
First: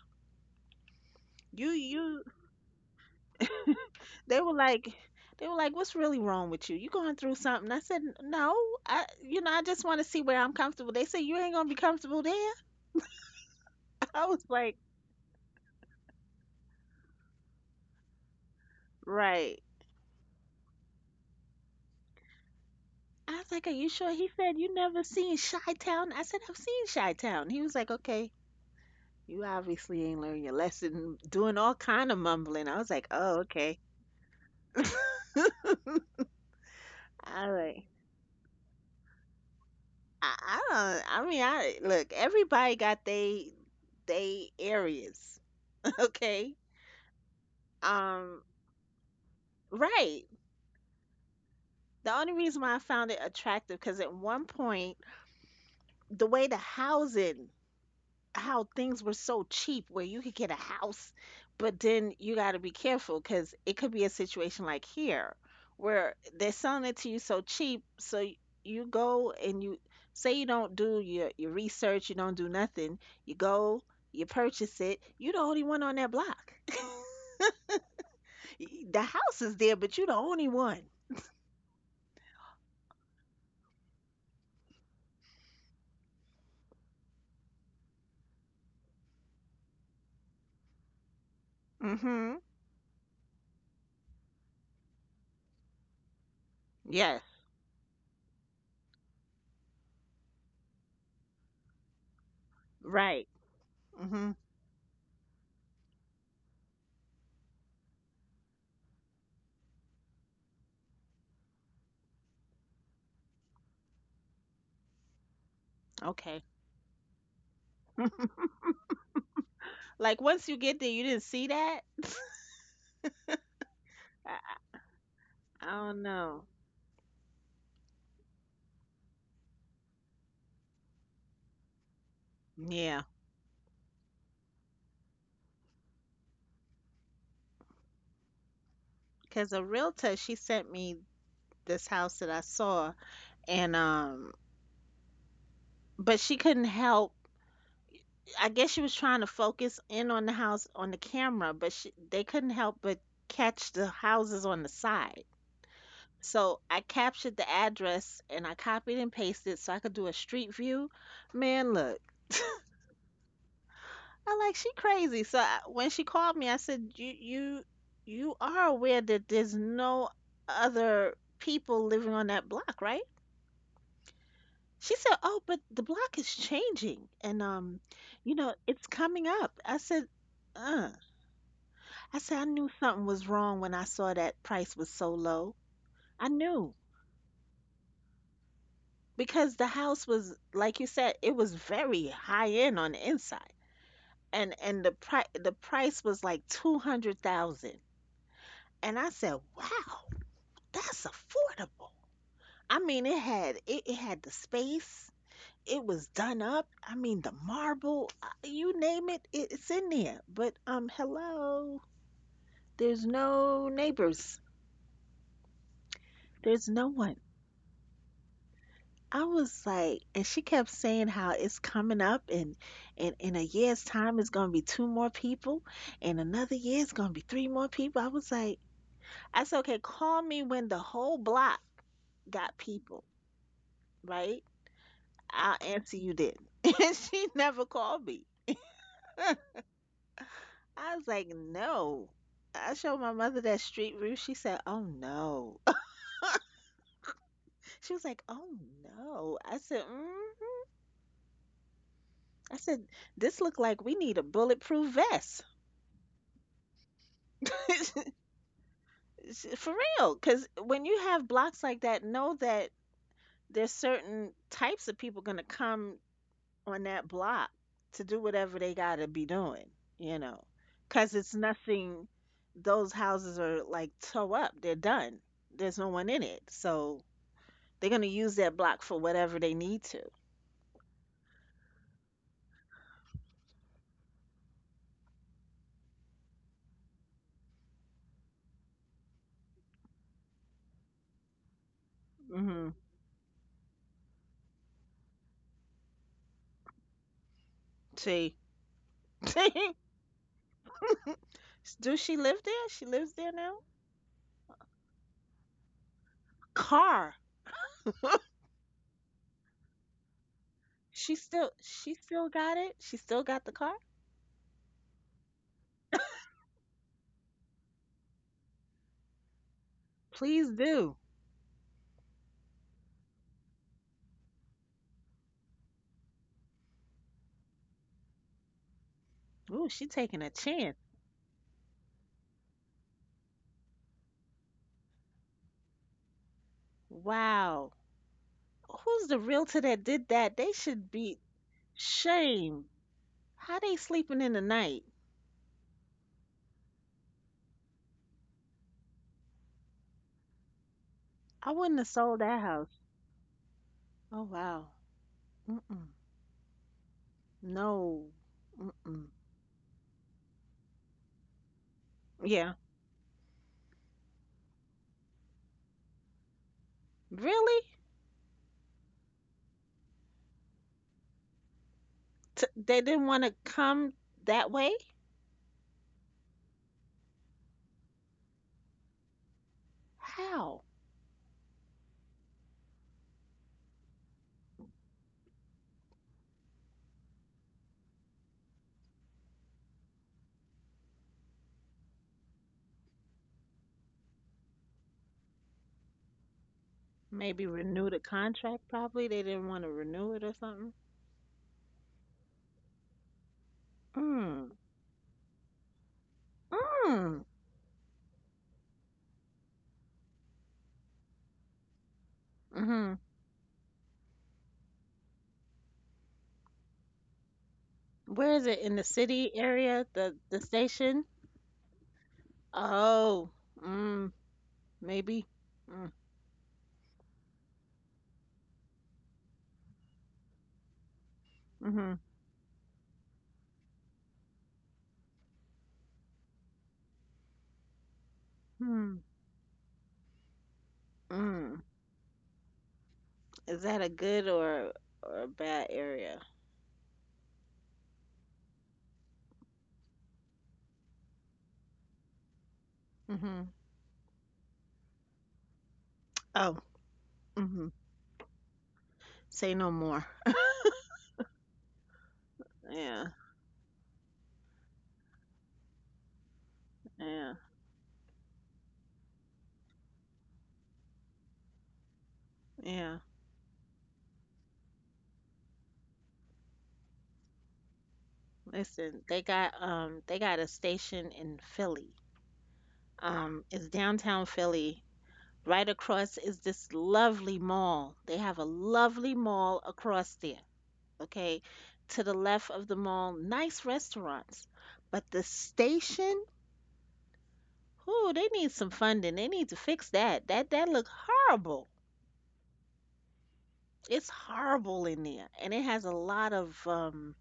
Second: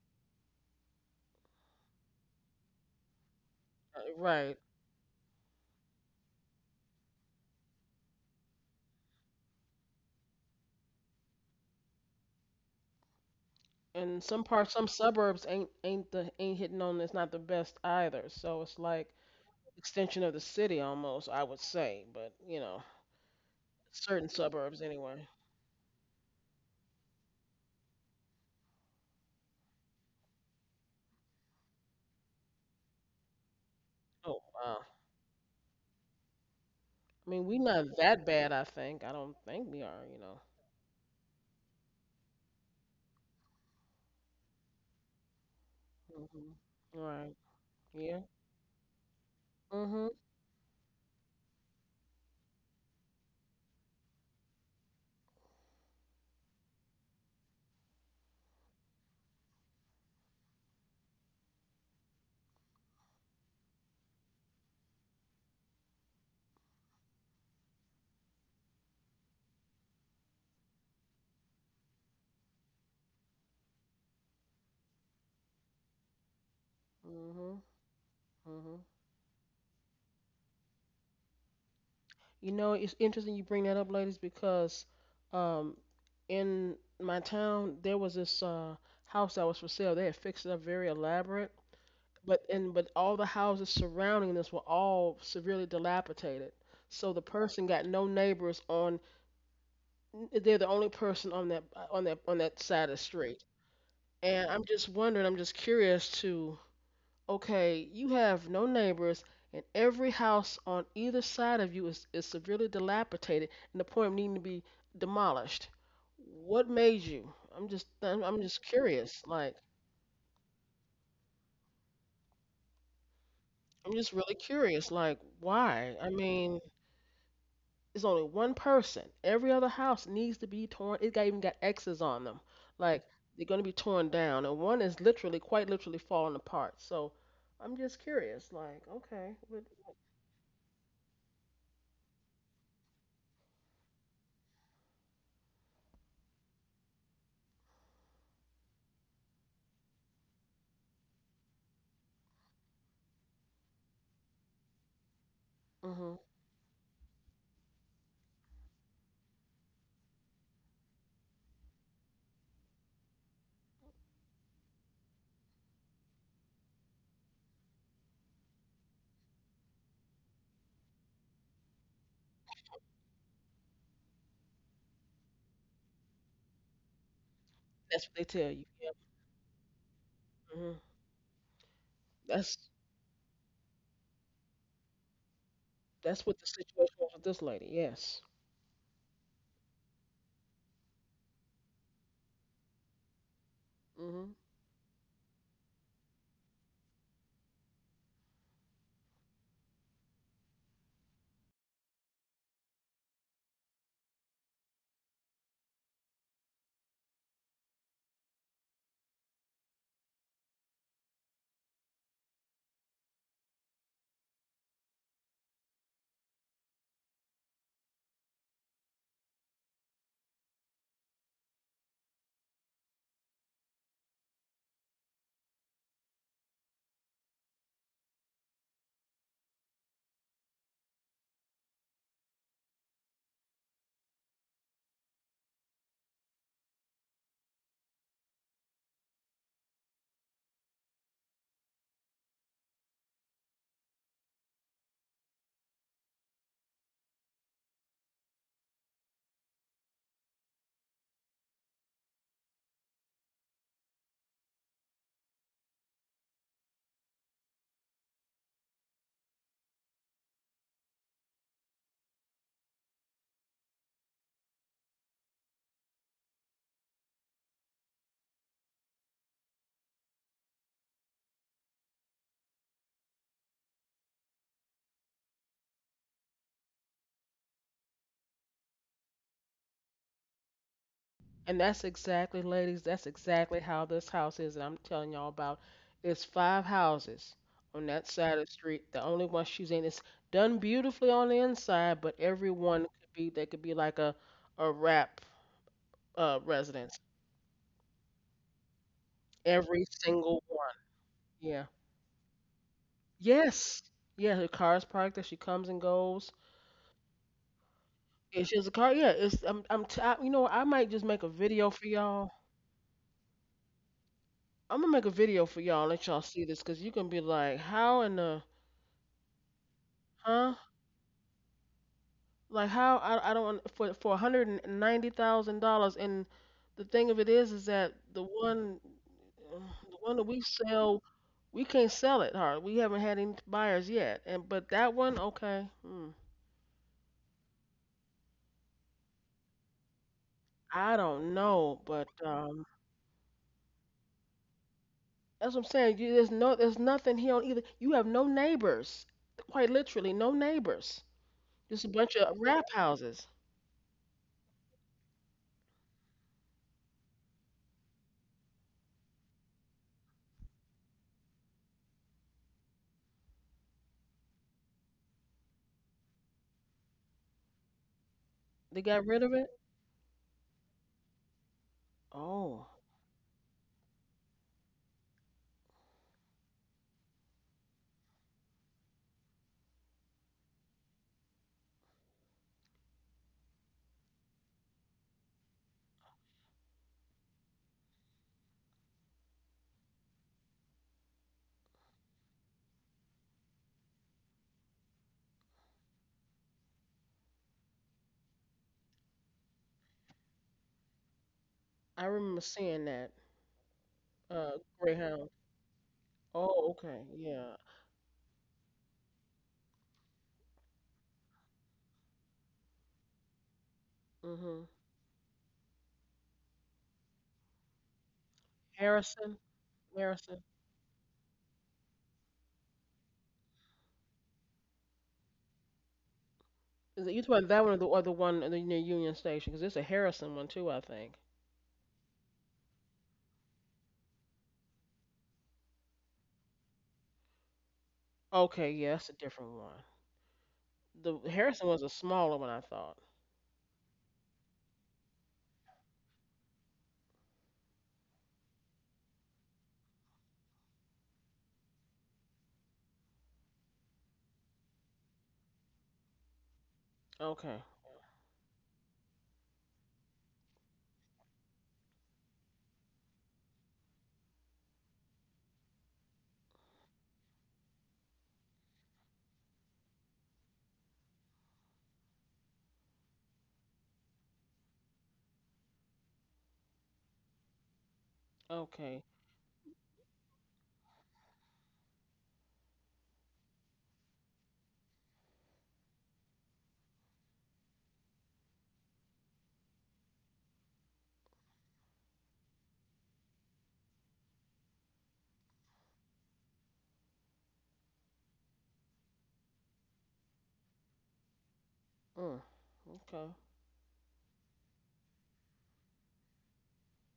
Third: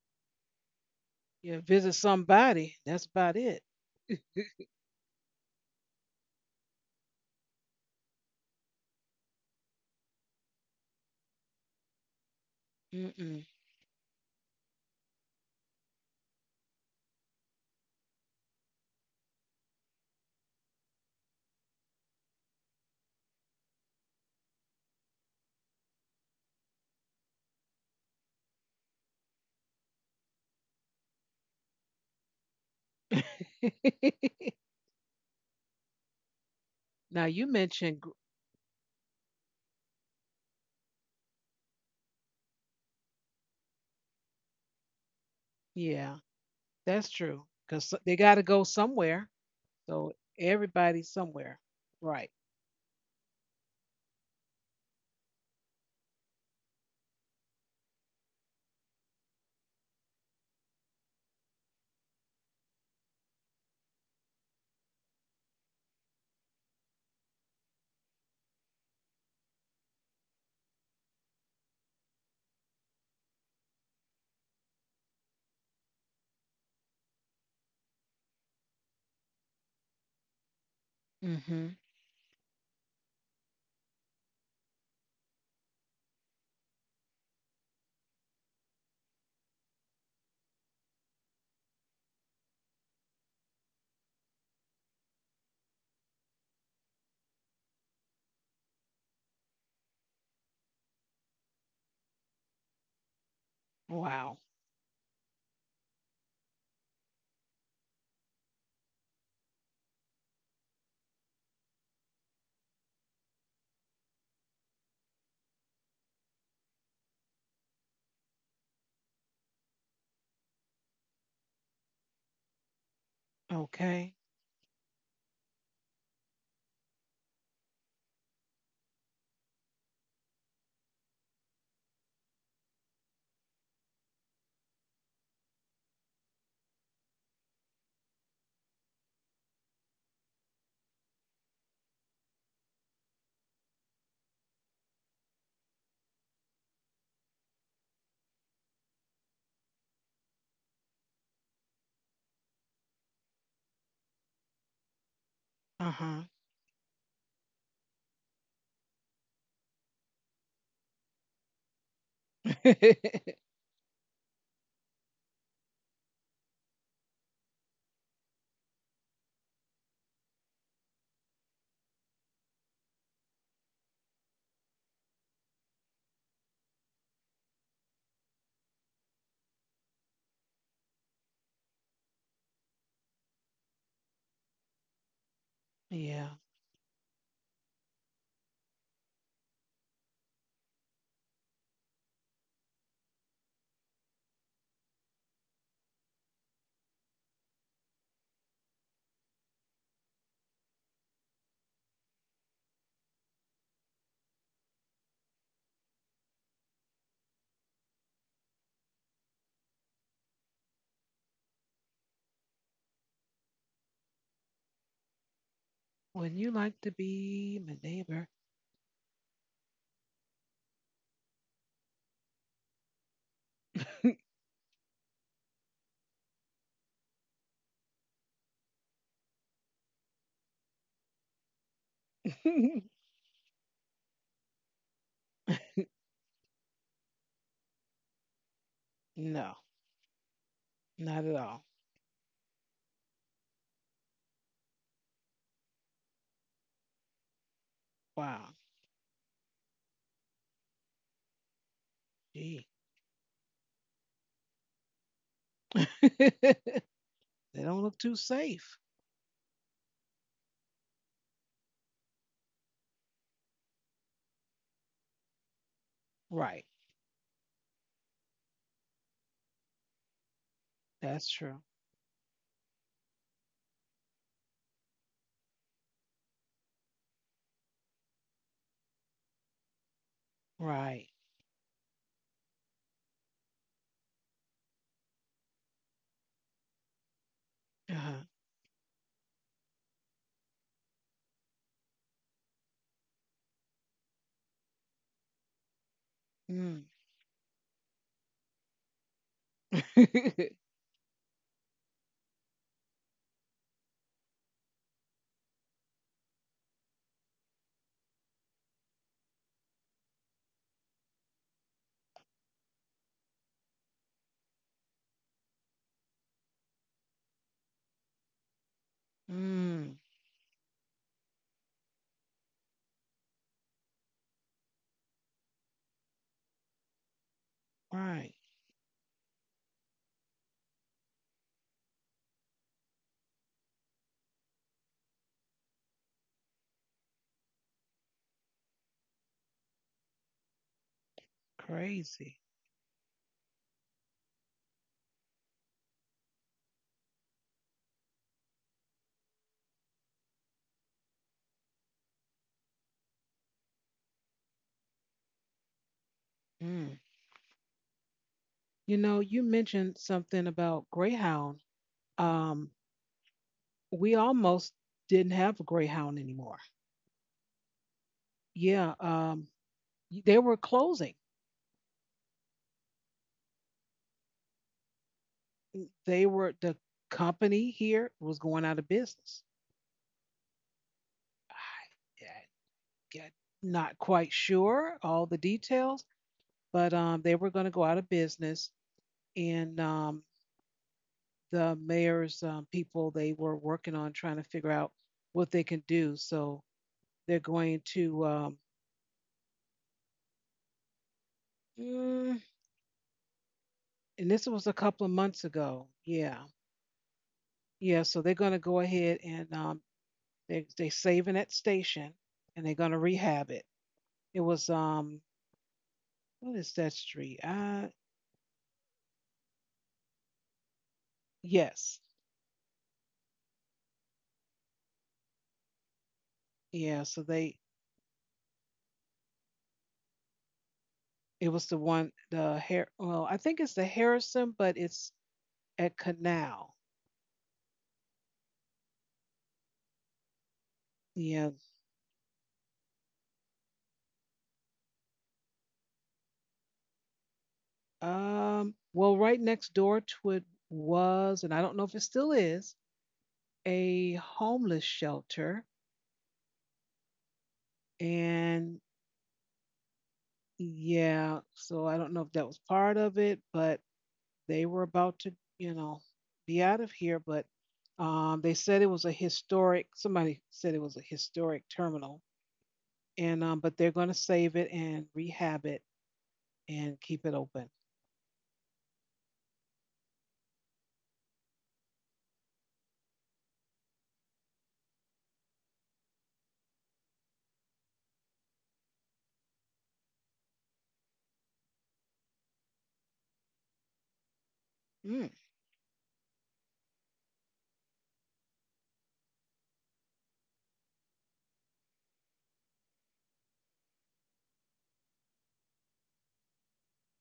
You you, visit you. somebody, that's about it. They were Right. like, what's really wrong with you? You going through something? I said, no, I just want to see where I'm comfortable. They said you ain't gonna be comfortable there. Mm-mm. And I was some parts, like, some suburbs ain't ain't the ain't hitting on it's not the best either. So it's like right. extension of the city almost, I would say. But you know, I was like, are you sure? He certain said, you suburbs never anyway. seen Chi-Town? I said, I've seen Chi-Town. He was like, okay, you obviously ain't learned your lesson, doing all kind of mumbling. I was like, oh, okay. Oh wow. I Now mean, All you we right. not mentioned, gr- that bad, I think. I don't think we are, you know. I don't. I mean, I look. Everybody got they areas. yeah, Okay. Mhm. that's Right. true because Yeah. they Um. got to go somewhere. Mhm. Right. So everybody's somewhere, The only right? reason why I found it attractive because at one point the way the housing, how things were so cheap where you could get a house, but then you got to be careful because it could be a situation like here where they're selling it to you so cheap. You go and you say you don't do your research, you don't do nothing. You go, you purchase it. You're the only one on that block. Mhm. Y- Mhm. The house is there, but you're the only one. Mm-hmm. You know, it's interesting you bring that up, ladies, because um, in my town there was this house that was for sale. They had fixed it up very elaborate, Mm-hmm. but and but all the houses surrounding this were all severely dilapidated. So Yes. the person got no neighbors on. They're the only person on that on that side of the Right. street. Mm-hmm. Wow. And I'm just wondering. I'm just curious to. Okay, you have no neighbors, and every house on either side of you is severely dilapidated, and the point of needing to be demolished. Okay. What made you? I'm just curious. Like Like once you get there, you didn't see that. I'm just Okay. I, I really curious. Like I why? don't I know. mean, it's only one person. Every other house needs to be torn. It got even got X's on them. Yeah. Like they're going to be torn down, and one is literally, quite literally, falling apart. So I'm just curious. Like okay, Because a what? realtor, she sent me this house that I saw, and but she couldn't help. I guess she was trying to focus in on the house on the camera, but they couldn't help but catch the houses on the side. Uh Hmm. huh. So I captured the address and I copied and pasted so I could do a street view. Man, look, I like she crazy. When she called me, I said, you are aware that there's no other people living on that block, right?" She said, "Oh, but the block is changing and That's what they you know, tell you. it's Yeah. coming up." I said, Mm-hmm. "Uh." I said I That's knew something was wrong when I saw that price was so low. I that's Yeah. what the knew situation was with this lady. Yes. because the house was like you said, it was very high end on the inside. Hmm. And the price was like 200,000. And I said, "Wow, that's affordable." I mean, it had the space. It was done up. I mean, the marble, you name it, it's in there. But hello, there's no neighbors. When you There's like no to one. be my neighbor. I was like, and she kept saying how it's coming up, and in a year's time, it's gonna be two more people, and another year, it's gonna be three more people. I said, okay, call me when the whole block got people, right? I'll answer you then. And she never called me. No, I was not like, at all. no. I showed my mother that street view. She said, oh no. She was like, oh Wow. no. I said, mm. I Gee. said, this look like we need a bulletproof vest. They don't look too safe. For real. Because when you have blocks like that, know that there's certain types of people going to come Right. on that block to do whatever they got to be doing, you know. Because That's it's true. nothing, those houses are like toe up. They're done. There's no one in it. So they're gonna use that block for whatever they need to. Right. And that's exactly, ladies. That's exactly how this house is. That I'm telling y'all about. It's five houses on that Uh-huh. side of the street. The only one she's in is done beautifully on the inside, but every Mhm. one could be they could be like a wrap Mm. residence. See, Every single one. Yeah. do she live there? She lives there now. Yes. Yeah. Her car's parked there. She comes and goes. Car. It's just a car. Yeah. It's you know, I might just make a video for she still y'all. got it. She still got the car. I'm gonna make a video for y'all and let y'all see this, cause you gonna be like, how in the Mm. Please huh? do. Like how I don't want- for 190 thousand dollars. And the thing of it is that Right. Uh, Ooh, she the one taking that a we chance. sell, we can't sell it hard. We haven't had any buyers yet. And but that one, okay, hmm, Wow. Who's the realtor that did that? They should I be don't know, but Crazy. shame. How they sleeping in the night? that's what I'm saying. You, there's no there's nothing here on either. You have no neighbors, quite literally no neighbors. I wouldn't Just have a bunch sold of that rap house. houses. Oh wow. Mm-mm. Mm. No. You Mm-mm. know, you mentioned something about Greyhound. Yeah. Um, we almost didn't have a Greyhound anymore. Really? They Yeah. got rid of it. They were closing. Oh, They didn't want to come that way? They were the company here was going out of business. How? I. Yeah, not quite sure all the details, but they were going to go out of business. And the mayor's people, they were working on trying to figure out what they can do. So they're Maybe going renew the to, contract, probably. They didn't want to renew it or something. I mm, remember seeing that. and this Mm. Uh, was a couple of Greyhound. months ago. Yeah. Oh, okay, Mm. yeah. Yeah. So they're going to go ahead and they, they're saving that station and they're going Mm-hmm. to rehab it. It Mhm. was, what is that street? Where is it? In the city Harrison, area? The Harrison. station? Yes. Oh. Mm. Maybe. Mm. Yeah. Is it So you talking about they, that one or the one in the near Union Station? Because it's a Harrison one too, I think. it was the Mm-hmm. one the hair. Well, I think it's the Harrison, but it's at Canal. Okay, yeah, Mm. that's a different one. The Yeah. Mm. Harrison was a smaller one, I thought. Is that a good or a bad area? Well, right next door to it was, and I don't know if it still is, Mm-hmm. a homeless shelter. Oh. Okay, Mm-hmm. And Say no more. yeah, so I don't know if that was part Yeah, of it, but they were about to, you know, be out of here. yeah, But they said it was a historic. Somebody said it was a historic terminal, yeah. and but they're going to save it and rehab it and keep it open. okay. Listen, they got a station in Philly, is downtown Philly. Right across is this lovely mall. They have a lovely mall across there. Okay. To the left of the mall, nice restaurants. But the Mm. station, ooh, they need some funding. They need to fix that. That look horrible. Mm. Okay, It's horrible in there. And it has a lot of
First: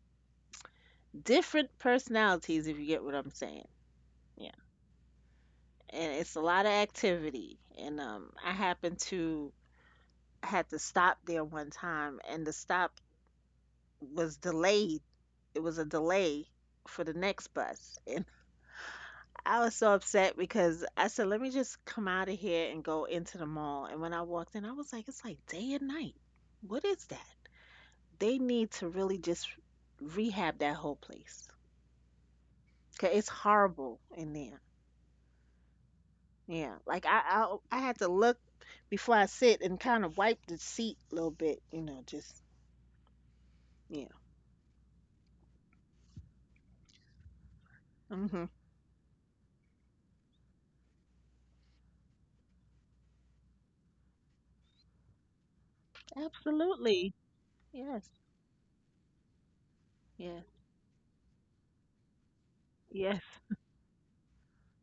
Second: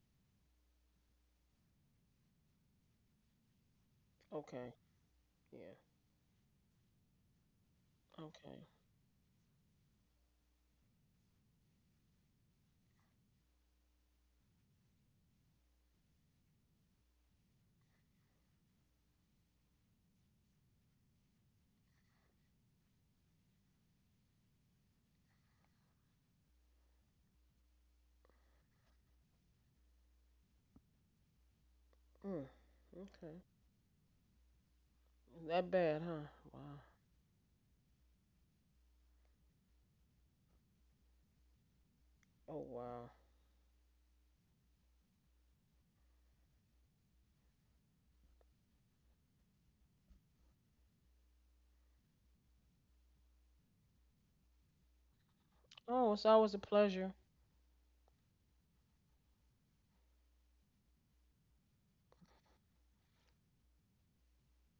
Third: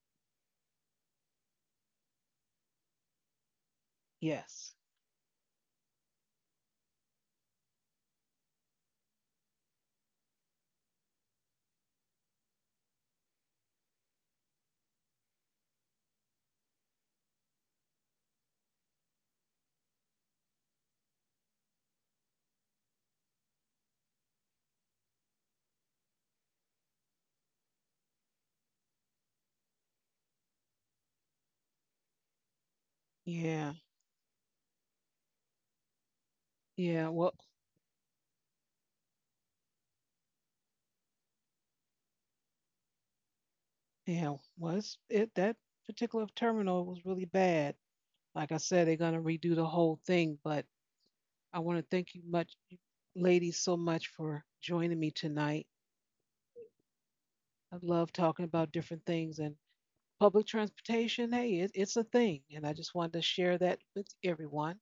different personalities, if you get what I'm saying. Yeah. okay. Yes. Yeah. And it's a lot of activity. And I Okay. happen to had to stop there one time and the stop was delayed. It was a delay for the next bus. And I was so upset because I said, let me just come out of here and go into the mall. And when I walked in, I was like, it's like day and night. What is that? They need to really just rehab that whole place. Mm. 'Cause it's Okay. Yeah. horrible in there. That bad, huh? Yeah. Wow. Like Yeah. Well, I had to look before I sit and kind of wipe the seat a little bit, you know, just Oh wow. yeah. yeah. Was it that particular terminal was really bad? Mhm. Like I said, they're gonna redo the whole thing. But I want to thank you much, ladies, so much for joining me tonight. Oh, it's always a Absolutely. pleasure. I Yes. love talking about different things, and Yeah. public transportation, hey, it's a thing. And I just wanted Yes. to share that with everyone.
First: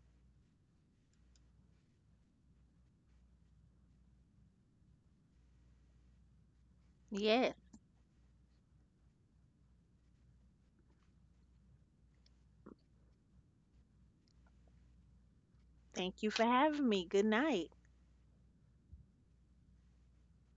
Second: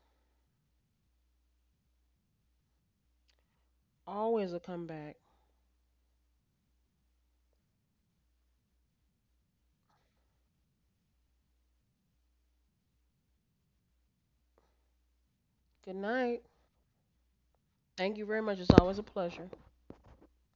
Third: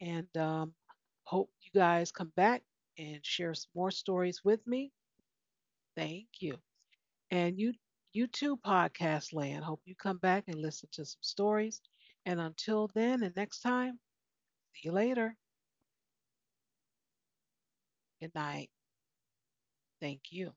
And hope you guys come back and share some more stories Always a with me. comeback. Thank you. Yes. And you, you too, podcast land. Hope you come back and listen to some stories. And until then and next time, see you later. Good Thank you for night. having me. Good night. Thank you Good very much. night. It's always a pleasure. Thank you.